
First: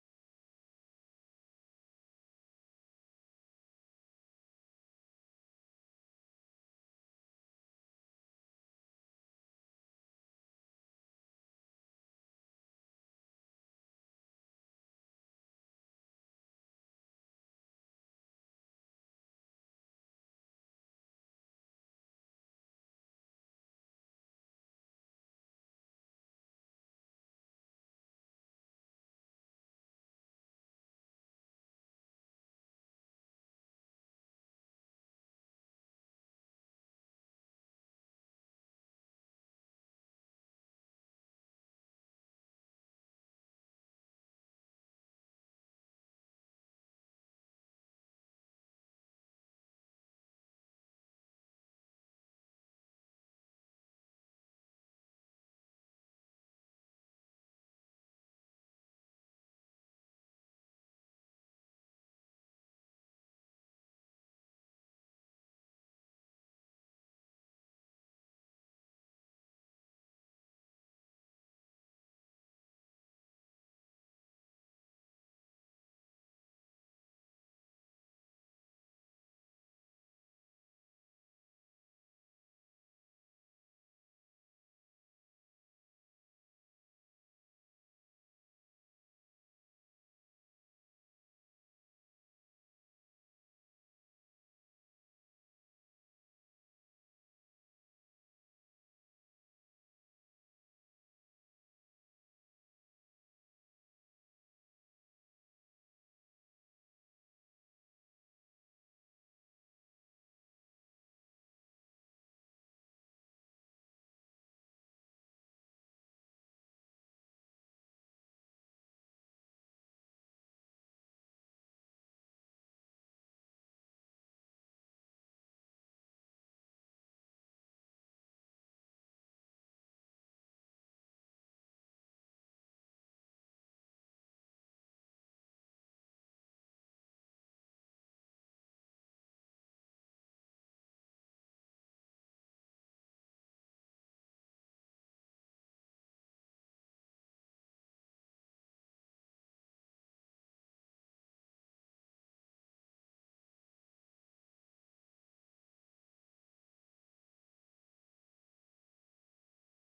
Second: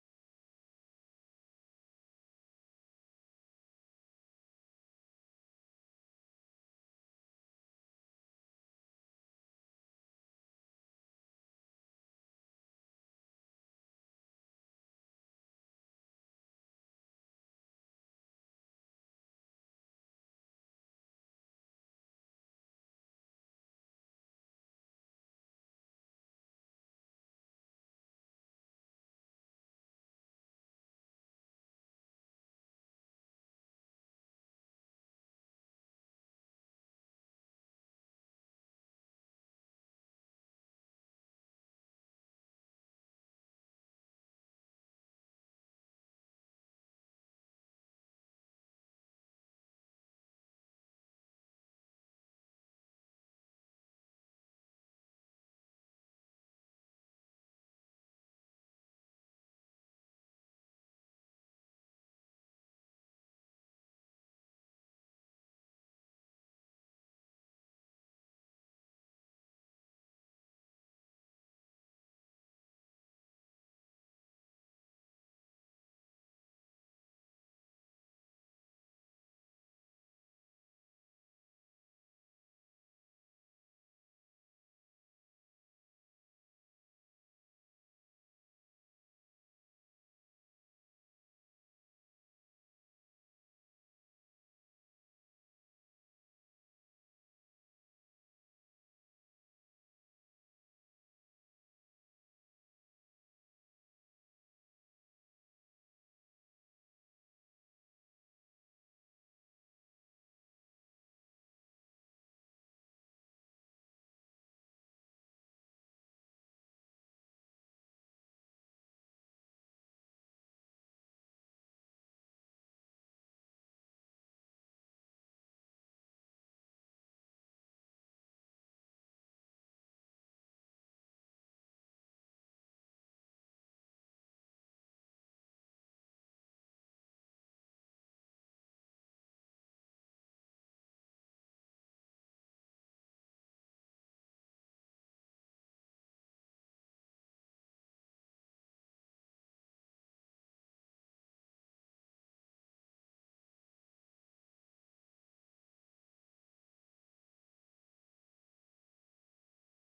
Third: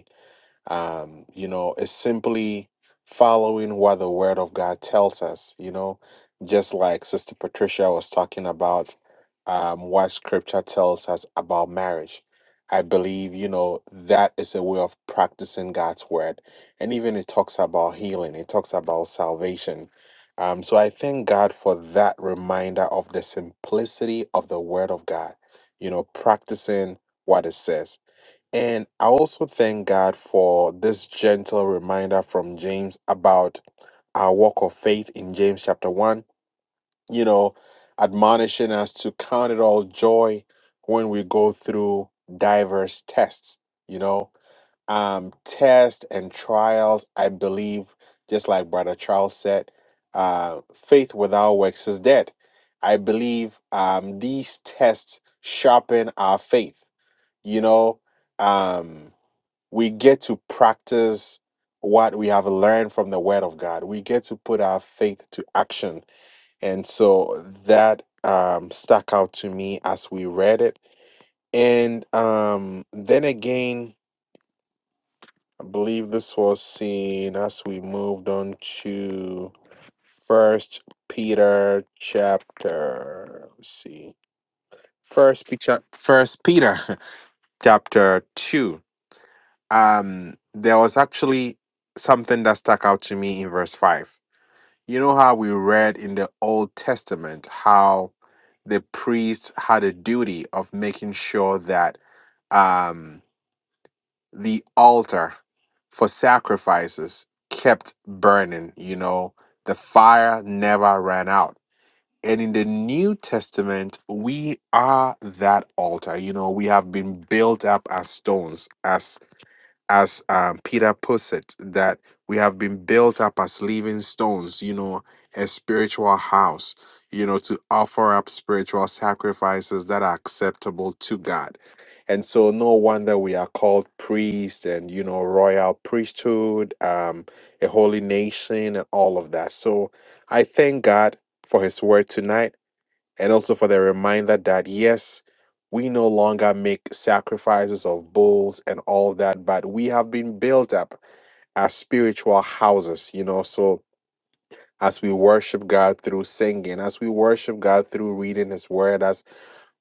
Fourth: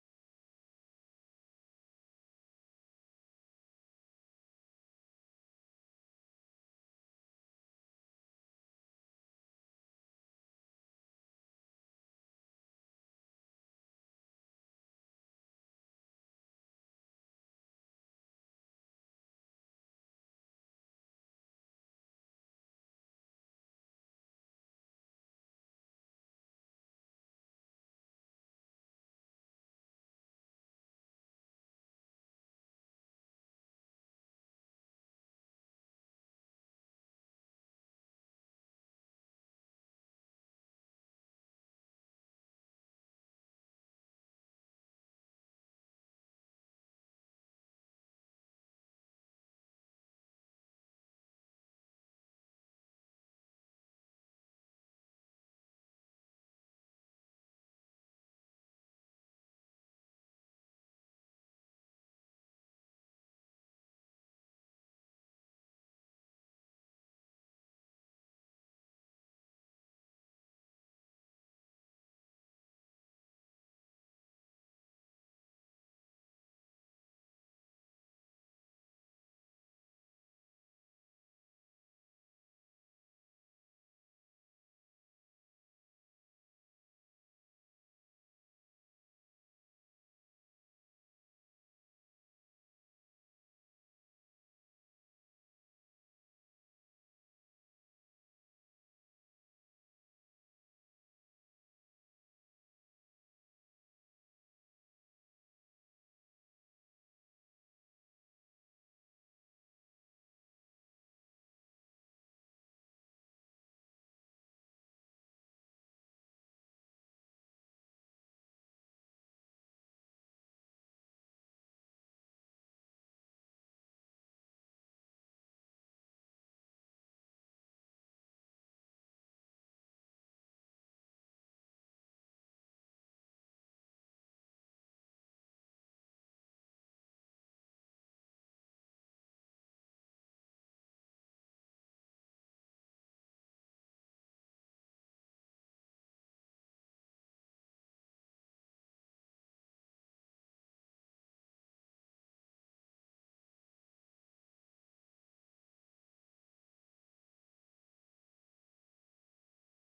um, you know, is simply following what the Word of God tells us, you know, just like Sister Patricia was talking about um, what Scripture tells us about marriage. I believe, you know, that is a way of practicing God's Word. And even it talks about healing, it talks about salvation. Um, so I thank God for that reminder of the simplicity of the Word of God, you know, practicing what it says and I also thank God for this gentle reminder from James about our walk of faith in James chapter 1, you know, admonishing us to count it all joy when we go through diverse tests, you know, um, tests and trials. I believe, just like Brother Charles said, uh, faith without works is dead. I believe um, these tests sharpen our faith, you know. Um, we get to practice what we have learned from the word of god we get to put our faith to action and so that um, stuck out to me as we read it and um, then again i believe this was seen as we moved on to first peter chapter let's see first peter first peter chapter 2 um there was actually something that stuck out to me in verse 5 you know how we read in the old testament how the priest had a duty of making sure that um the altar for sacrifices kept burning you know the fire never ran out and in the new testament we are that altar you know we have been built up as stones as as um, Peter puts it, that we have been built up as living stones, you know, a spiritual house, you know, to offer up spiritual sacrifices that are acceptable to God. And so, no wonder we are called priest and, you know, royal priesthood, um, a holy nation, and all of that. So, I thank God for his word tonight and also for the reminder that yes, we no longer make sacrifices of bulls and all that, but we have been built up as spiritual houses, you know. So as we worship God through singing, as we worship God through reading His Word, as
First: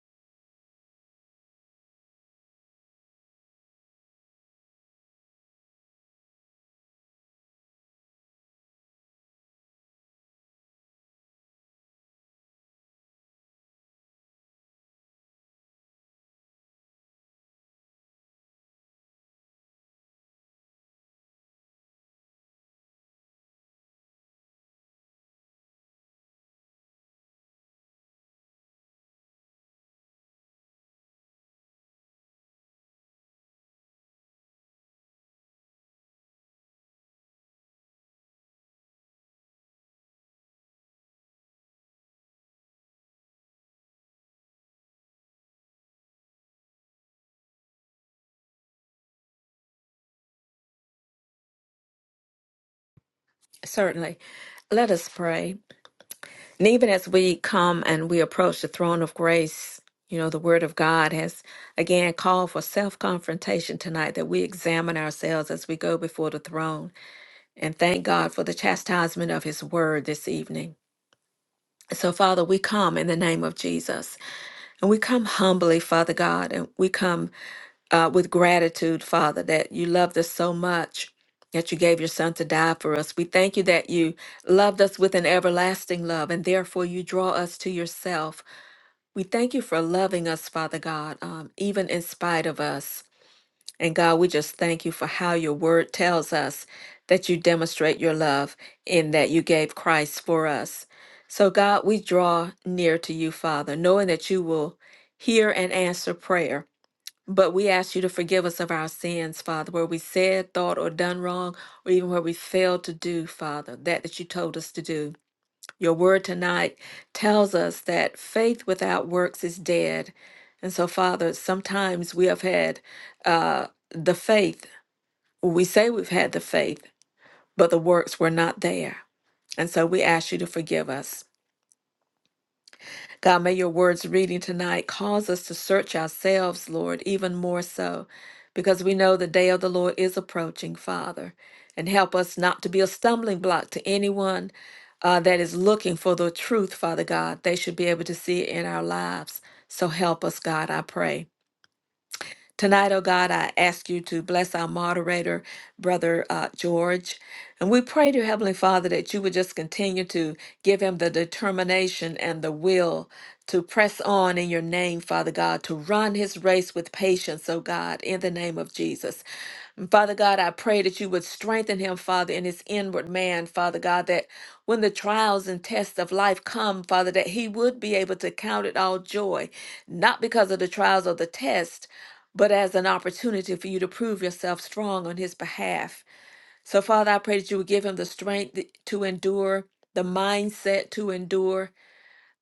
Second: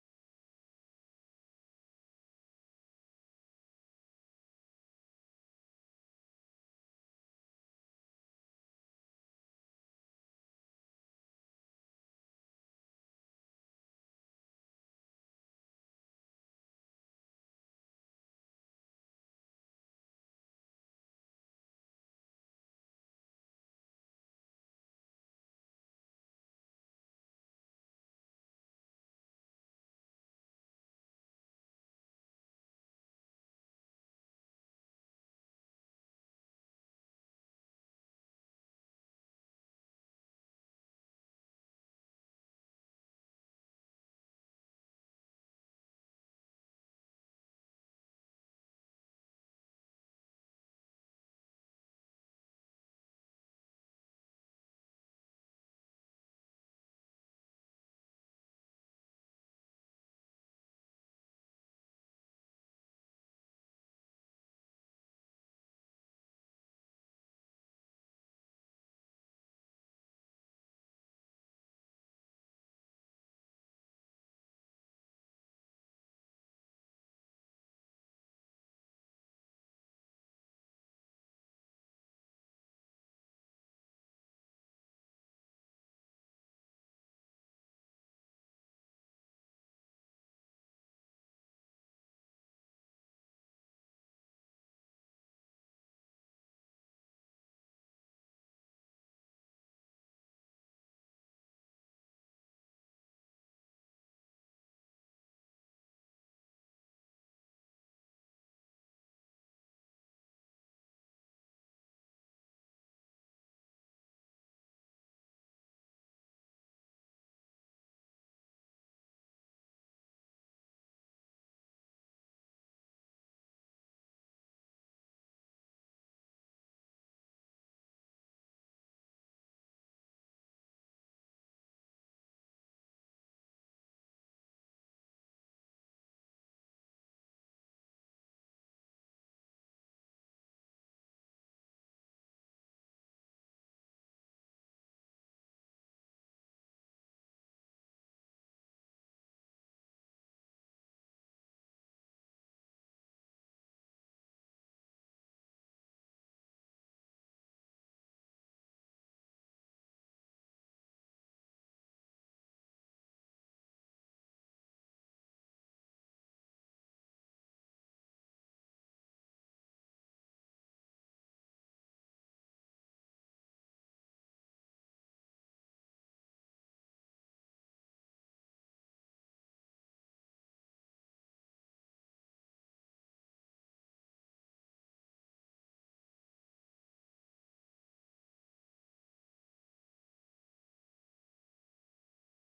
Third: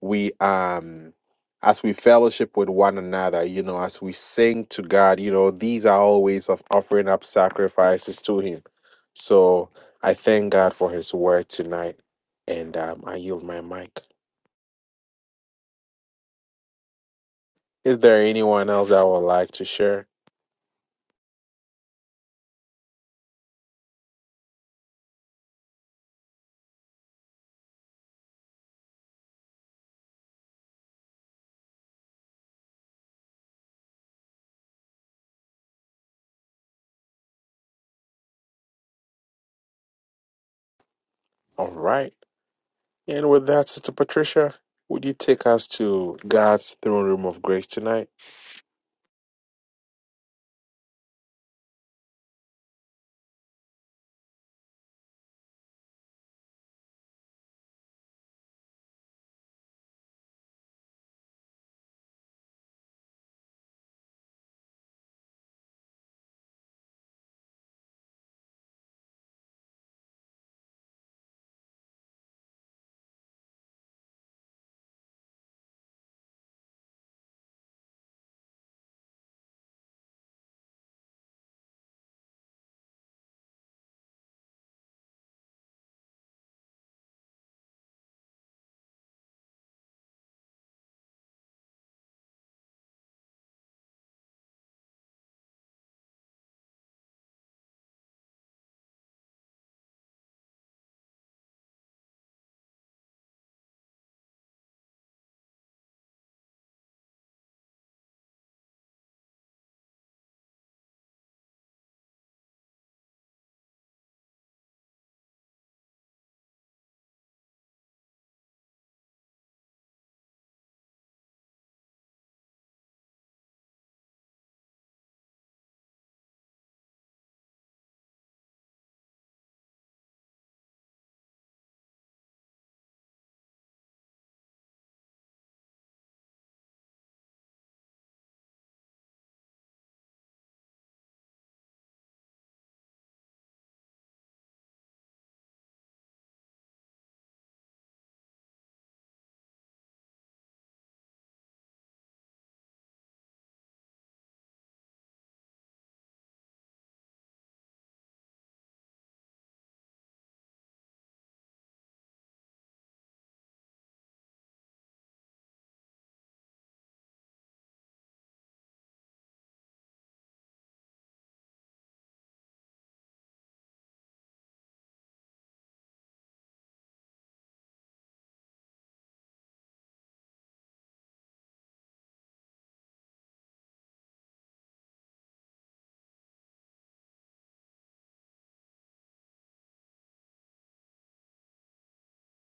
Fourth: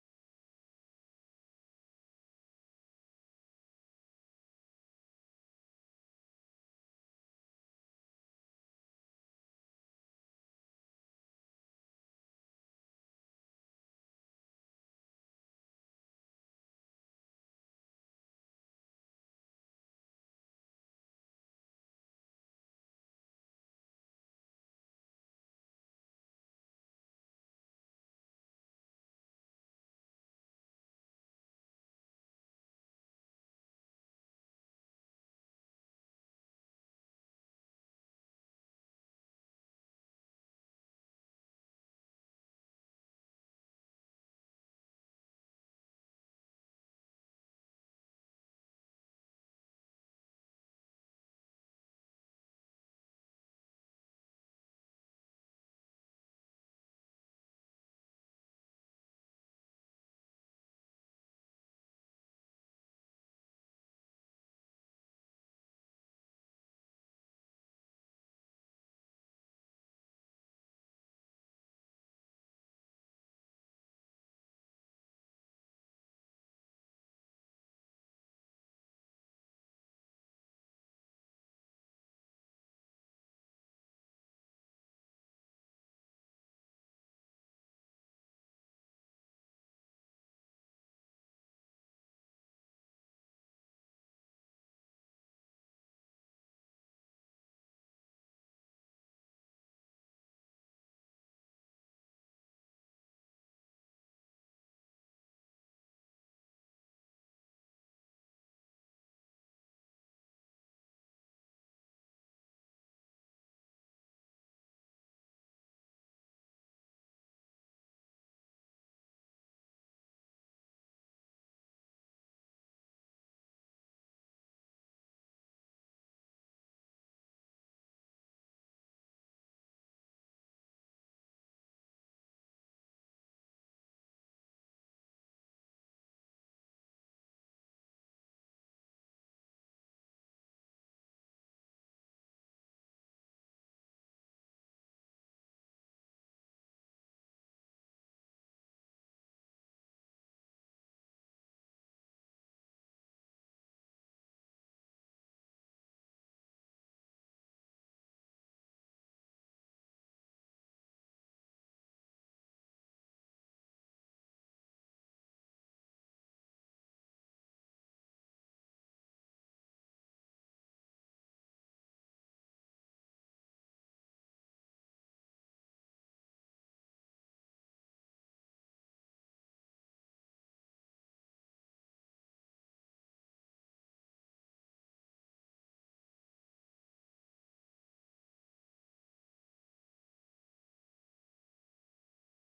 we um as we fellowship with one another, you know, as we sing to God, you know, these are all ways of offering up sacrifices to Him. So I thank God for His Word tonight, and um, I yield my mic. Is there anyone else that would like to share? All right. And with that, Sister Patricia, would you take us to God's throne room of grace tonight? Certainly. Let us pray. And even as we come and we approach the throne of grace, you know, the word of God has again called for self confrontation tonight that we examine ourselves as we go before the throne and thank God for the chastisement of his word this evening. So, Father, we come in the name of Jesus and we come humbly, Father God, and we come uh, with gratitude, Father, that you loved us so much that you gave your son to die for us. We thank you that you loved us with an everlasting love, and therefore you draw us to yourself. We thank you for loving us, Father God, um, even in spite of us. And God, we just thank you for how your word tells us that you demonstrate your love in that you gave Christ for us. So, God, we draw near to you, Father, knowing that you will hear and answer prayer. But we ask you to forgive us of our sins, Father, where we said, thought, or done wrong, or even where we failed to do, Father, that that you told us to do. Your word tonight tells us that faith without works is dead. And so, Father, sometimes we have had uh, the faith. We say we've had the faith, but the works were not there. And so we ask you to forgive us. God, may your words reading tonight cause us to search ourselves, Lord, even more so, because we know the day of the Lord is approaching, Father. And help us not to be a stumbling block to anyone uh, that is looking for the truth, Father God. They should be able to see it in our lives. So help us, God, I pray. Tonight, oh God, I ask you to bless our moderator, Brother uh, George. And we pray to Heavenly Father that you would just continue to give him the determination and the will to press on in your name, Father God, to run his race with patience, oh God, in the name of Jesus. And Father God, I pray that you would strengthen him, Father, in his inward man, Father God, that when the trials and tests of life come, Father, that he would be able to count it all joy, not because of the trials or the test, but as an opportunity for you to prove yourself strong on his behalf. So, Father, I pray that you would give him the strength to endure, the mindset to endure,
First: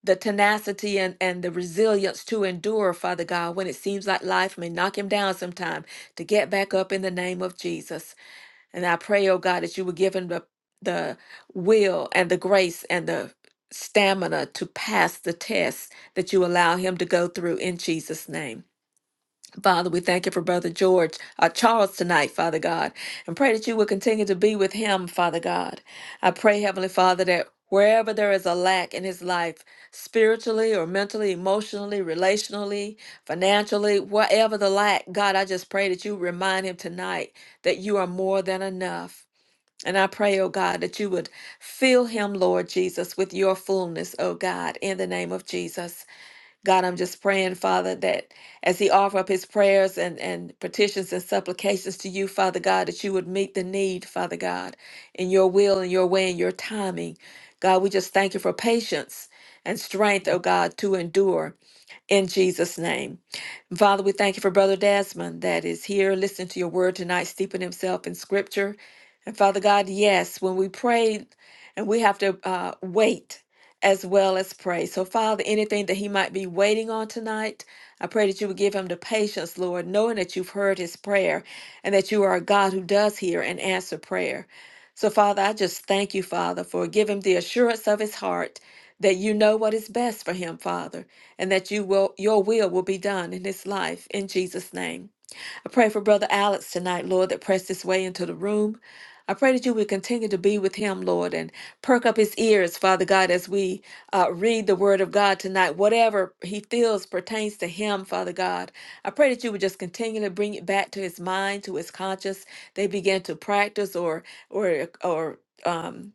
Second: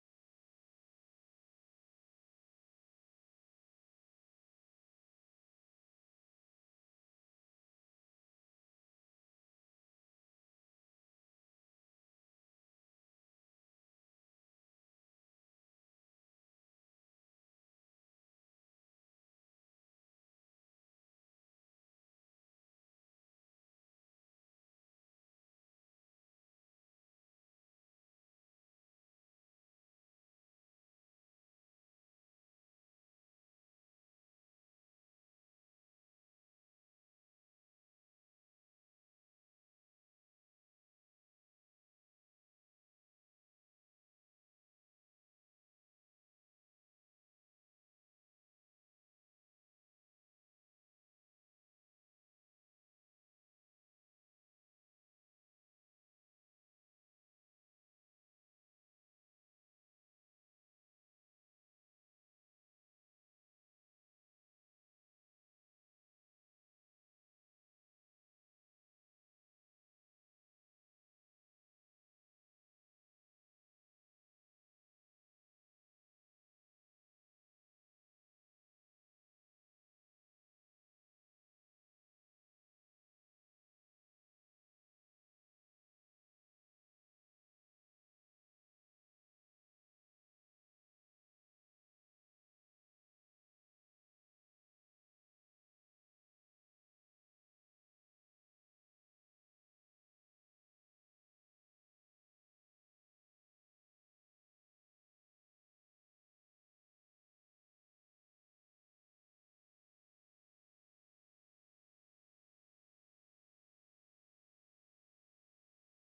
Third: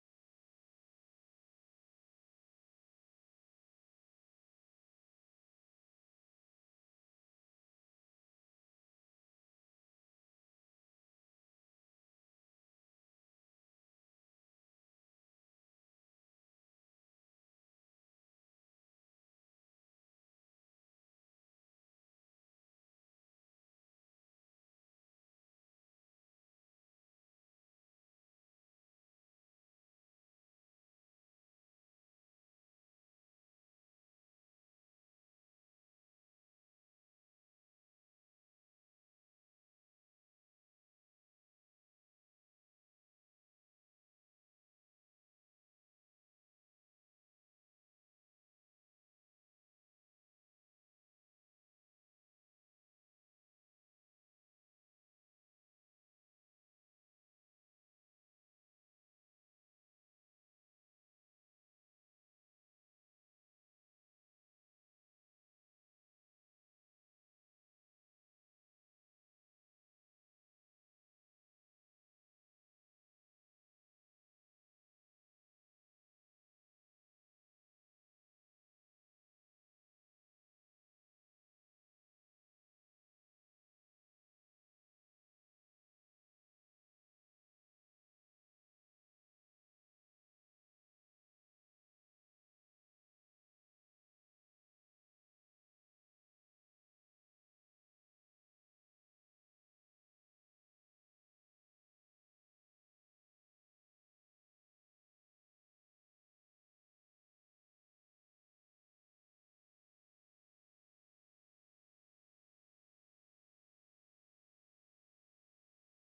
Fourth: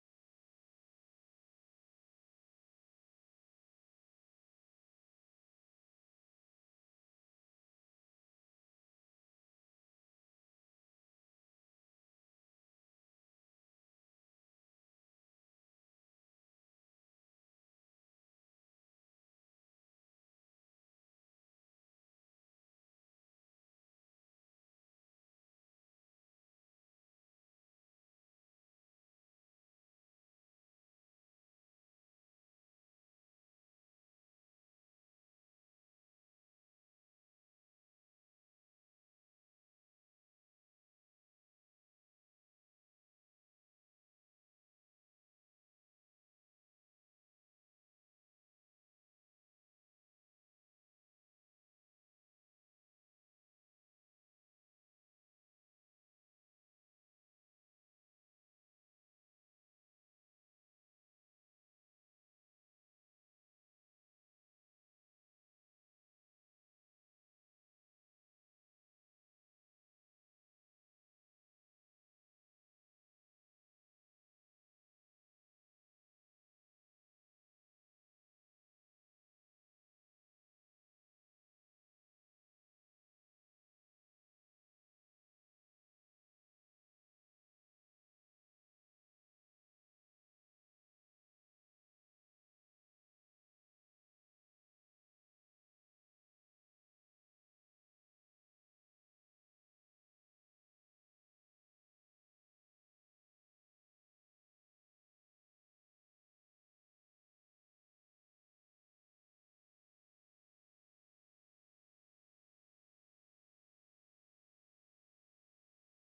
the tenacity and, and the resilience to endure, Father God, when it seems like life may knock him down sometime, to get back up in the name of Jesus. And I pray, oh God, that you would give him the, the will and the grace and the stamina to pass the test that you allow him to go through in Jesus' name. Father, we thank you for Brother George, uh, Charles tonight, Father God, and pray that you will continue to be with him, Father God. I pray, Heavenly Father, that wherever there is a lack in his life, spiritually or mentally, emotionally, relationally, financially, whatever the lack, God, I just pray that you remind him tonight that you are more than enough. And I pray, oh God, that you would fill him, Lord Jesus, with your fullness, oh God, in the name of Jesus. God, I'm just praying, Father, that as he offer up his prayers and, and petitions and supplications to you, Father God, that you would meet the need, Father God, in your will and your way and your timing. God, we just thank you for patience and strength, oh God, to endure in Jesus' name. Father, we thank you for Brother Desmond that is here listening to your word tonight, steeping himself in scripture. And Father God, yes, when we pray and we have to uh, wait as well as pray. So, Father, anything that he might be waiting on tonight, I pray that you would give him the patience, Lord, knowing that you've heard his prayer and that you are a God who does hear and answer prayer. So, Father, I just thank you, Father, for giving him the assurance of his heart that you know what is best for him, Father and that you will your will will be done in his life in Jesus name. I pray for brother Alex tonight, Lord, that pressed his way into the room. I pray that you would continue to be with him, Lord, and perk up his ears, Father God, as we uh, read the word of God tonight. Whatever he feels pertains to him, Father God, I pray that you would just continue to bring it back to his mind, to his conscience. They begin to practice or or or um,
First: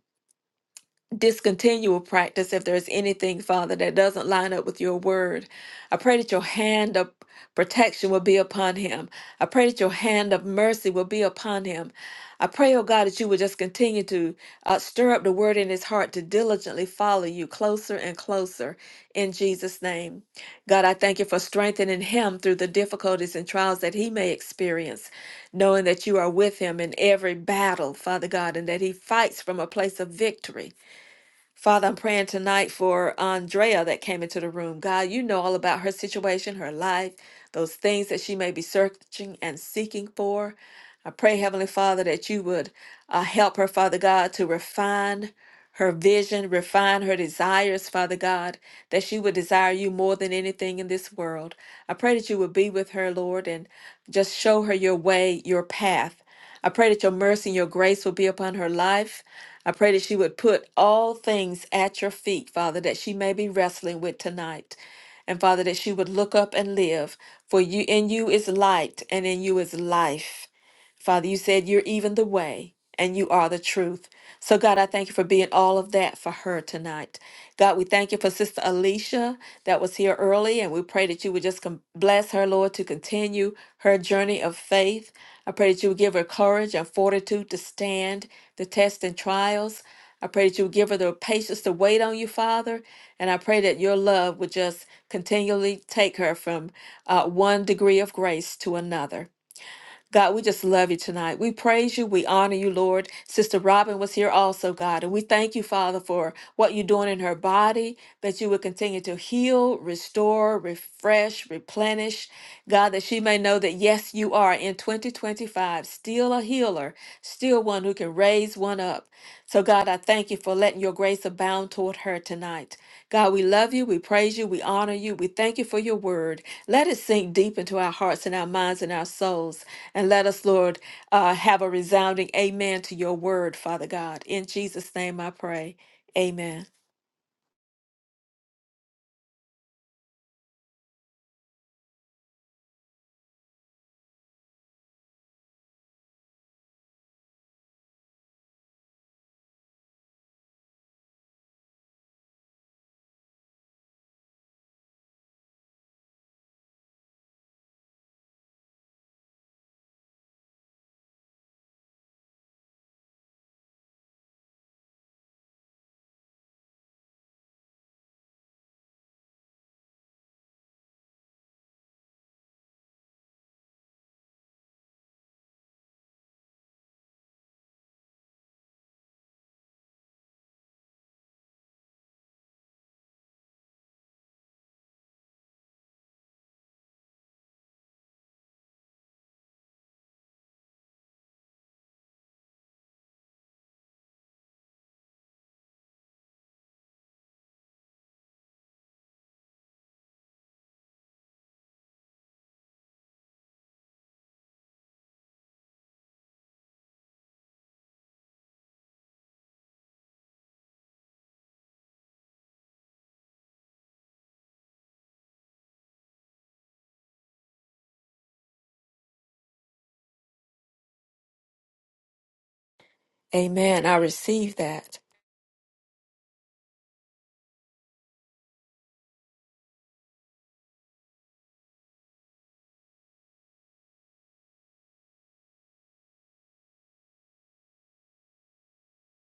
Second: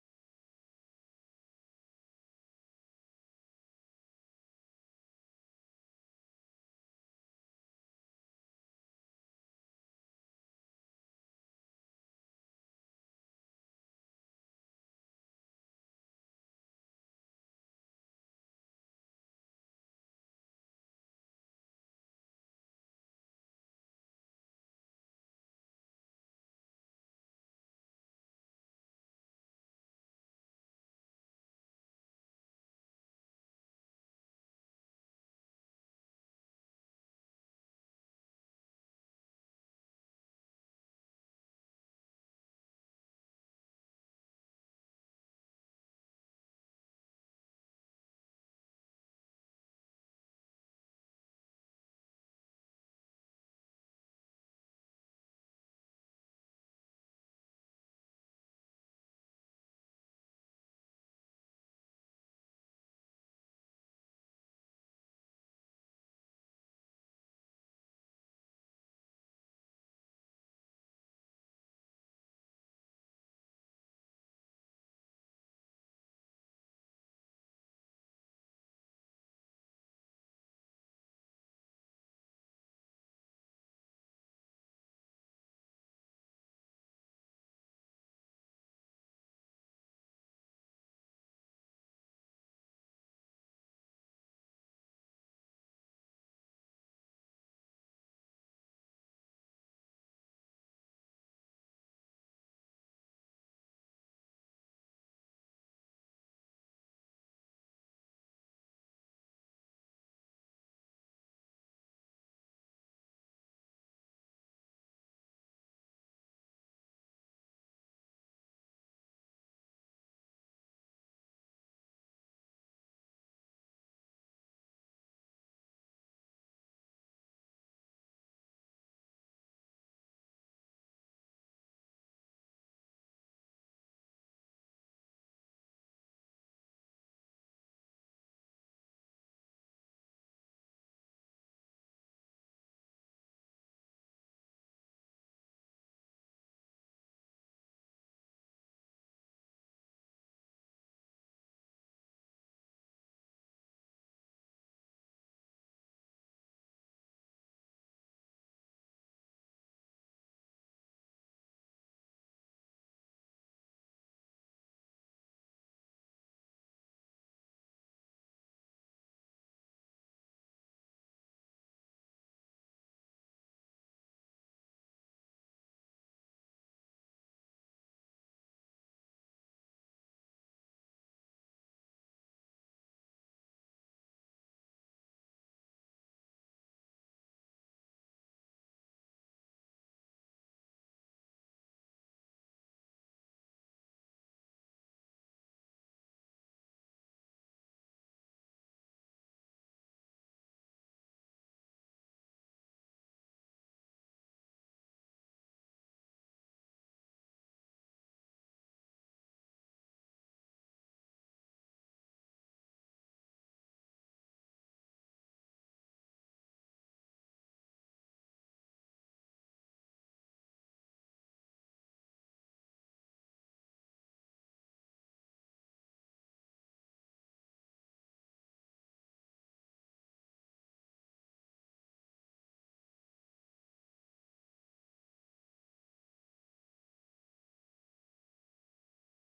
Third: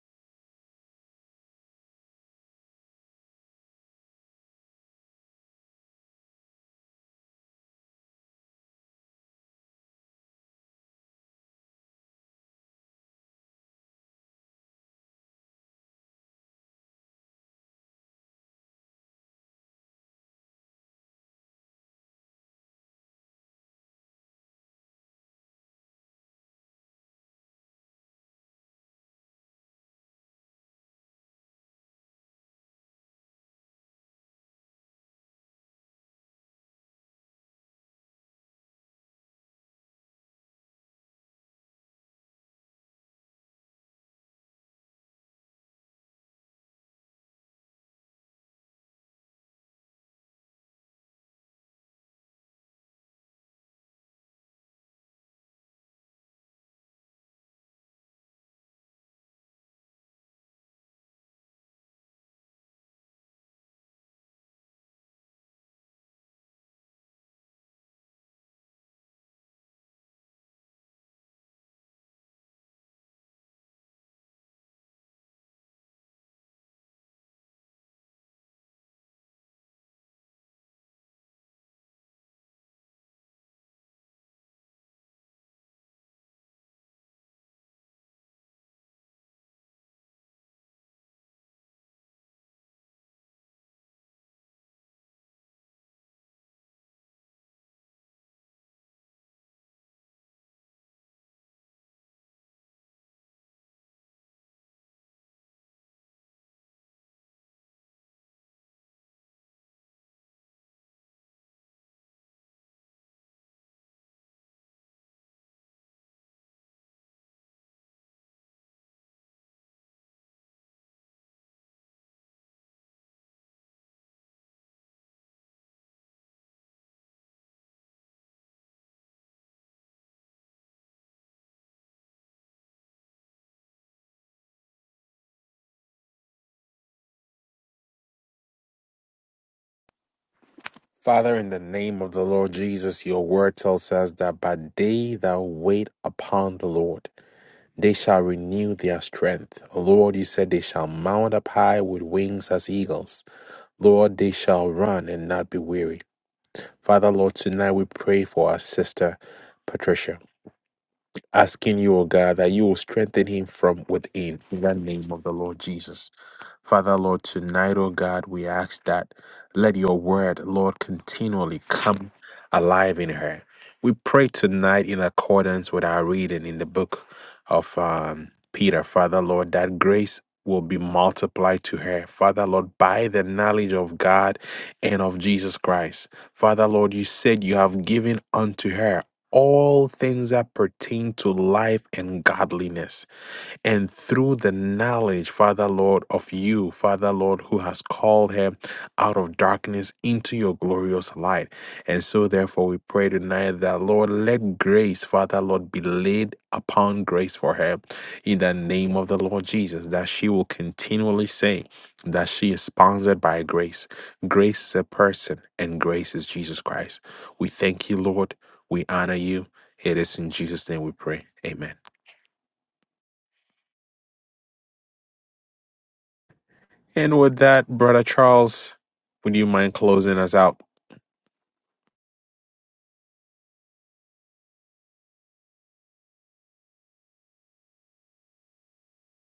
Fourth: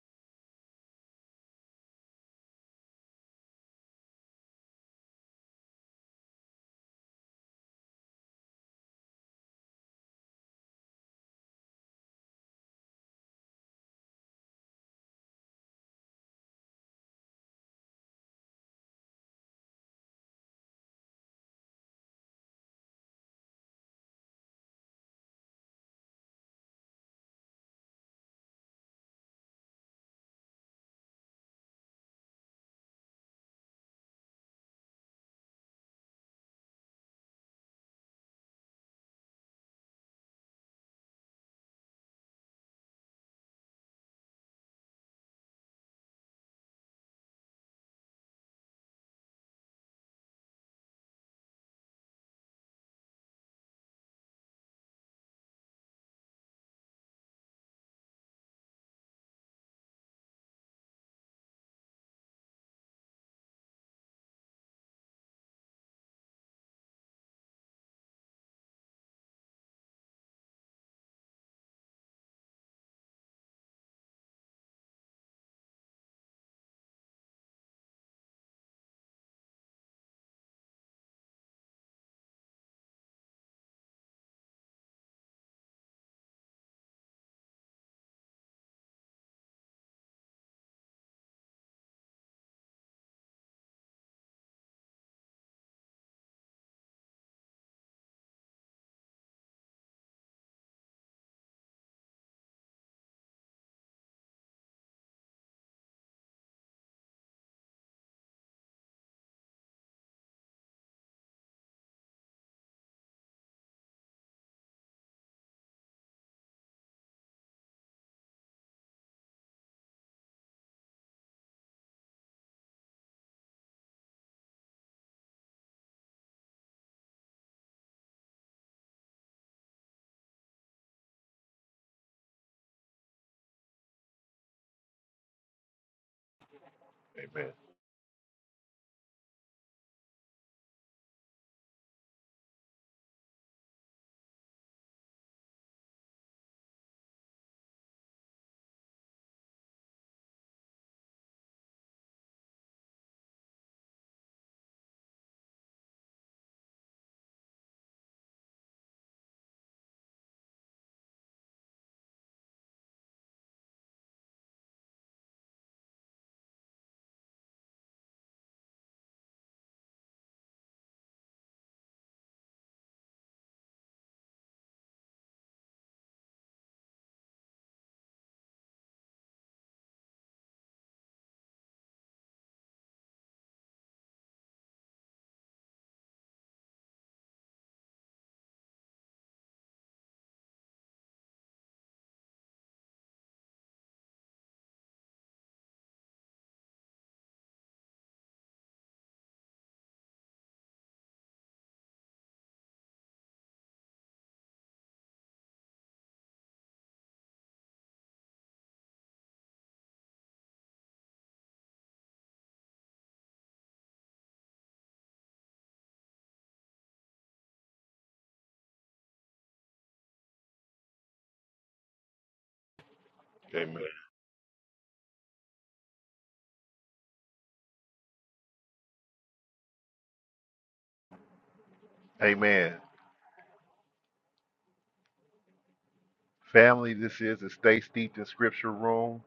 discontinue a practice if there's anything, Father, that doesn't line up with your word. I pray that your hand of protection will be upon him. I pray that your hand of mercy will be upon him. I pray, oh God, that you would just continue to uh, stir up the word in his heart to diligently follow you closer and closer in Jesus' name. God, I thank you for strengthening him through the difficulties and trials that he may experience, knowing that you are with him in every battle, Father God, and that he fights from a place of victory. Father, I'm praying tonight for Andrea that came into the room. God, you know all about her situation, her life, those things that she may be searching and seeking for. I pray, Heavenly Father, that you would uh, help her, Father God, to refine her vision, refine her desires, Father God, that she would desire you more than anything in this world. I pray that you would be with her, Lord, and just show her your way, your path. I pray that your mercy and your grace will be upon her life. I pray that she would put all things at your feet, Father, that she may be wrestling with tonight. And Father, that she would look up and live, for you in you is light and in you is life. Father, you said you're even the way and you are the truth. So, God, I thank you for being all of that for her tonight. God, we thank you for Sister Alicia that was here early, and we pray that you would just com- bless her, Lord, to continue her journey of faith. I pray that you would give her courage and fortitude to stand the tests and trials. I pray that you would give her the patience to wait on you, Father. And I pray that your love would just continually take her from uh, one degree of grace to another. God, we just love you tonight. We praise you. We honor you, Lord. Sister Robin was here also, God. And we thank you, Father, for what you're doing in her body, that you would continue to heal, restore, refresh, replenish. God, that she may know that, yes, you are in 2025 still a healer, still one who can raise one up. So, God, I thank you for letting your grace abound toward her tonight. God, we love you. We praise you. We honor you. We thank you for your word. Let it sink deep into our hearts and our minds and our souls. And let us, Lord, uh, have a resounding amen to your word, Father God. In Jesus' name I pray. Amen. Amen. Father, in the name of the Lord Jesus, your word tells us that by they that wait upon the Lord, they shall renew their strength. Lord, you said they shall mount up high with wings as eagles. Lord, they shall run and not be weary. Father, Lord, tonight we pray for our sister Patricia. asking you, O God, that you will strengthen him from within in the name of the Lord Jesus. Father, Lord, tonight, O God, we ask that let your word, Lord, continually come alive in her. We pray tonight in accordance with our reading in the book of um, Peter, Father, Lord, that grace will be multiplied to her, Father, Lord, by the knowledge of God and of Jesus Christ. Father, Lord, you said you have given unto her all things that pertain to life and godliness. And through the knowledge, Father Lord, of you, Father Lord, who has called her out of darkness into your glorious light. And so, therefore, we pray tonight that, Lord, let grace, Father Lord, be laid upon grace for her in the name of the Lord Jesus, that she will continually say, that she is sponsored by grace. Grace is a person, and grace is Jesus Christ. We thank you, Lord. We honor you. It is in Jesus' name we pray. Amen. Amen. Amen. I receive that. And with that, Brother Charles, would you mind closing us out? Amen. Family, this is the Stay Steeped in Scripture Room.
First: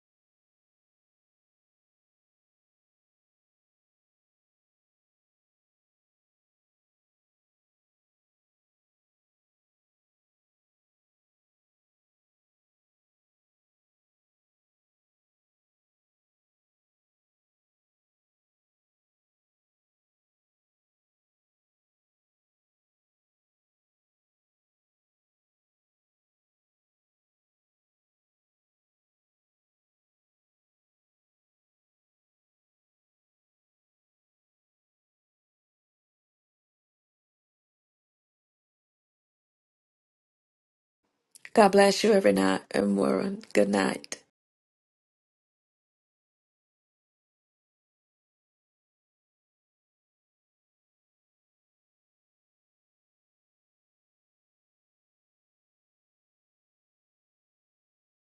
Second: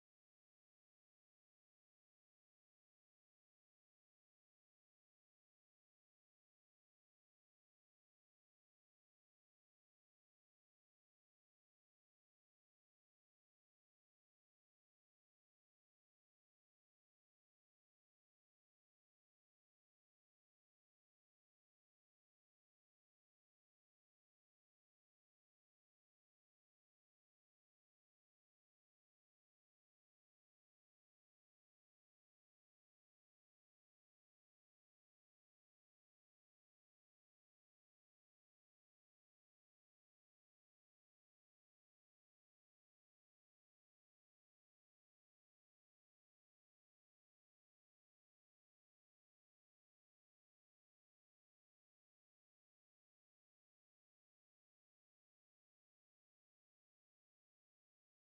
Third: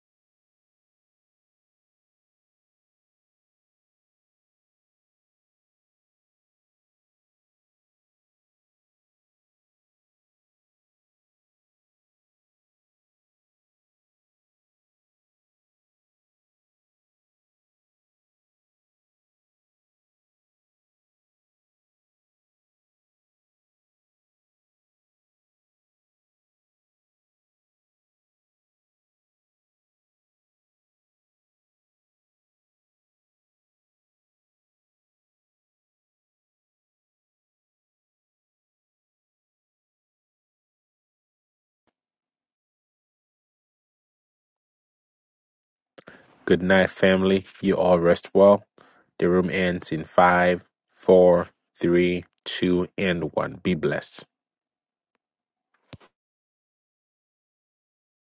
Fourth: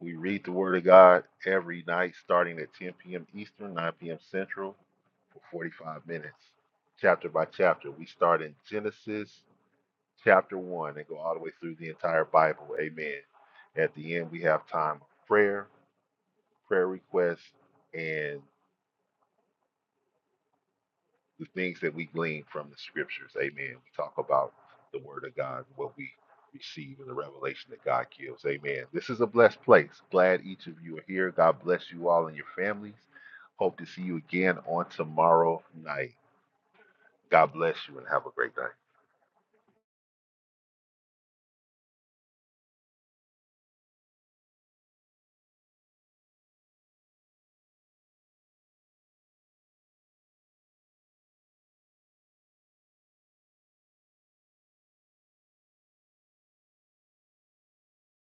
We read the Word of God every night starting at 10 p.m. Eastern, 9 p.m. Central for 45 minutes, chapter by chapter. We start in Genesis chapter 1 and go all the way through the entire Bible. Amen. At the end, we have time of prayer, prayer requests, and the things that we glean from the scriptures. Amen. We talk about the word of God, what we receive and the revelation that God gives. Amen. This is a blessed place. Glad each of you are here. God bless you all and your families. Hope to see you again on tomorrow night. God bless you and have a great night. God bless you every night, everyone. Good night. Good night, family. You all rest well. The room ends in five, four, three, two, and one. Be blessed.